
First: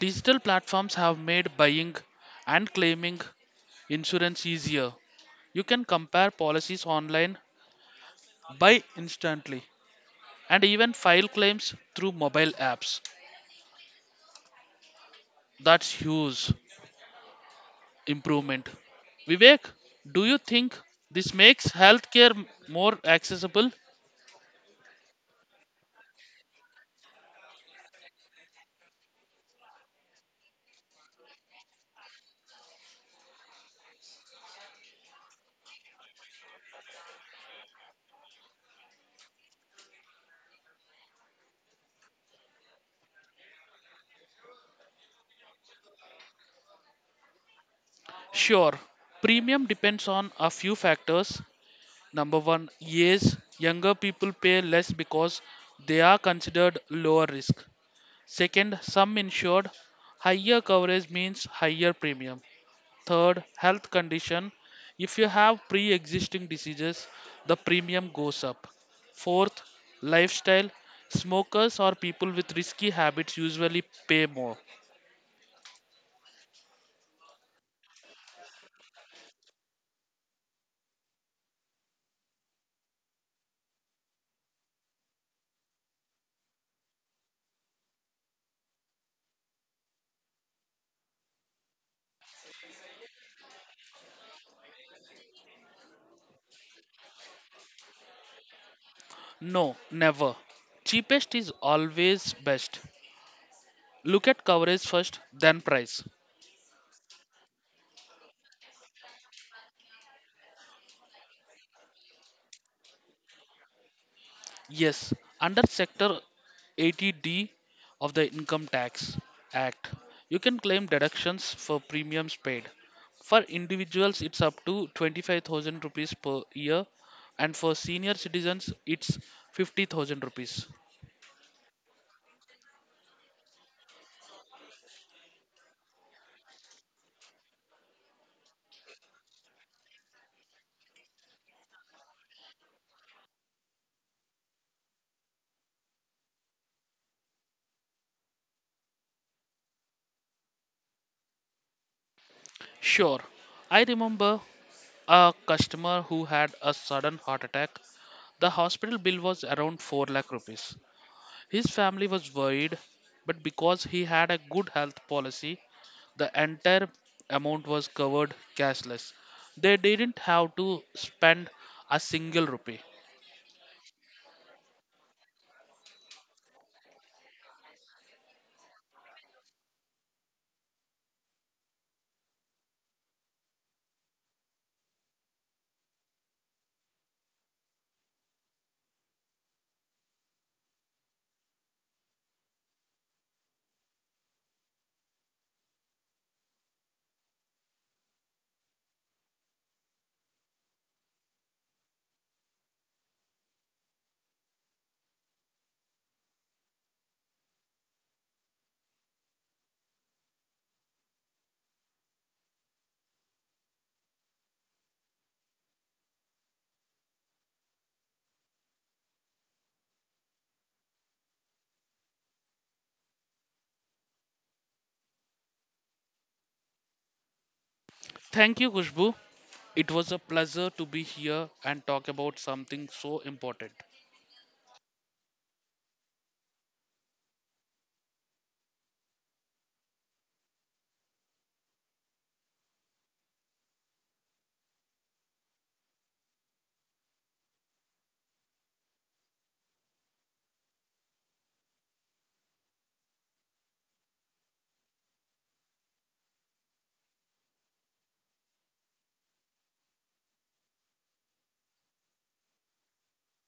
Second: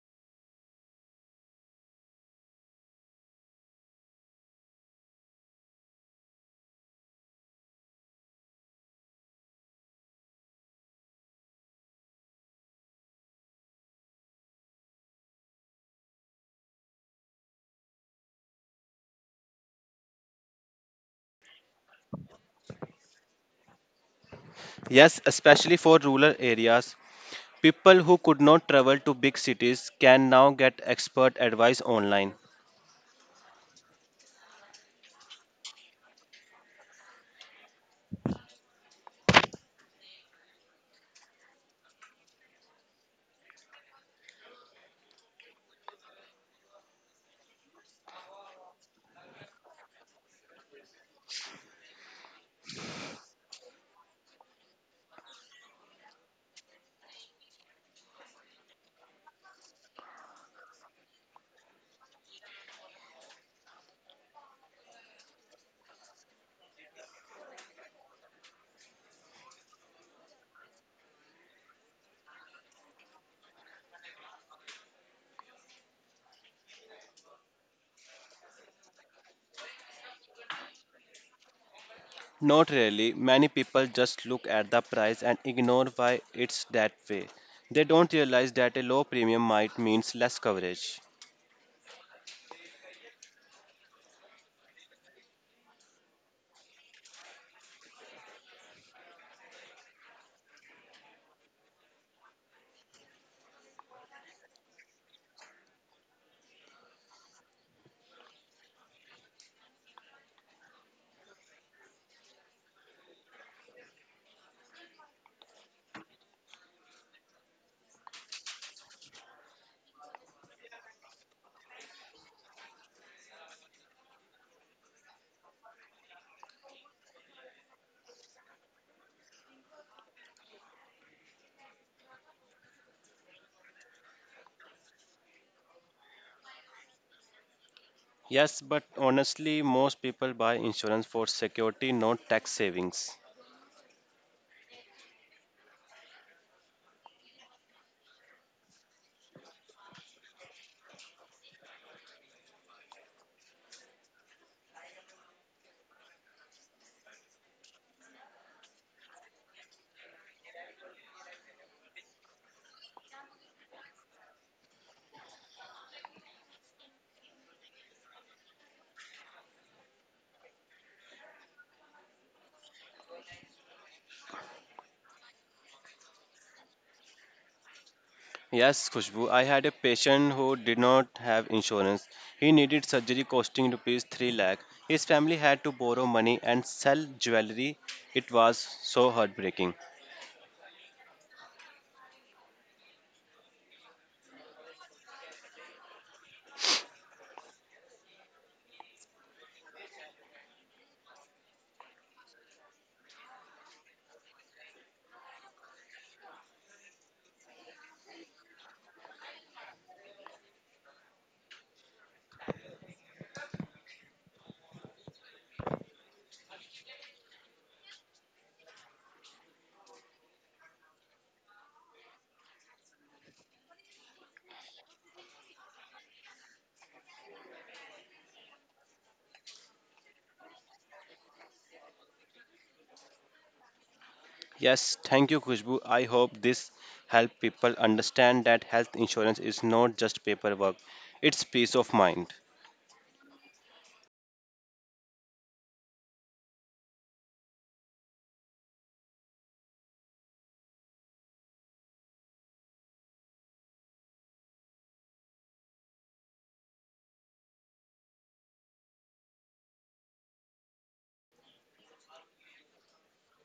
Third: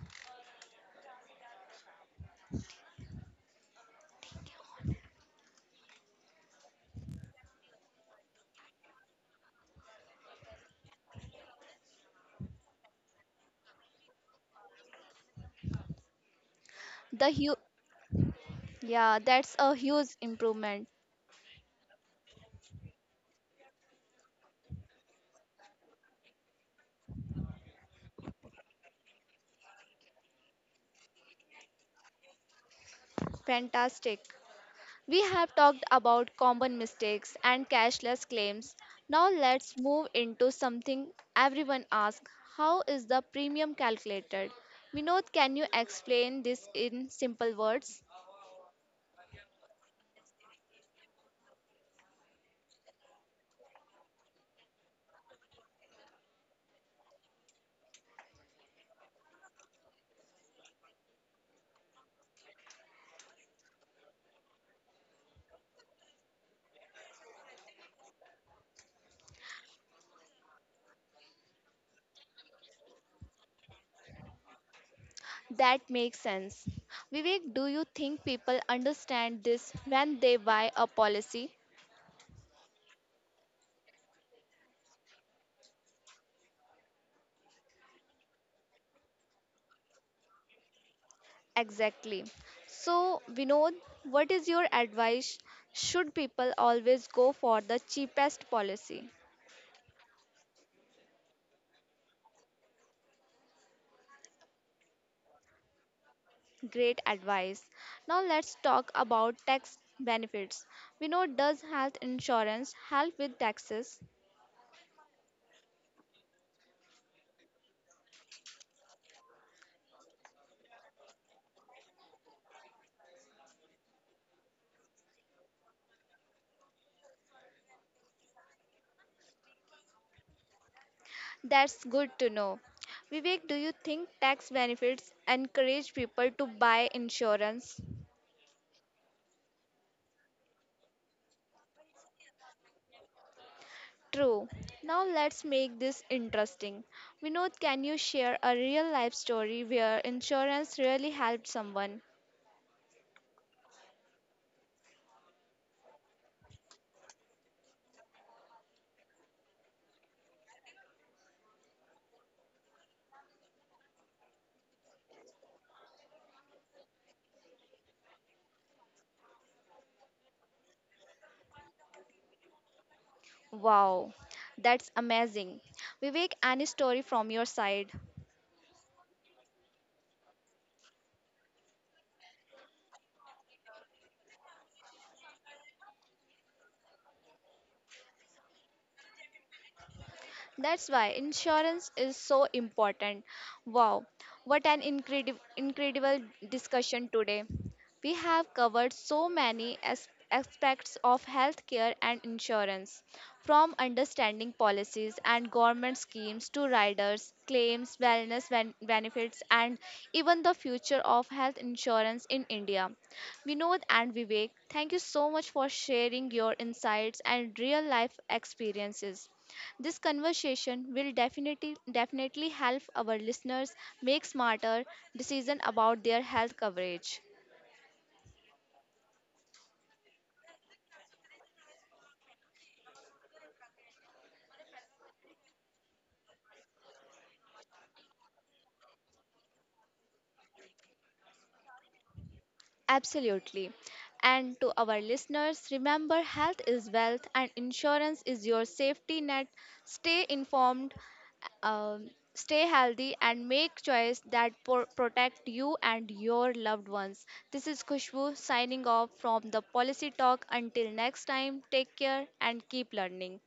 S2: Digital platforms have made buying and claiming insurance easier. You can compare policies online, buy instantly, and even file claims through mobile apps. That's huge
S1: the huge
S2: improvement.
S1: yeah, that's
S2: Vivek,
S1: a huge
S2: do you think
S1: improvement.
S2: this makes healthcare more accessible?
S3: Yes, especially for rural areas, people who could not travel to big cities can now get expert advice online.
S1: Fantastic. We have talked about common mistakes and cashless claims. Now let's move into something everyone asks. How is the premium calculated? Vinod, can you explain this in simple words?
S2: Sure. Premium depends on a few factors. Number one, age. Younger people pay less because they are considered lower risk. Second, some insured. Higher coverage means higher premium. Third, health condition. If you have pre existing diseases, the premium goes up. Fourth, lifestyle. Smokers or people with risky habits usually pay more.
S1: That makes sense. Vivek, do you think people understand this when they buy a policy?
S3: Not really, many people just look at the price and ignore why it's that way. They don't realize that a low premium might means less coverage.
S1: Exactly. So, Vinod, what is your advice? Should people always go for the cheapest policy?
S2: No, never. Cheapest is always best. Look at coverage first, then price.
S1: Great advice. Now, let's talk about tax benefits. We know does health insurance help with taxes?
S2: Yes, under Sector 80D of the Income Tax Act, you can claim deductions for premiums paid. For individuals, it's up to 25,000 rupees per year, and for senior citizens, it's 50,000 rupees.
S1: That's good to know. Vivek, do you think tax benefits encourage people to buy insurance?
S3: Yes, but honestly, most people buy insurance for security, not tax savings.
S1: True. Now let's make this interesting. Vinod, can you share a real life story where insurance really helped someone?
S2: Sure, I remember a customer who had a sudden heart attack. The hospital bill was around 4 lakh rupees. His family was worried, but because he had a good health policy, the entire amount was covered cashless. They didn't have to spend a single rupee.
S1: Wow, that's amazing. Vivek, any story from your side?
S3: Yes, Khushbu, I had a patient who did not have insurance. He needed surgery costing rupees 3 lakh. His family had to borrow money and sell jewelry. It was so heartbreaking.
S1: That's why insurance is so important. Wow, what an incredible, incredible discussion today. We have covered so many aspects of healthcare and insurance, from understanding policies and government schemes to riders, claims, wellness benefits, and even the future of health insurance in India. Vinod and Vivek, thank you so much for sharing your insights and real life experiences. This conversation will definitely help our listeners make smarter decisions about their health coverage.
S2: Thank you, Kushbu. It was a pleasure to be here and talk about something so important.
S3: Yes, thank you, Khushbu. I hope this helped people understand that health insurance is not just paperwork, it's peace of mind.
S1: Absolutely. And to our listeners, remember health is wealth and insurance is your safety net. Stay informed, stay healthy, and make choice that protect you and your loved ones. This is Khushbu signing off from the Policy Talk. Until next time, take care and keep learning.